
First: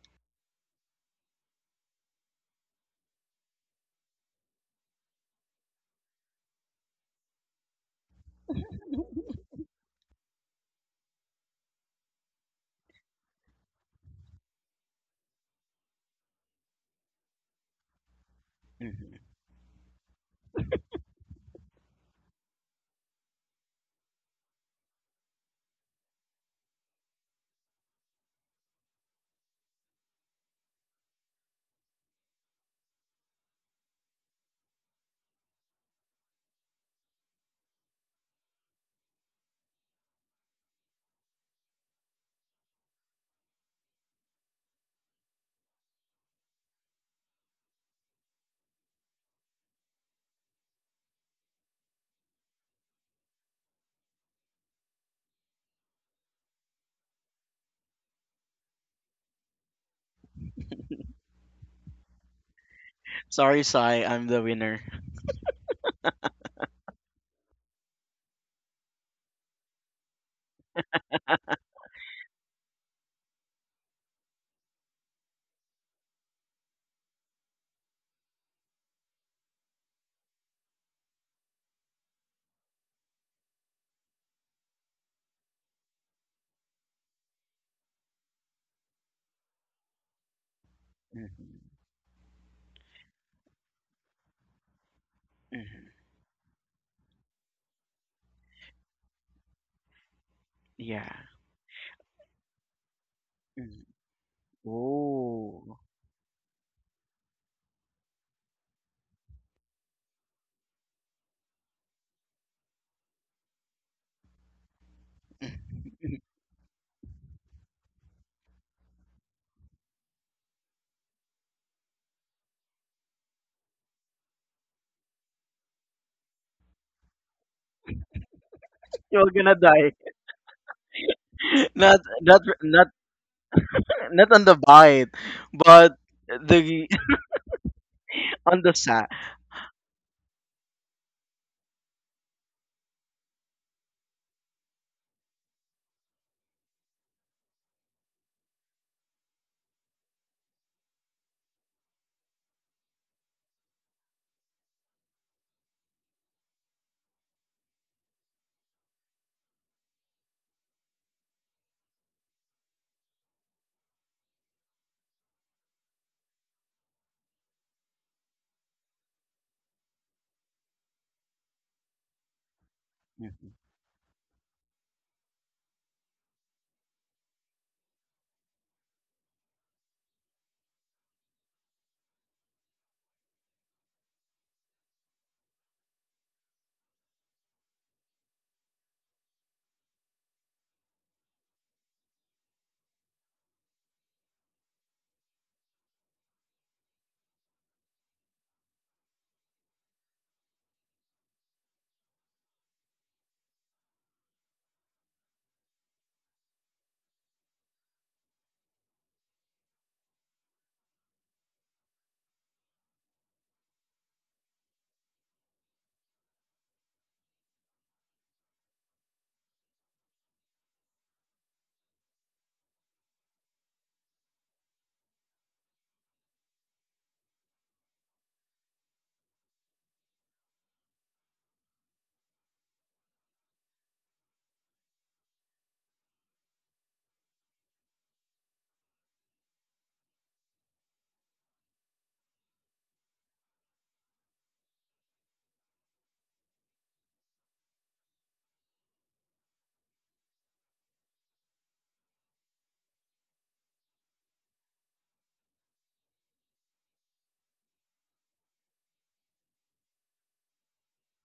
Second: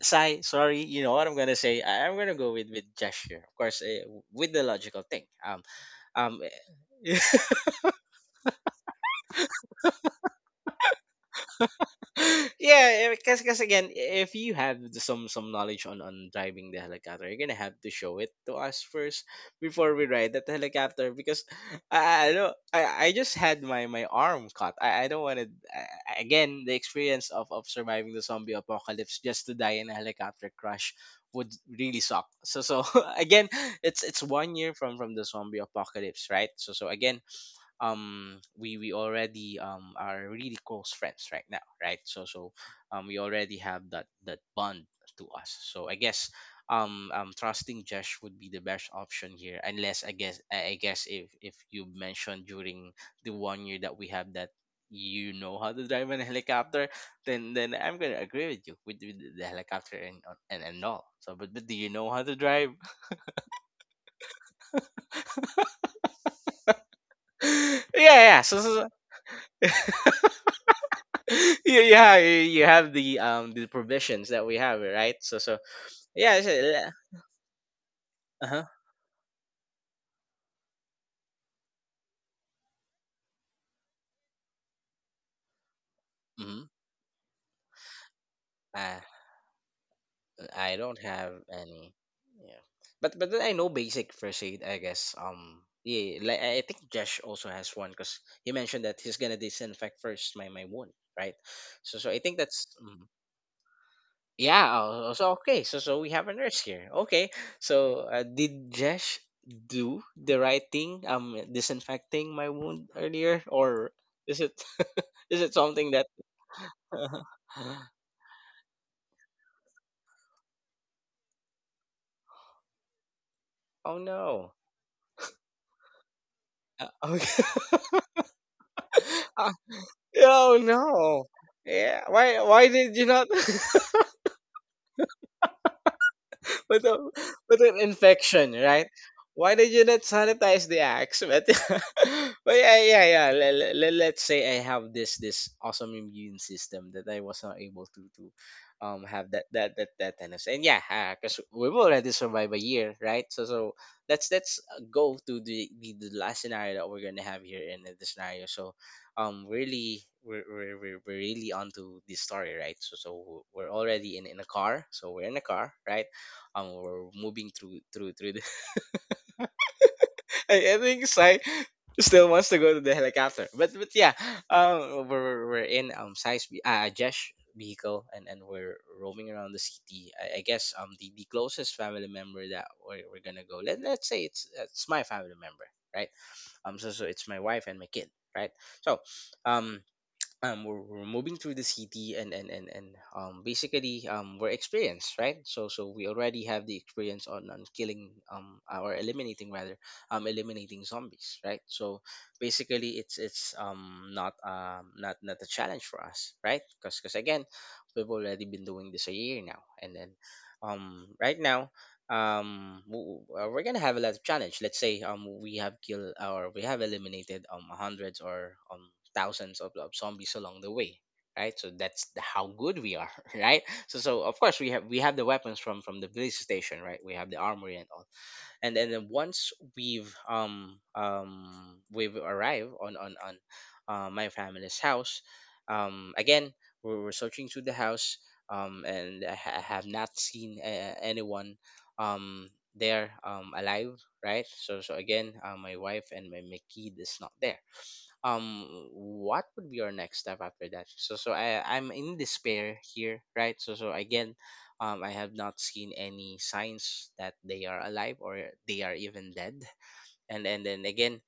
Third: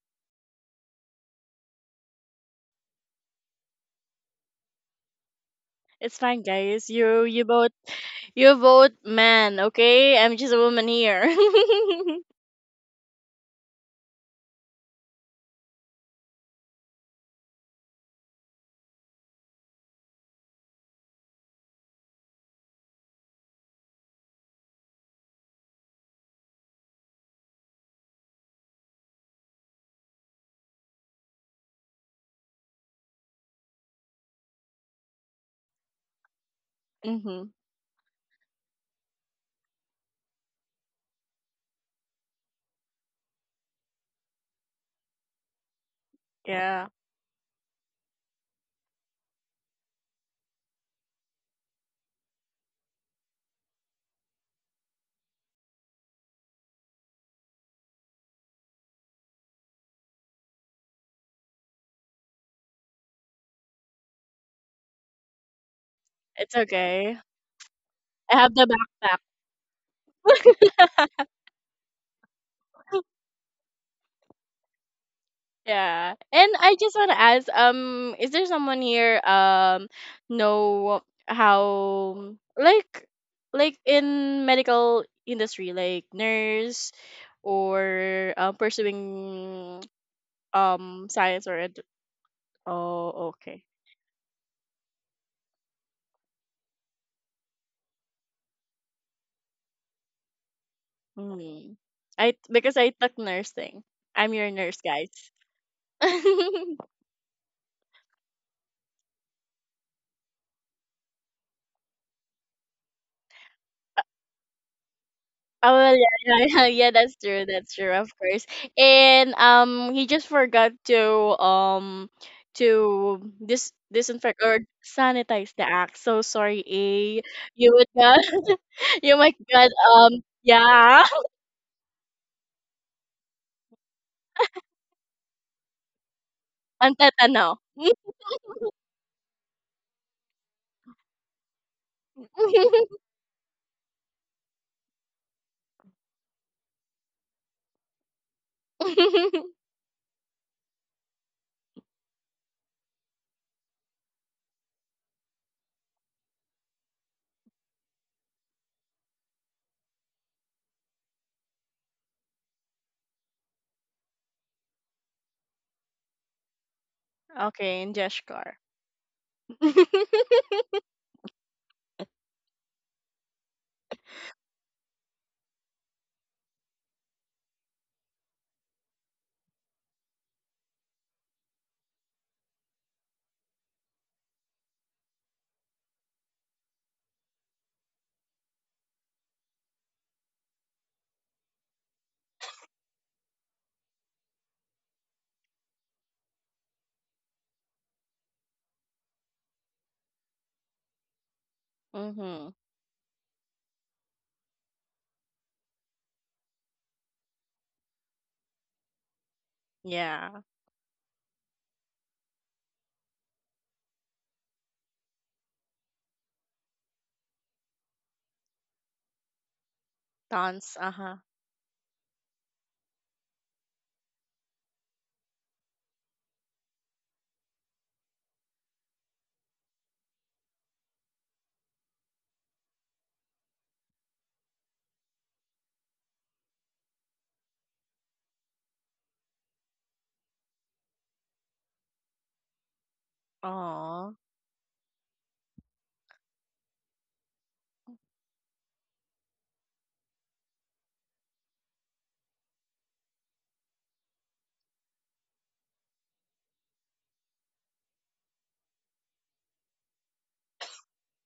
Speaker 1: Sai, sorry, you know what I'm gonna say. I'm gonna go with gesture, of course, with the logical thing.
Speaker 3: It's
Speaker 1: Um,
Speaker 3: fine, guys. You
Speaker 1: *laughs*
Speaker 3: you both you both, man, okay? I'm just a woman here. *laughs*
Speaker 1: yeah, because again, if you have some knowledge on driving the helicopter, you're gonna have to show it to us first
Speaker 2: Hmm.
Speaker 1: before we ride that helicopter. Because I don't I just had my arm cut. I don't want to again the experience of surviving the zombie apocalypse just to die in a helicopter crash would really suck. So *laughs* again, it's 1 year from the zombie apocalypse, right? So so again,
Speaker 3: Mm-hmm.
Speaker 1: um we already are really close friends right now, right? So we already have that bond to us, so I guess
Speaker 3: Yeah.
Speaker 1: trusting Josh would be the best option here. Unless, I guess if you mentioned during the 1 year that we have that you know how to drive an helicopter, then I'm gonna agree with you with the helicopter and all. But do you know how to drive?
Speaker 2: Sorry, Sai. I'm the winner.
Speaker 3: It's okay.
Speaker 1: *laughs* yeah
Speaker 3: I
Speaker 1: yeah
Speaker 3: have
Speaker 1: so,
Speaker 3: the
Speaker 1: so so
Speaker 3: backpack. *laughs*
Speaker 1: *laughs* Yeah, yeah, you have the provisions that we have, right? So so
Speaker 3: Yeah. And I
Speaker 1: yeah,
Speaker 3: just want to ask, is there
Speaker 1: uh huh.
Speaker 3: someone here know how, like in medical industry, like
Speaker 1: Mm-hmm.
Speaker 3: nurse or
Speaker 1: Uh,
Speaker 3: pursuing
Speaker 1: I don't have
Speaker 3: science or
Speaker 2: Hmm.
Speaker 1: any. Yeah,
Speaker 3: oh,
Speaker 1: but then I
Speaker 3: okay.
Speaker 1: know basic first aid.
Speaker 2: Hmm.
Speaker 1: Yeah, like I think Josh also has one, because he mentioned that he's gonna disinfect first my wound,
Speaker 2: Yeah.
Speaker 1: right?
Speaker 3: Hmm.
Speaker 1: So so I
Speaker 3: I
Speaker 1: think that's,
Speaker 3: Because I
Speaker 1: mm-hmm.
Speaker 3: took
Speaker 2: Hmm.
Speaker 3: nursing. I'm your nurse,
Speaker 1: Yeah.
Speaker 3: guys.
Speaker 1: Oh, So okay.
Speaker 2: Oh.
Speaker 1: So so we have a nurse here.
Speaker 3: *laughs*
Speaker 1: Okay. So did Jesh do the right thing? Disinfecting my wound earlier, or is it *laughs* is it
Speaker 3: Oh
Speaker 1: something
Speaker 3: well, yeah,
Speaker 1: that?
Speaker 2: *laughs*
Speaker 3: yeah, *laughs* yeah, yeah,
Speaker 1: *laughs*
Speaker 3: that's true, of course. And he just forgot to um
Speaker 1: Oh
Speaker 3: disinfect
Speaker 1: no.
Speaker 3: or sanitize the act. So sorry, A.
Speaker 1: Okay.
Speaker 3: You would not,
Speaker 1: *laughs*
Speaker 3: *laughs* you
Speaker 2: You're
Speaker 3: might
Speaker 1: Uh,
Speaker 2: gonna
Speaker 3: get,
Speaker 2: die.
Speaker 1: oh
Speaker 3: yeah,
Speaker 1: no.
Speaker 2: *laughs* not
Speaker 1: Yeah. Why
Speaker 2: not not
Speaker 1: did you not? *laughs*
Speaker 2: not on the bite, but
Speaker 1: *laughs*
Speaker 3: *laughs*
Speaker 1: With
Speaker 2: the,
Speaker 3: ang
Speaker 1: a
Speaker 3: tetano.
Speaker 1: with an
Speaker 2: *laughs*
Speaker 1: infection,
Speaker 2: on the
Speaker 3: *laughs*
Speaker 1: right?
Speaker 2: sack.
Speaker 1: Why did you not sanitize the axe? *laughs* But yeah, yeah, yeah. Let's say I have this awesome immune system that I was not able to have that tennis. And yeah, because we've already survived a year, right? Let's go to the last scenario that we're gonna have here in the scenario. So really we're really onto this story, right? So so we're already in a car. So we're in a car, right? We're moving through
Speaker 3: Okay, in
Speaker 1: through through the…
Speaker 3: Jeshkar. *laughs*
Speaker 1: *laughs* I think Sai still wants to go to the helicopter.
Speaker 2: Mhm,
Speaker 1: But yeah, we're we're in Sai's Jesh vehicle, and we're roaming around the city. I guess the closest family member that we're gonna go. Let let's say it's my family member, right? So it's my wife and my kid, right? So um we're moving through the city and basically we're experienced, right? So so we already have the experience on killing or eliminating rather eliminating zombies, right? So
Speaker 3: Mm-hmm.
Speaker 1: basically it's it's not not a challenge for us, right? Because again, we've already been doing this a year now. And then
Speaker 3: Yeah.
Speaker 1: right now we're gonna have a lot of challenge. Let's say we have killed or we have eliminated hundreds or thousands of zombies along the
Speaker 3: Dance.
Speaker 1: way,
Speaker 3: Uh-huh.
Speaker 1: right? So that's the- how good we are. *laughs* Right? So so of course we have the weapons from the police station, right? We have the armory and all. And then once we've arrived on my family's house, again, we're searching through the house, and I have not seen anyone um there alive,
Speaker 3: Aw.
Speaker 1: right? So so again my wife and my kid is not there. um what would be our next step after that? I I'm in despair here, right? So so again I have not seen any signs that they are alive or they are even dead. And then again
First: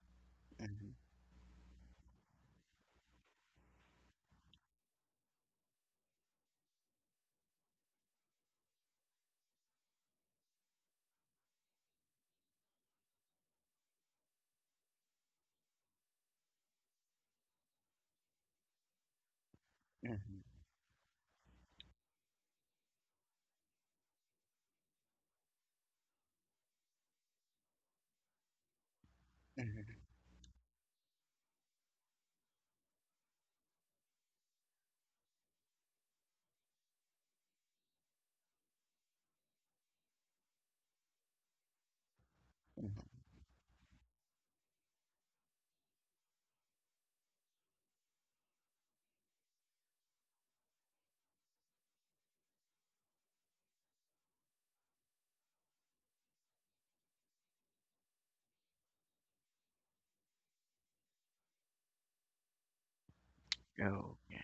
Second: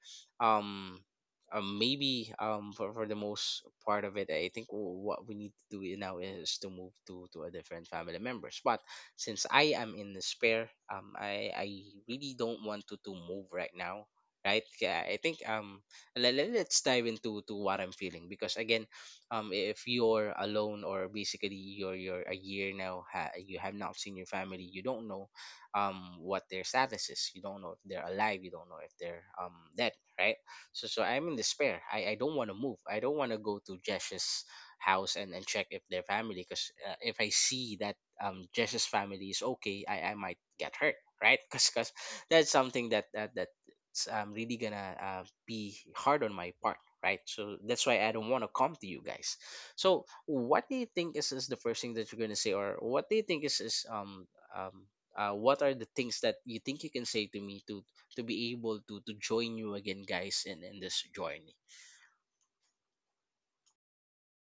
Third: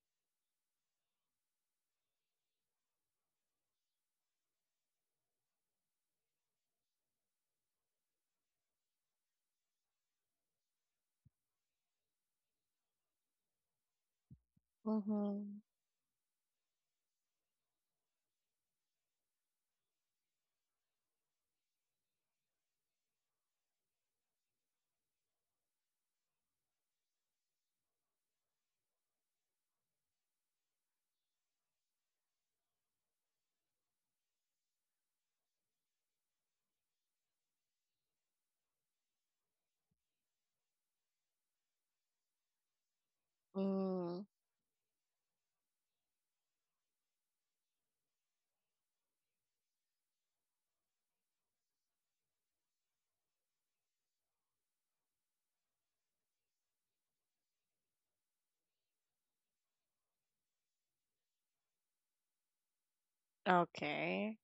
Speaker 2: mhm,
Speaker 1: um maybe for the most part of it, I think what we need to do now is to move to a different family members. But since I am in despair, I really don't want to move right now, right? Yeah, I think
Speaker 3: Mm-hmm.
Speaker 1: let, let's dive into to what I'm feeling. Because again, if you're
Speaker 2: mhm,
Speaker 1: alone, or basically you're a year now, you have not seen your family, you don't know what their status is. You don't know if they're alive, you don't know if they're dead,
Speaker 2: mhm.
Speaker 1: right? So so I'm in despair. I don't want to move, I don't want to go to Jesh's house and check if their family. Because if I see that Jesh's family is okay, I might get hurt, right? *laughs* Because that's something that that it's
Speaker 3: Mm.
Speaker 1: really gonna be hard on my part, right? So that's why I don't want to come to you guys. So what do you think is the first thing that you're gonna say? Or what do you think is um what are the things that you think you can say to me to be able to join you again, guys, in this journey?
Speaker 2: Oh.
Speaker 3: Okay.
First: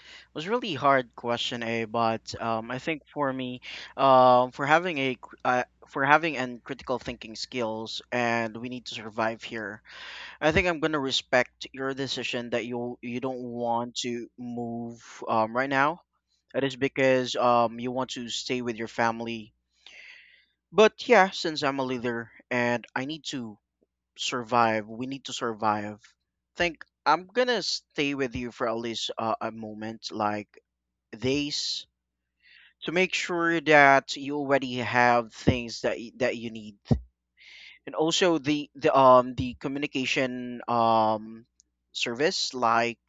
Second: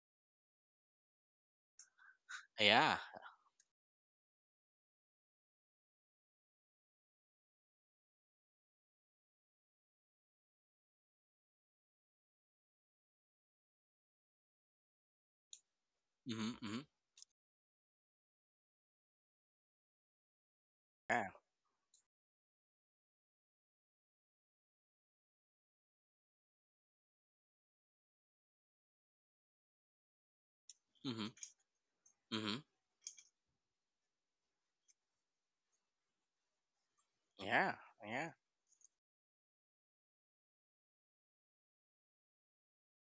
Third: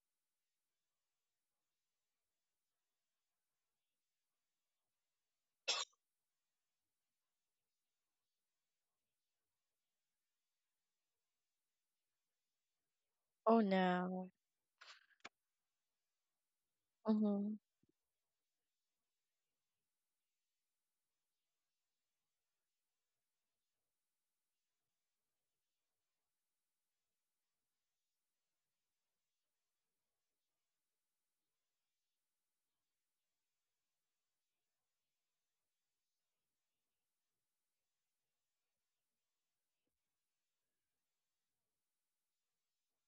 Speaker 2: It was really hard question, A, but, I
Speaker 1: Yeah,
Speaker 2: think for me, for having a cr- for having and critical thinking skills, and we need to survive here. I think I'm gonna respect your decision that you don't
Speaker 3: Oh
Speaker 2: want to
Speaker 3: no.
Speaker 2: move, right now.
Speaker 1: mm-hmm,
Speaker 2: That is
Speaker 1: mm-hmm.
Speaker 2: because,
Speaker 3: Mm-hmm.
Speaker 2: you want to stay with your family. But
Speaker 1: Yeah,
Speaker 2: yeah, since I'm a leader and I need to survive, we need to survive. Think I'm gonna stay with you for at least, a moment, like,
Speaker 1: mm-hmm,
Speaker 2: days,
Speaker 1: mm-hmm.
Speaker 2: to make sure that you already have things that that you need,
Speaker 1: Yeah,
Speaker 2: and
Speaker 1: yeah.
Speaker 2: also the the communication, um, service, like,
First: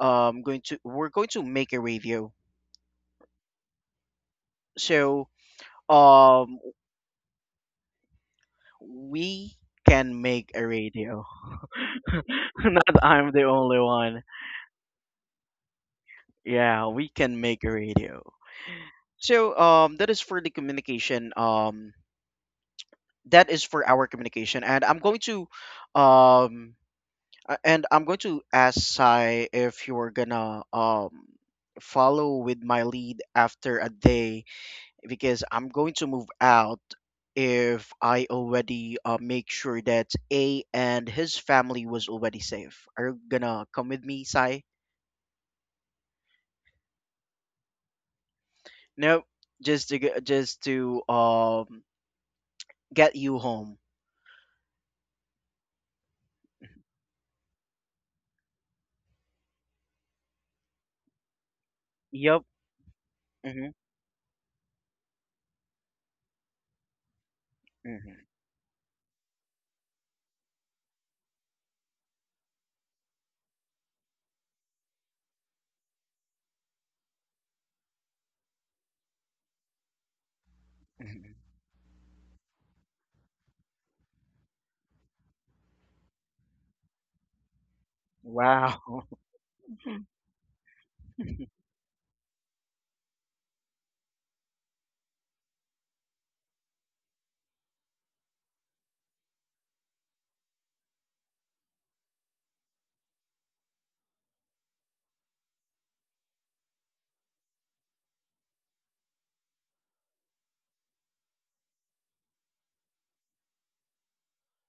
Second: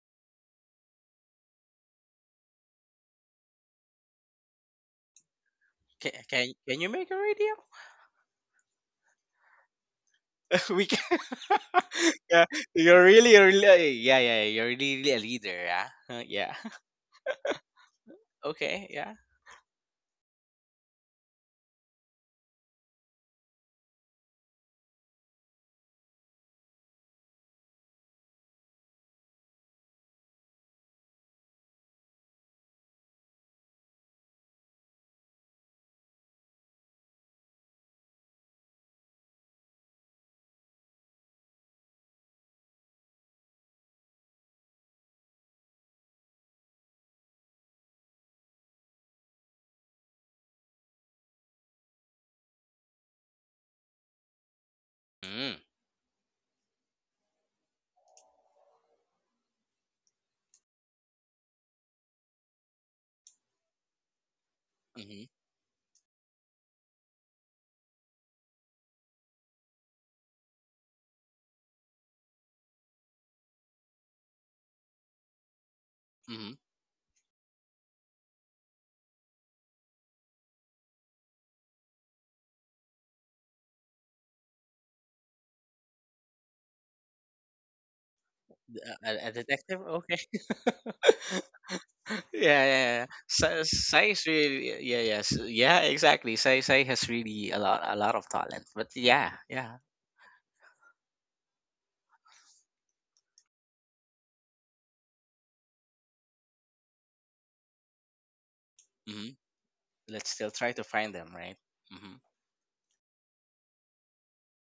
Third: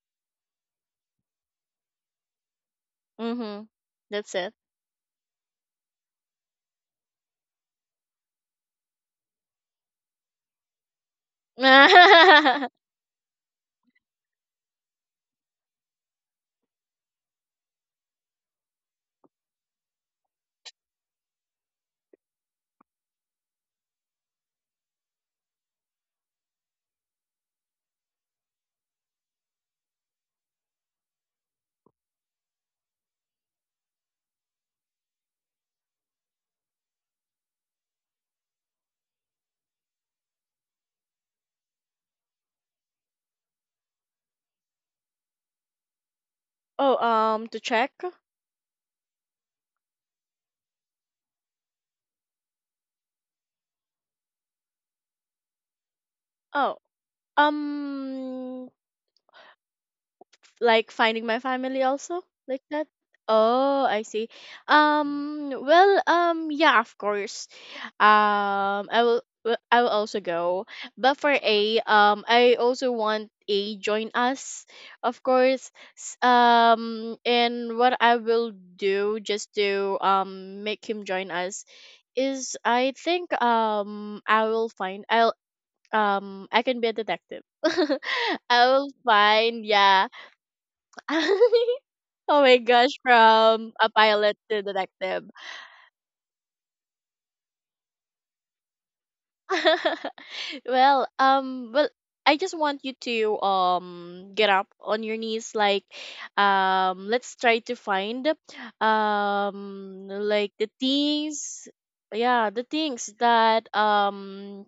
Speaker 2: going to we're going to make a radio.
Speaker 3: Mhm. That's it.
Speaker 2: So,
Speaker 1: Can,
Speaker 2: um,
Speaker 1: can you make a radio?
Speaker 2: we can make a
Speaker 1: *laughs* We can.
Speaker 2: radio.
Speaker 1: *laughs*
Speaker 2: *laughs*
Speaker 1: Yeah,
Speaker 3: *laughs*
Speaker 2: Not,
Speaker 1: you're
Speaker 2: I'm
Speaker 1: really
Speaker 2: the
Speaker 1: a
Speaker 2: only
Speaker 1: really, yeah,
Speaker 2: one.
Speaker 1: yeah, you're really, really a leader, yeah. Huh, yeah. *laughs*
Speaker 2: Yeah, we can make a radio.
Speaker 1: Okay, yeah.
Speaker 2: So, um, that is for the communication. Um, that is for our communication. And I'm going to, um, and I'm going to ask Sai if you're gonna, um, follow with my lead after a day, because I'm going to move out if I already, make sure that A and his family was already safe. Are you gonna come with me, Sai?
Speaker 3: Oh, to check.
Speaker 2: Nope. Just to, um, get you home.
Speaker 1: Mm,
Speaker 3: Oh, um, like finding my family also,
Speaker 2: Yep.
Speaker 3: like that.
Speaker 2: Mhm.
Speaker 3: Oh, I see.
Speaker 1: mm-hmm,
Speaker 3: Well, yeah, of course.
Speaker 2: Mhm.
Speaker 3: I will Well, I will also go, but for a I also want a join us, of course.
Speaker 1: mm-hmm.
Speaker 3: And what I will do just to make him join
Speaker 2: Mhm.
Speaker 3: us is, I think, I will find I'll I can be a detective. *laughs* I will
Speaker 2: Wow.
Speaker 1: A a
Speaker 3: find,
Speaker 1: detective,
Speaker 3: yeah.
Speaker 1: okay.
Speaker 3: *laughs*
Speaker 2: *laughs*
Speaker 1: *laughs*
Speaker 3: Oh my
Speaker 1: Yeah,
Speaker 3: gosh,
Speaker 1: yeah, yeah.
Speaker 3: from a
Speaker 1: Sai is
Speaker 3: pilot to
Speaker 1: really, yeah,
Speaker 3: detective.
Speaker 1: yes, yeah, exactly. Sai Sai has really a lot of talent. But yeah, yeah.
Speaker 3: *laughs* Well, I just want you to get up on your knees, like, let's try to find,
Speaker 1: Hmm. Let's still
Speaker 3: like the
Speaker 1: try to find them, right?
Speaker 3: things,
Speaker 1: Mm-hmm.
Speaker 3: yeah, the things that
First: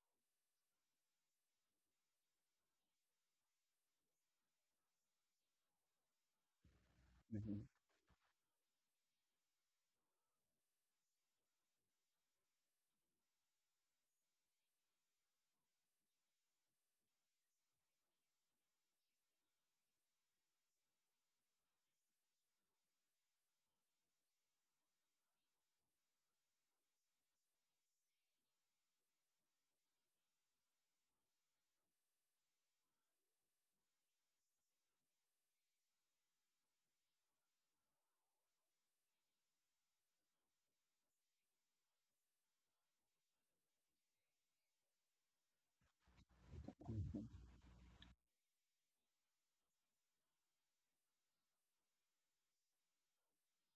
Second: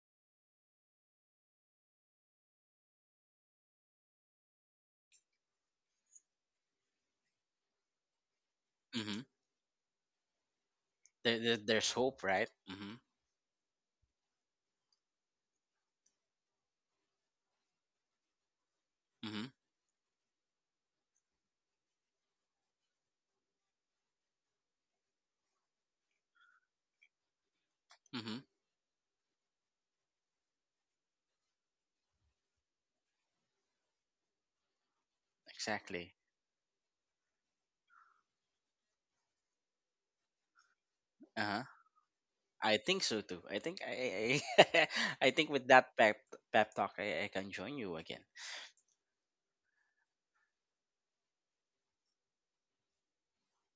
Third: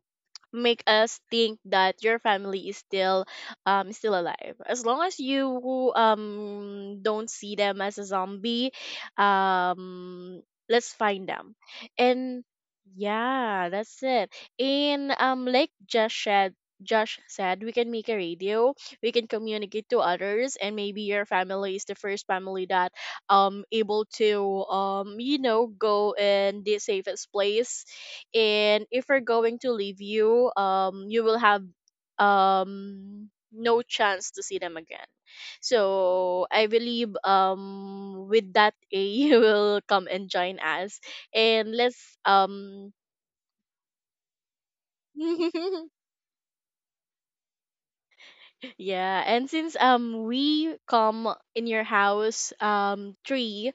Speaker 3: make us think that your family is still alive, as long as you don't
Speaker 2: Mhm,
Speaker 3: see
Speaker 2: mhm,
Speaker 3: them as a zombie.
Speaker 1: Mm-hmm.
Speaker 3: um let's find
Speaker 1: There,
Speaker 3: them.
Speaker 1: there, there's hope,
Speaker 3: And
Speaker 1: right? Mm-hmm.
Speaker 3: yeah, that's it. In Like Josh said we can make a radio. We can
Speaker 1: Mm-hmm.
Speaker 3: communicate to others, and maybe your family is the first family that able to go in the safest place.
Speaker 1: Mm-hmm.
Speaker 3: And if we're going to leave you, you will have um no chance to see them again.
Speaker 1: Exactly.
Speaker 3: So I believe, with that, A, *laughs* you will come and join us.
Speaker 1: Uh-huh.
Speaker 3: And let's,
Speaker 1: I think so too. I think I, *laughs* I think with
Speaker 3: *laughs*
Speaker 1: that pep pep talk, I can join you again.
Speaker 3: yeah, and since we come in your house three,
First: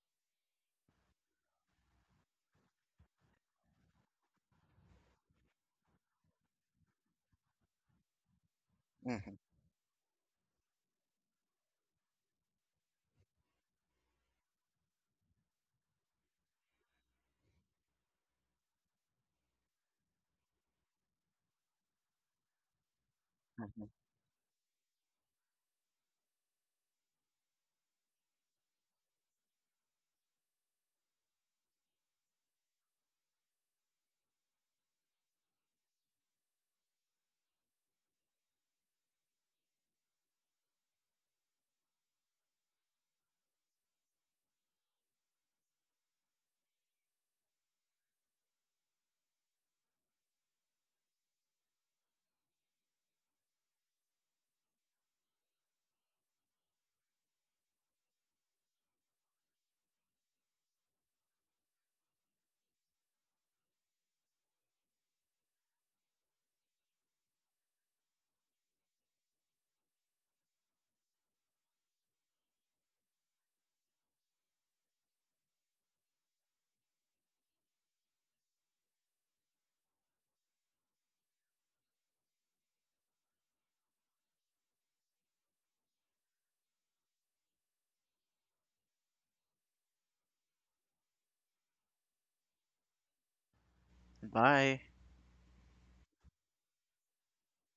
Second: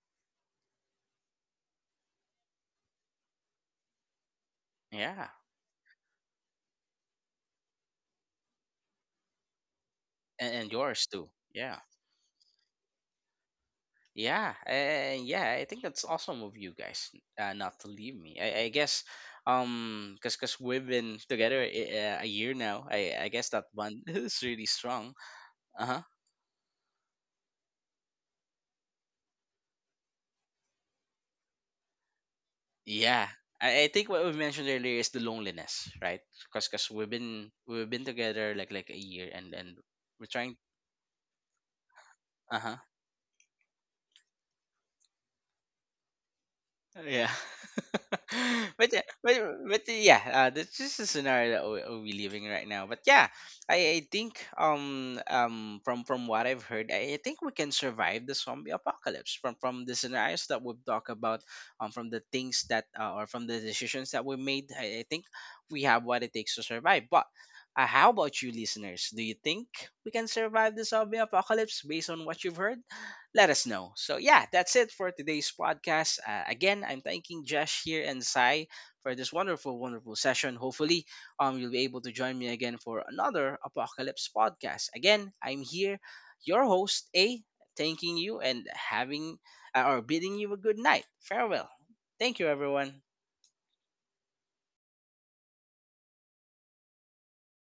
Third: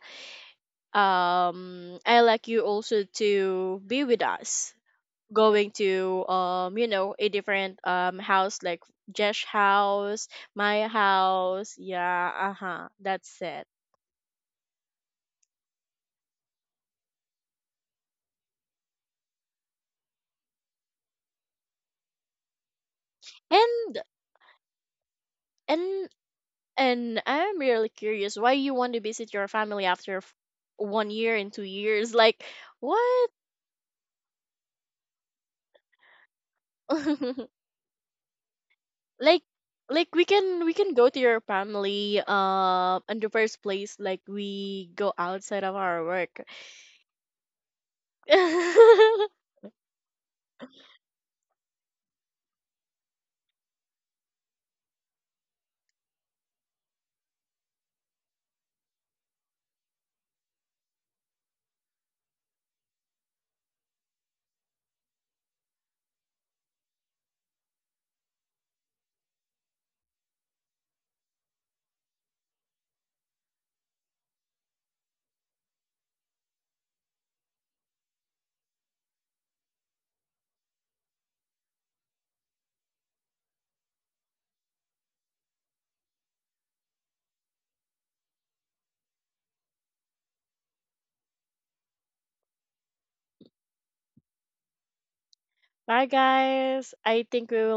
Speaker 3: I like you also to be with us,
Speaker 1: Yeah,
Speaker 3: going to a different house, like
Speaker 2: mhm,
Speaker 3: Jesh house,
Speaker 1: and
Speaker 3: my
Speaker 1: yours too.
Speaker 3: house,
Speaker 1: Yeah.
Speaker 3: yeah, uh-huh, that's it.
Speaker 1: Yeah, and yeah, I think that's awesome of you guys not to leave me. I guess, cause, cause we've been together a year now. I guess that
Speaker 2: mhm.
Speaker 3: And
Speaker 1: bond *laughs* is really strong. Uh huh.
Speaker 3: and and I'm really curious why you want to visit your family after 1 year and 2 years, like
Speaker 1: Yeah,
Speaker 3: what?
Speaker 1: I think what we mentioned earlier is the loneliness, right? Cause, cause
Speaker 3: *laughs*
Speaker 1: we've been together like a year,
Speaker 3: like
Speaker 1: and
Speaker 3: like we
Speaker 1: we're
Speaker 3: can
Speaker 1: trying.
Speaker 3: we can go to your family,
Speaker 1: Uh huh.
Speaker 3: in the first place, like we go outside of our work.
Speaker 1: Yeah. *laughs* But, yeah-
Speaker 3: *laughs*
Speaker 1: but yeah, this is the scenario that we- we're living right now. But yeah, I think from what I've heard, I think we can survive the zombie apocalypse from the scenarios that we've talked about, from the things that or from the decisions that we made. I think we have what it takes to survive. But how about you, listeners? Do you think we can survive the zombie apocalypse based on what you've heard? Let us know. So, yeah, that's it for today's podcast. Again, I'm thanking Josh here and Sai for this wonderful, wonderful session. Hopefully, you'll be able to join me again for another Apocalypse podcast. Again, I'm here, your host, A, thanking you and having or bidding you a good night. Farewell. Thank you, everyone.
Speaker 2: Bye.
Speaker 3: Bye guys, I think we will